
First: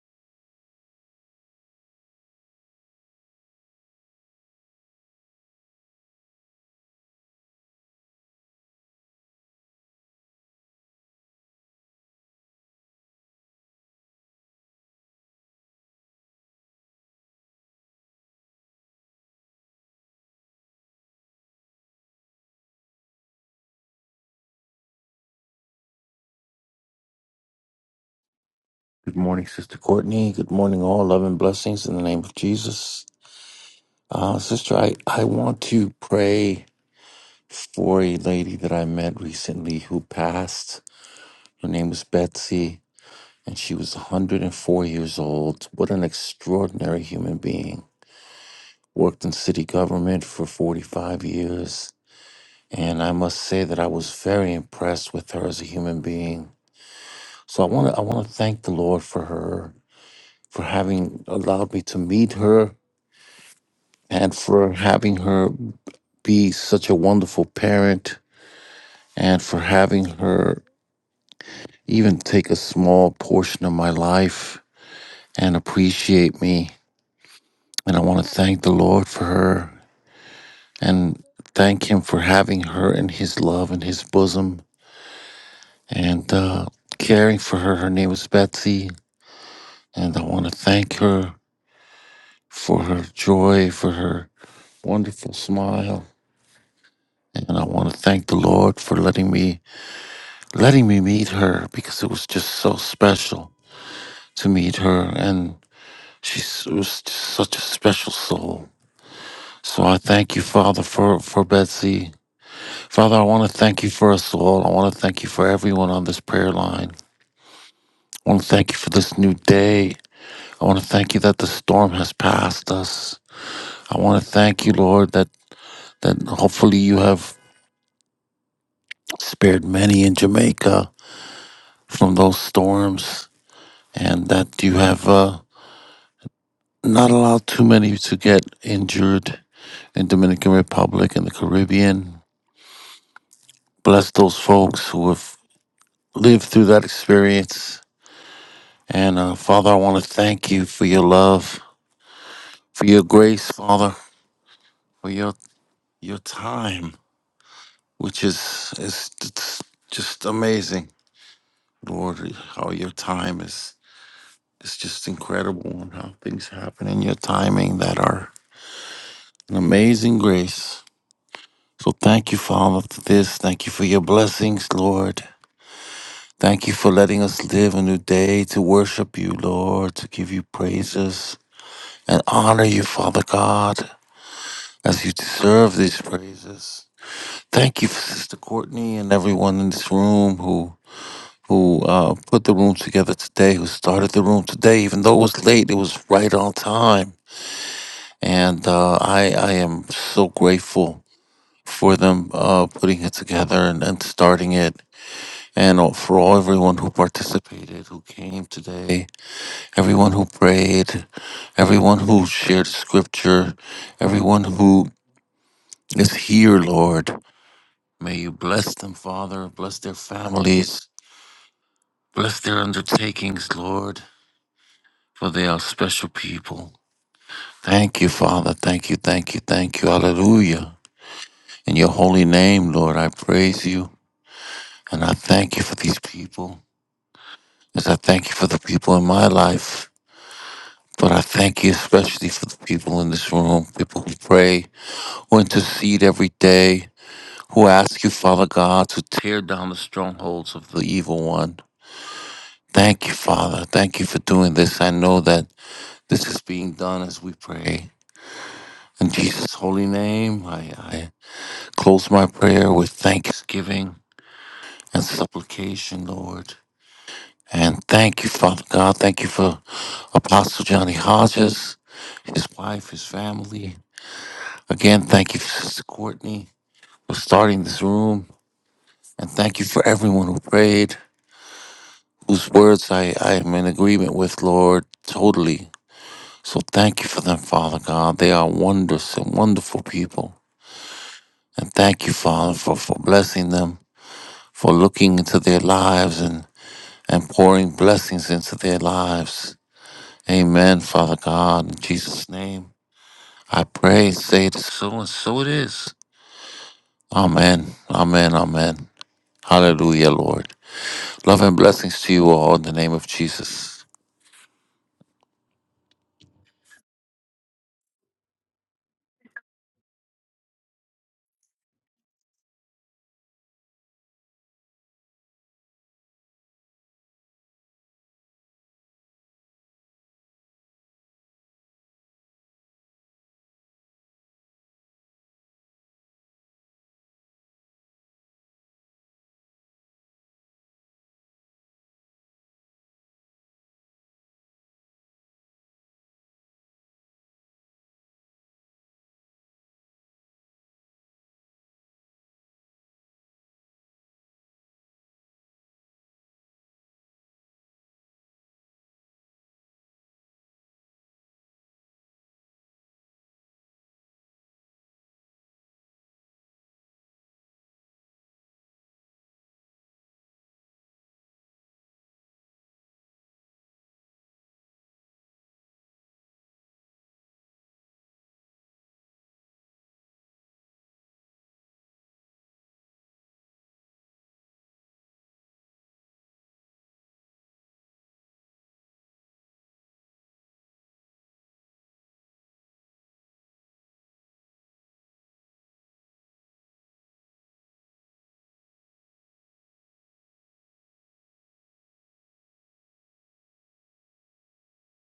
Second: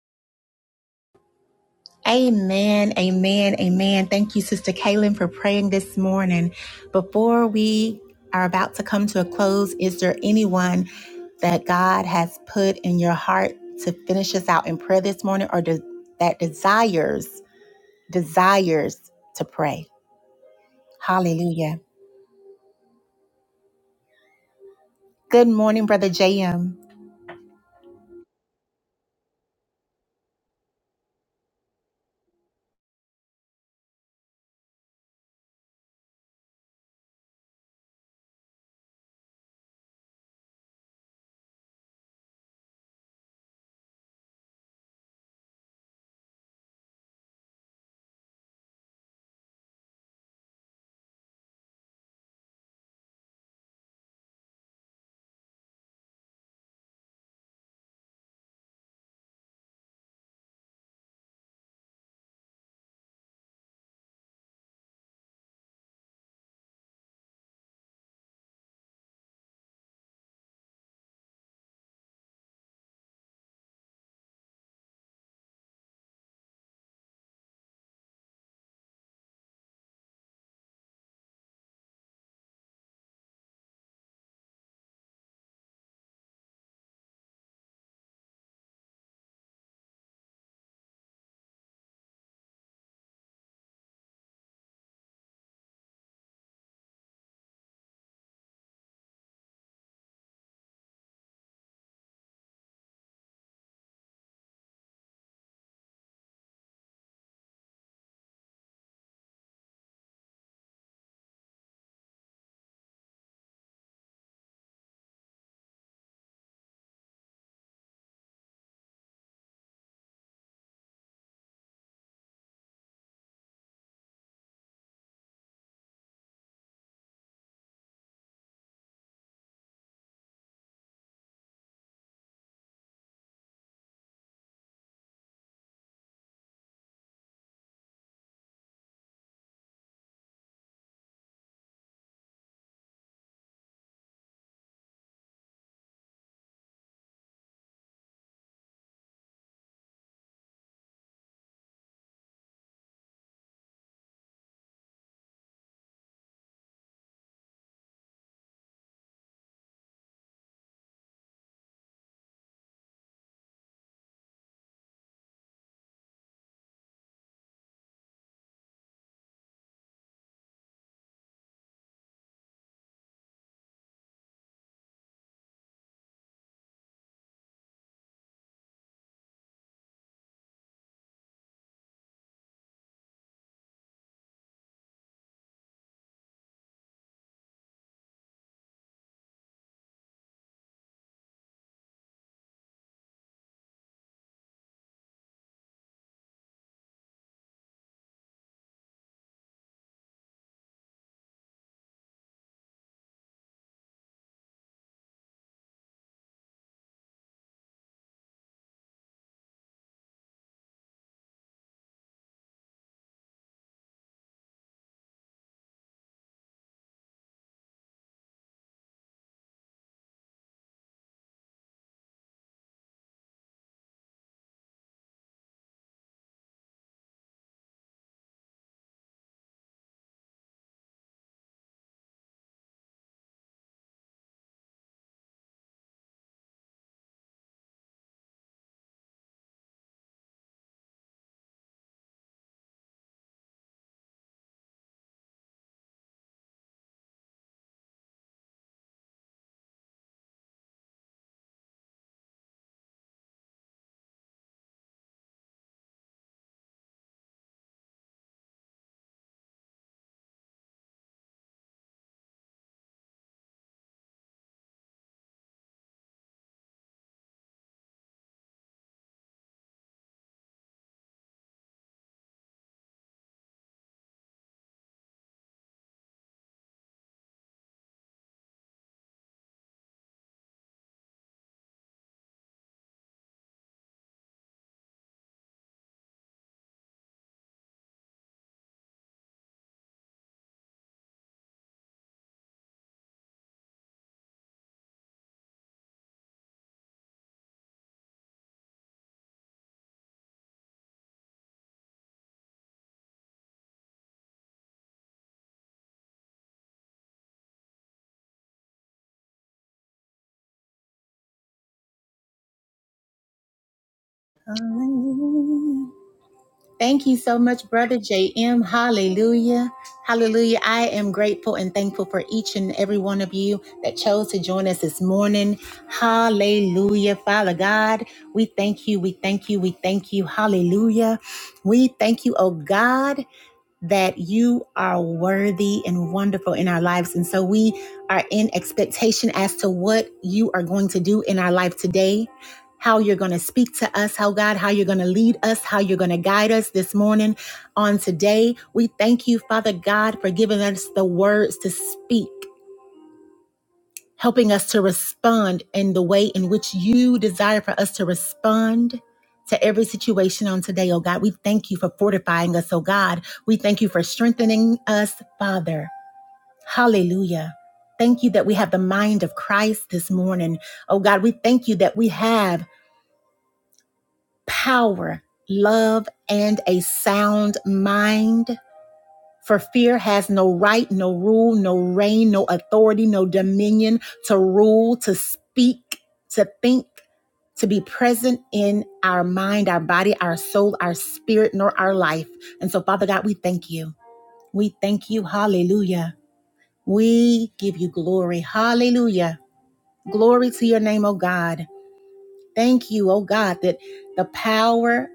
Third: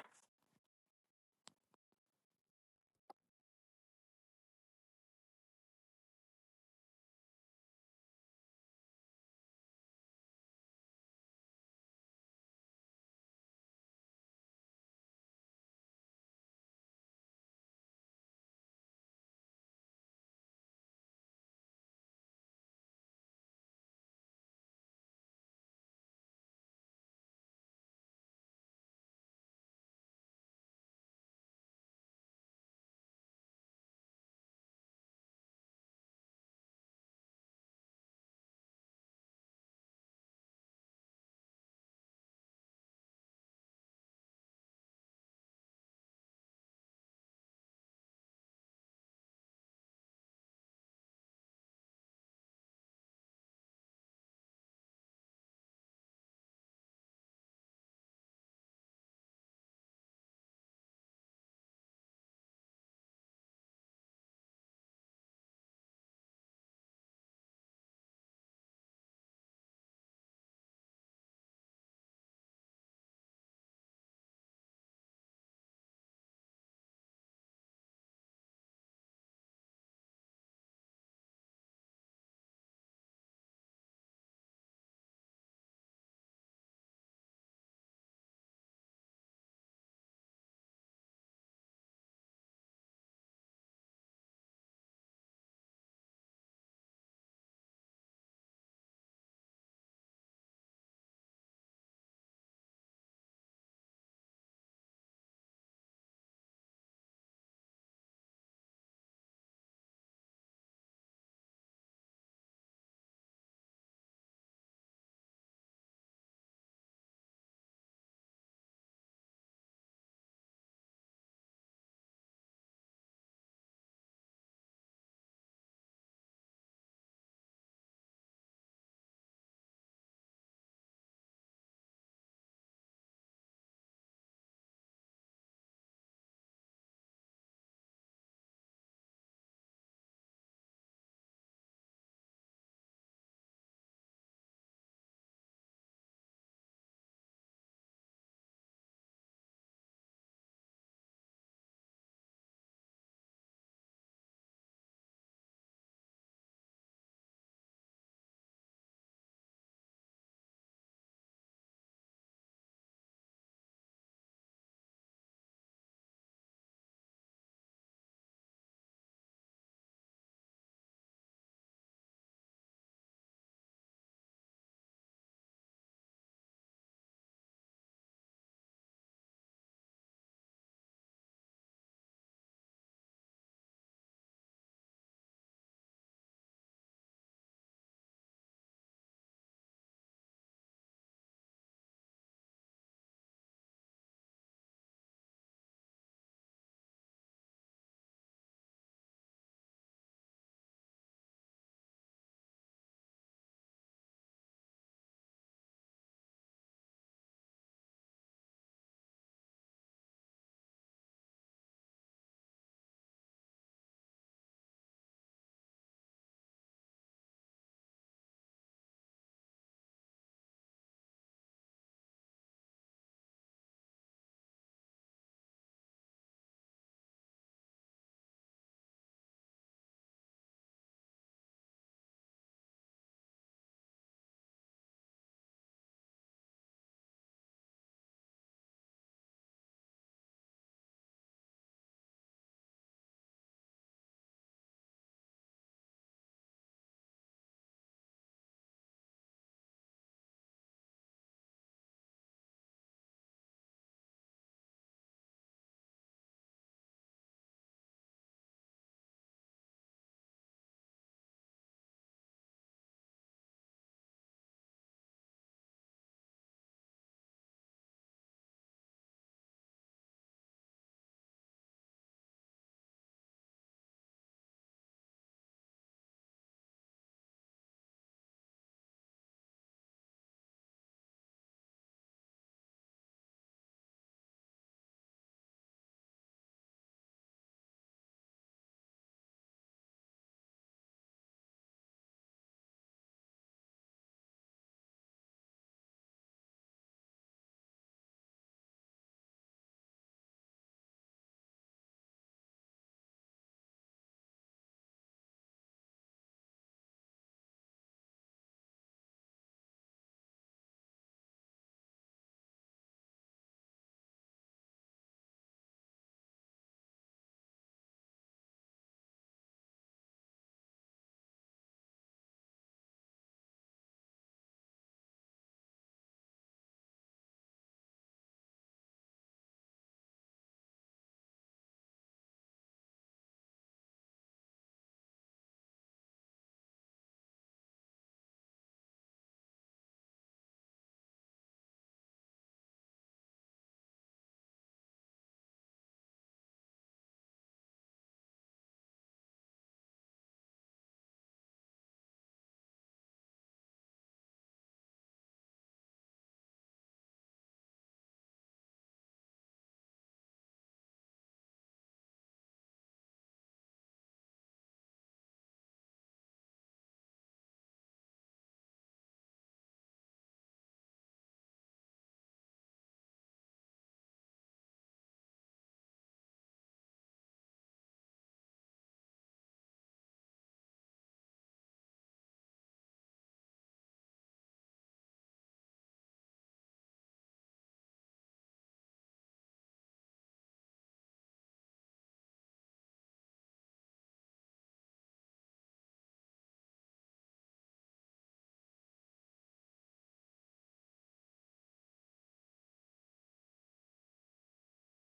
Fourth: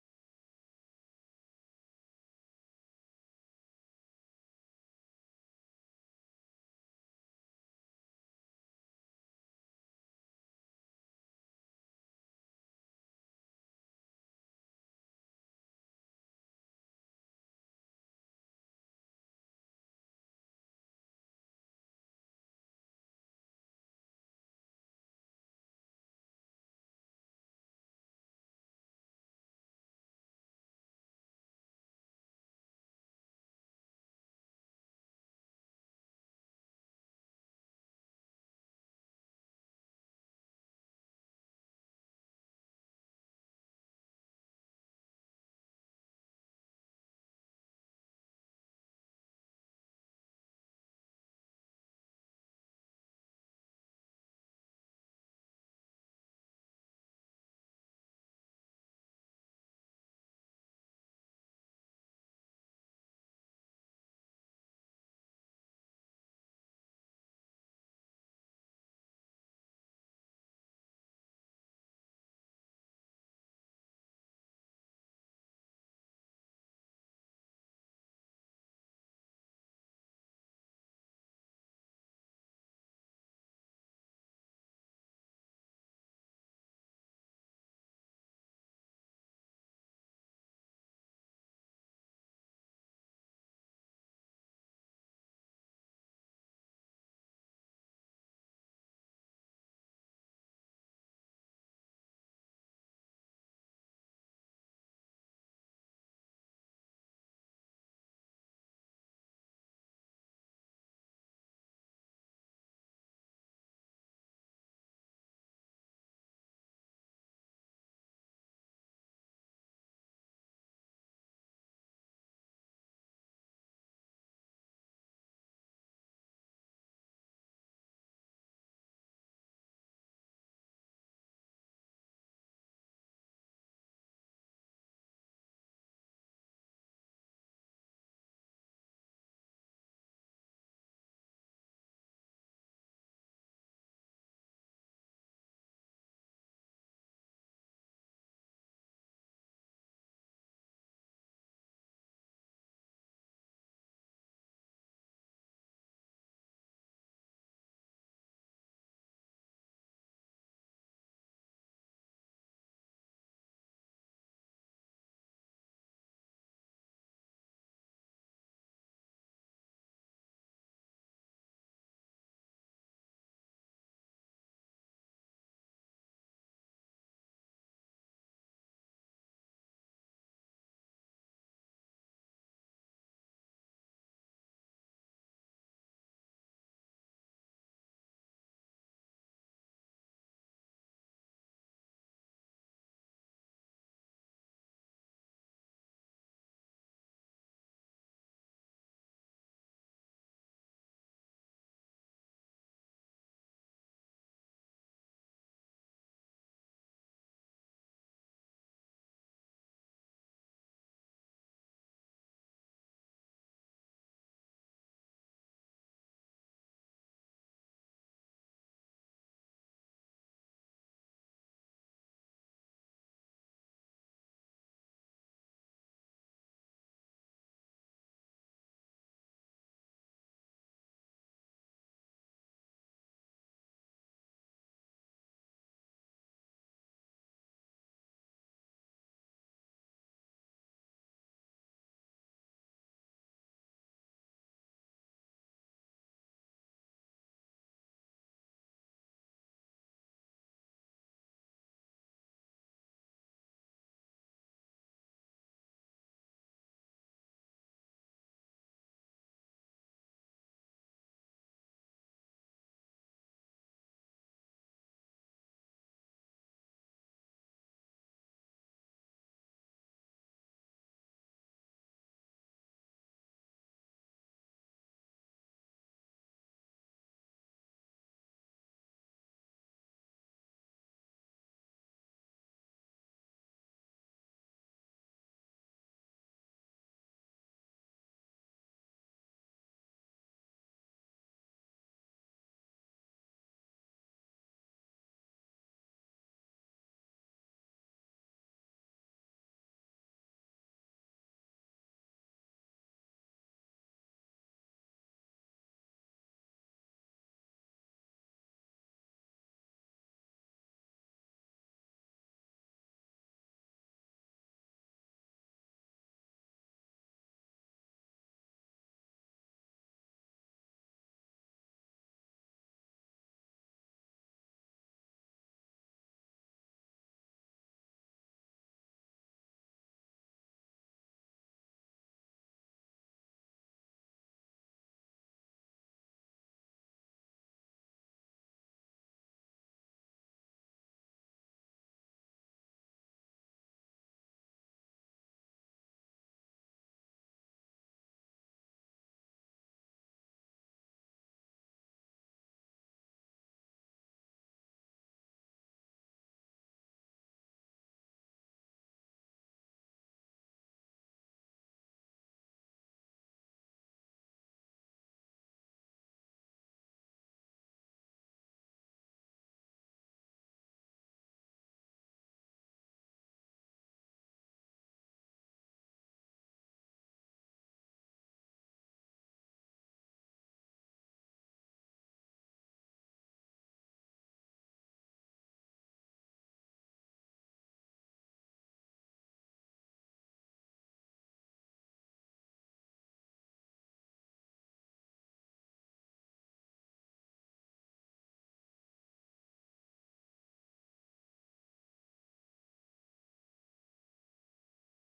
A: Amen, amen, amen. Thank you, Sister Kaylin, for praying this morning. Before we are about to come to a close, is there anyone that God has put in your heart to finish us out in prayer this morning or does that desires, desires to pray? Hallelujah. Good morning, Brother JM.
D: Good morning, Sister Courtney. Good morning, all. Love and blessings in the name of Jesus. Uh, Sister, I, I want to pray for a lady that I met recently who passed. Her name was Betsy, and she was 104 years old. What an extraordinary human being. Worked in city government for 45 years, and I must say that I was very impressed with her as a human being. So I want to I want to thank the Lord for her for having allowed me to meet her and for having her be such a wonderful parent and for having her even take a small portion of my life and appreciate me. And I want to thank the Lord for her and thank Him for having her in His love and His bosom and uh, caring for her. Her name is Betsy. And I want to thank her for her joy, for her wonderful smile. And I want to thank the Lord for letting me letting me meet her because it was just so special to meet her. And she s- was just such a special soul. So I thank you, Father, for, for Betsy. Father, I want to thank you for us all. I want to thank you for everyone on this prayer line. I want to thank you for this new day. I want to thank you that the storm has passed us. I want to thank you, Lord, that, that hopefully you have spared many in Jamaica from those storms and that you have. uh, not allow too many to get injured in Dominican Republic and the Caribbean. Bless those folks who have lived through that experience. And uh, Father, I want to thank you for your love, for your grace, Father, for your your time, which is is it's just amazing, Lord. How your time is is just incredible, and how things happen in your timing that are an amazing grace. So thank you Father, for this. Thank you for your blessings, Lord. Thank you for letting us live a new day to worship you, Lord, to give you praises and honor you, Father God, as you deserve these praises. Thank you for Sister Courtney and everyone in this room who who uh, put the room together today, who started the room today, even though it was late, it was right on time. And uh, I, I am so grateful for them uh, putting it together and, and starting it and all- for all everyone who participated, who came today, everyone who prayed, everyone who shared scripture, everyone who is here, Lord. May you bless them, Father, bless their families, bless their undertakings, Lord, for they are special people. Thank you, Father. Thank you, thank you, thank you. Hallelujah. In your holy name, Lord, I praise you and I thank you for these people. As I thank you for the people in my life But I thank you especially for the people in this room, people who pray, who intercede every day, who ask you, Father God, to tear down the strongholds of the evil one. Thank you, Father. Thank you for doing this. I know that this is being done as we pray. In Jesus' holy name, I, I close my prayer with thanksgiving and supplication, Lord. And thank you, Father God. Thank you for Apostle Johnny Hodges, his wife, his family. Again, thank you, Sister Courtney, for starting this room. And thank you for everyone who prayed, whose words I, I am in agreement with, Lord, totally. So thank you for them, Father God. They are wondrous and wonderful people. And thank you, Father, for, for blessing them, for looking into their lives and, and pouring blessings into their lives. Amen, Father God. In Jesus' name, I pray, and say it is so, and so it is. Amen. Amen. Amen. Hallelujah, Lord. Love and blessings to you all in the name of Jesus.
A: Thank you so much, Brother JM. Hallelujah. Hallelujah. I am grateful and thankful for each and every one of you that chose to join us this morning. Hallelujah. Father God, we thank you. We thank you. We thank you. Hallelujah. We thank you, oh God that you are worthy and wonderful in our lives. And so we are in expectation as to what you are going to do in our life today, how you're going to speak to us, how God, how you're going to lead us, how you're going to guide us this morning on today. We thank you, Father God, for giving us the words to speak helping us to respond in the way in which you desire for us to respond to every situation on today, oh God. We thank you for fortifying us, oh God. We thank you for strengthening us, Father. Hallelujah. Thank you that we have the mind of Christ this morning. Oh God, we thank you that we have power, love, and a sound mind. For fear has no right, no rule, no reign, no authority, no dominion to rule, to speak, to think, to be present in our mind, our body, our soul, our spirit, nor our life. And so, Father God, we thank you. We thank you. Hallelujah. We give you glory. Hallelujah. Glory to your name, O God. Thank you, O God, that the power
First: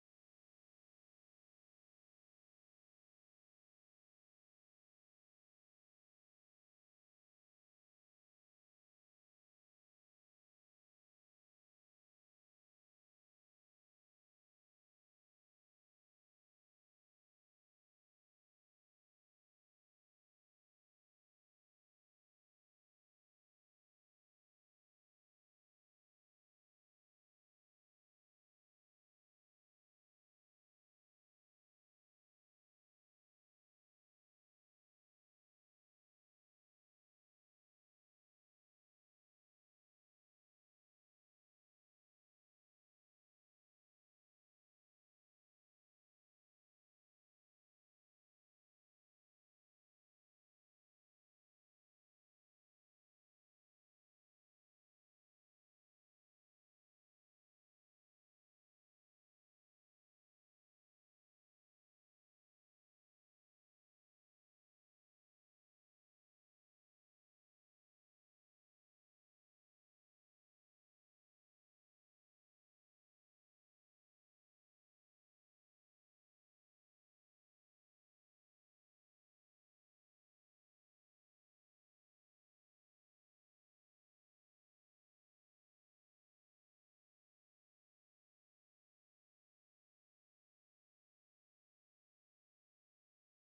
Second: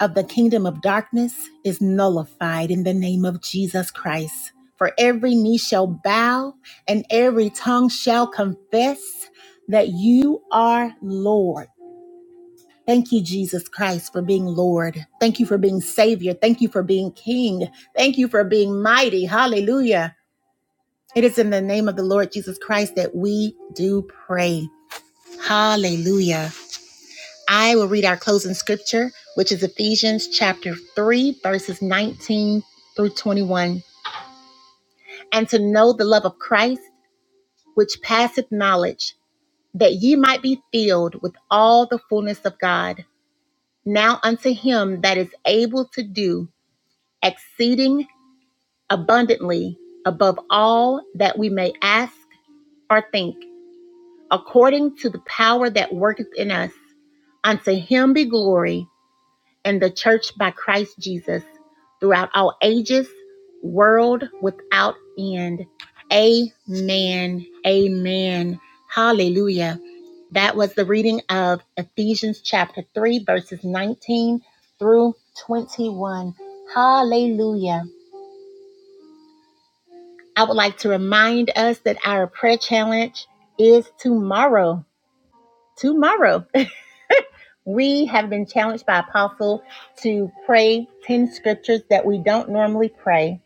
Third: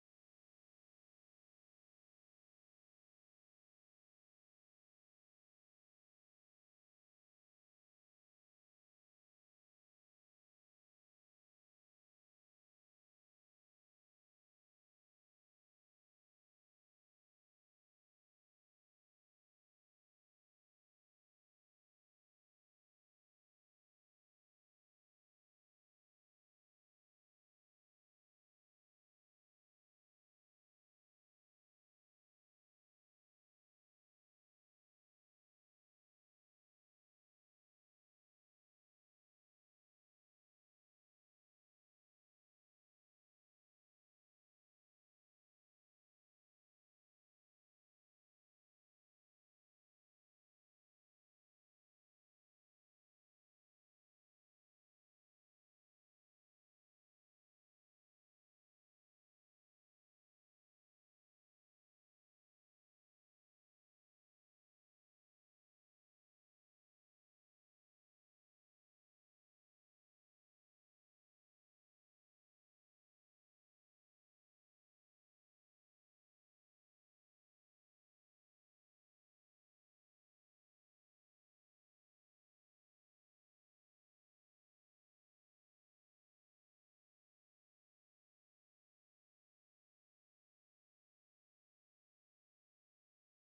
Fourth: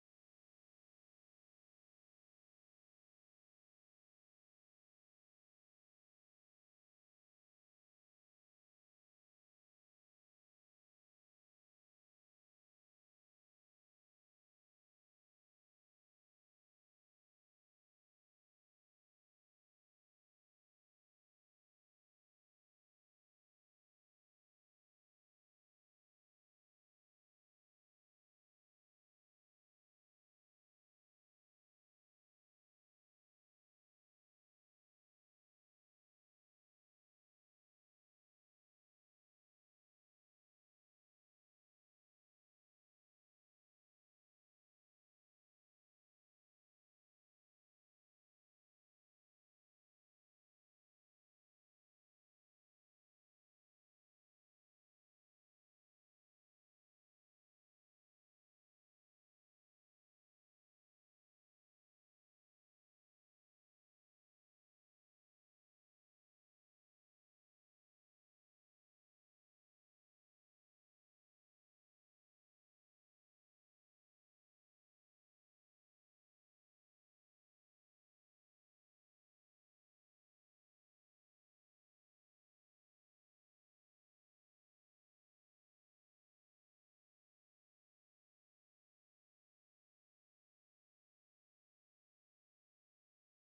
A: of the kingdom of darkness is nullified in the name of Jesus Christ. For every knee shall bow and every tongue shall confess that you are Lord. Thank you, Jesus Christ, for being Lord. Thank you for being Savior. Thank you for being King. Thank you for being mighty. Hallelujah. It is in the name of the Lord Jesus Christ that we do pray. Hallelujah. I will read our closing scripture, which is Ephesians chapter 3, verses 19 through 21. And to know the love of Christ, which passeth knowledge, that ye might be filled with all the fullness of God. Now unto him that is able to do exceeding abundantly above all that we may ask or think, according to the power that worketh in us, unto him be glory and the church by Christ Jesus throughout all ages, world without end. Amen. Amen. Hallelujah. That was the reading of Ephesians chapter 3, verses 19 through 21. Hallelujah. I would like to remind us that our prayer challenge is tomorrow. Tomorrow. We have been challenged by Apostle to pray 10 scriptures that we don't normally pray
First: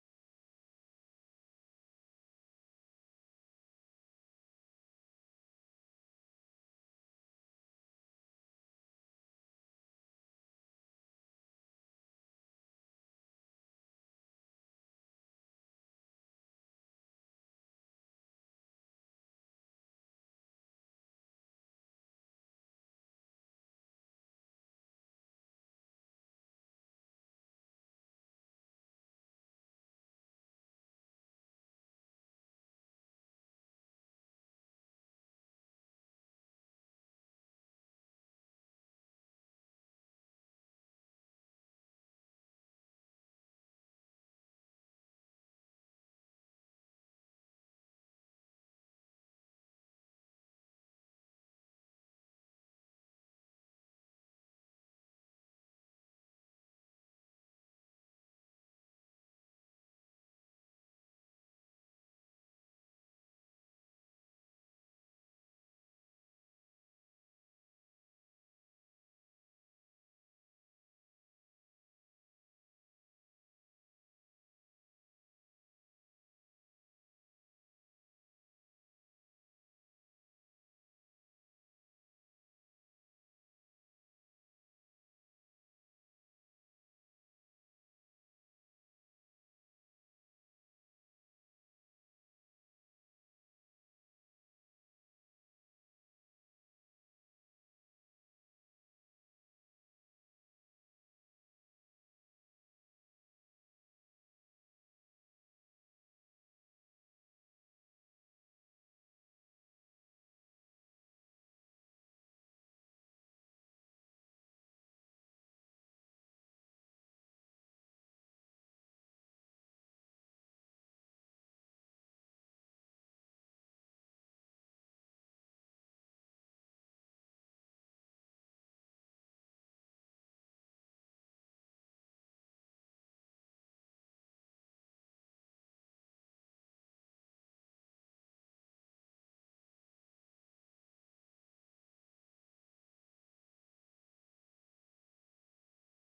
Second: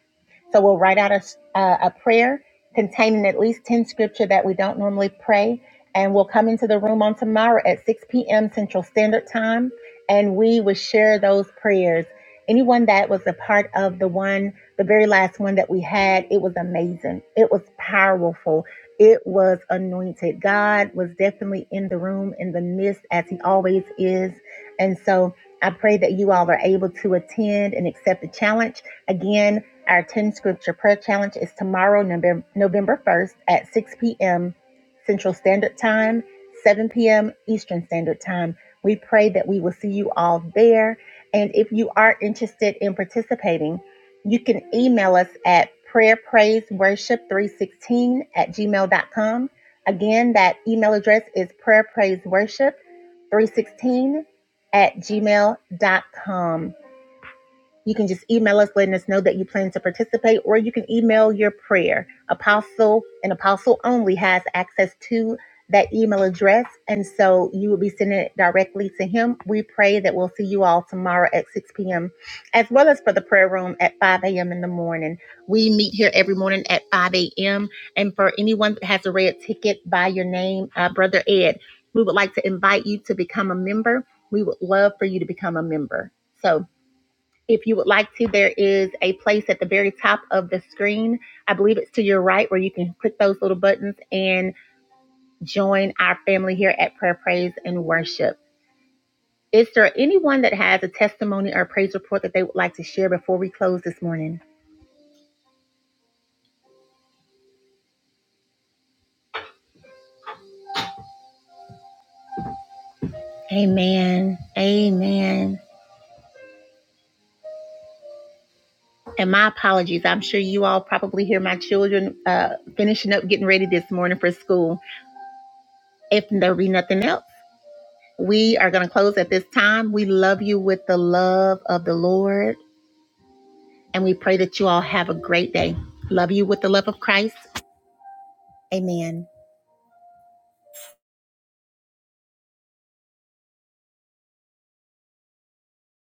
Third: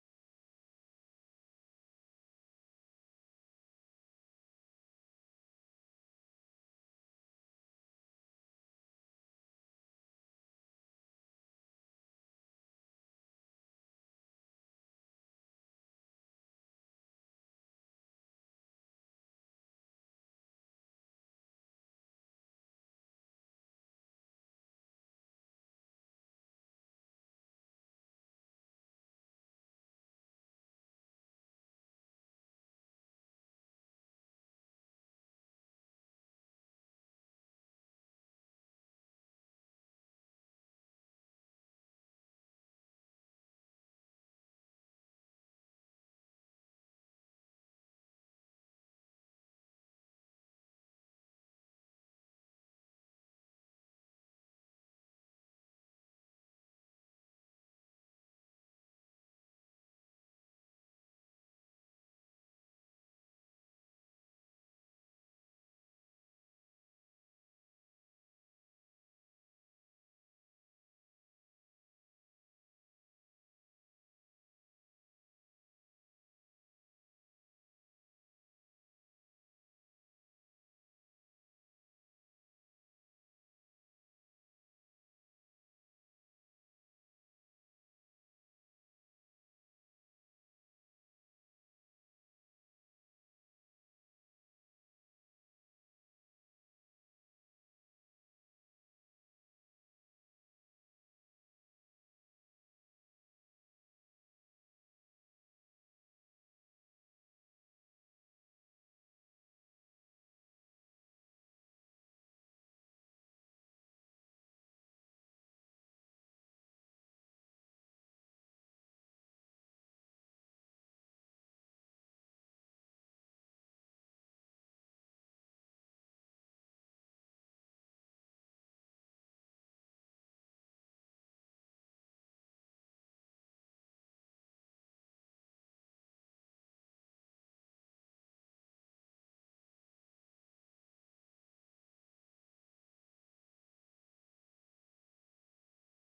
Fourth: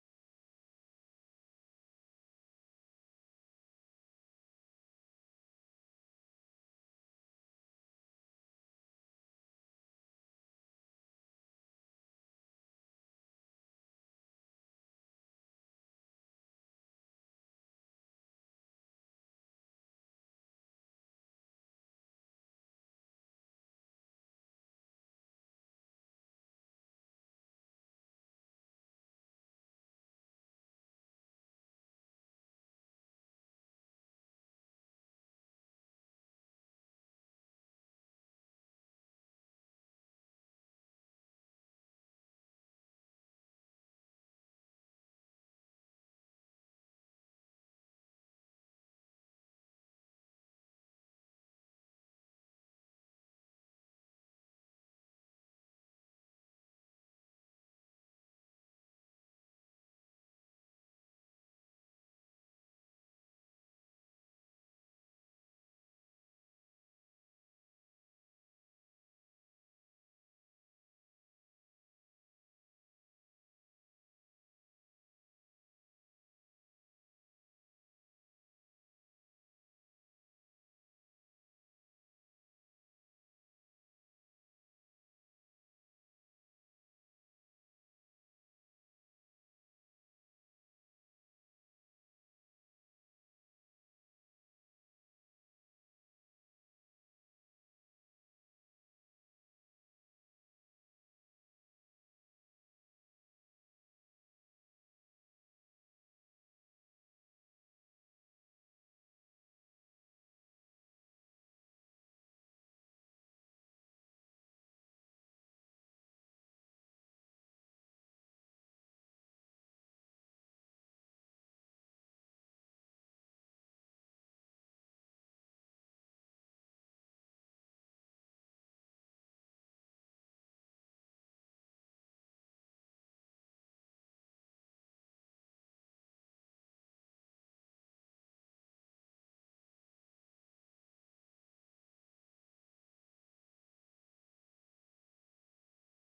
A: so we'll write out a, s- uh, a prayer containing at least 10 scripture that we don't normally pray. And we'll come into the room on tomorrow at 6 p.m. Central Standard Time and we will share those prayers. Anyone that was a part of the one, the very last one that we had, it was amazing. It was powerful. It was anointed. God was definitely in the room, in the midst, as He always is. And so I pray that you all are able to attend and accept the challenge. Again, our 10 scripture prayer challenge is tomorrow, November, 1st at 6 p.m. Central Standard Time, 7 p.m. Eastern Standard Time. We pray that we will see you all there. And if you are interested in participating, you can email us at prayerpraiseworship316 at gmail.com. Again, that email address is prayerpraiseworship316 at gmail.com. You can just email us, letting us know that you plan to participate, or you can email your prayer. Apostle and Apostle only has access to that email address, and so you will be sending it directly to him. We pray that we'll see you all tomorrow at 6 p.m., as well as for the prayer room at 5 a.m. in the morning. We meet here every morning at 5 a.m., and for anyone that has a red ticket by your name, uh, Brother Ed, we would like to invite you to become a member. We would love for you to become a member. So, if you would like to, there is a place at the very top of the screen. I believe it's to your right where you can click those little buttons and join our family here at Prayer, Praise, and Worship. Is there anyone that has a testimony or praise report that they would like to share before we close this morning? Amen. Amen. And my apologies. I'm sure you all probably hear my children uh, finishing up getting ready this morning for school. If there be nothing else, we are going to close at this time. We love you with the love of the Lord. And we pray that you all have a great day. Love you with the love of Christ. Amen.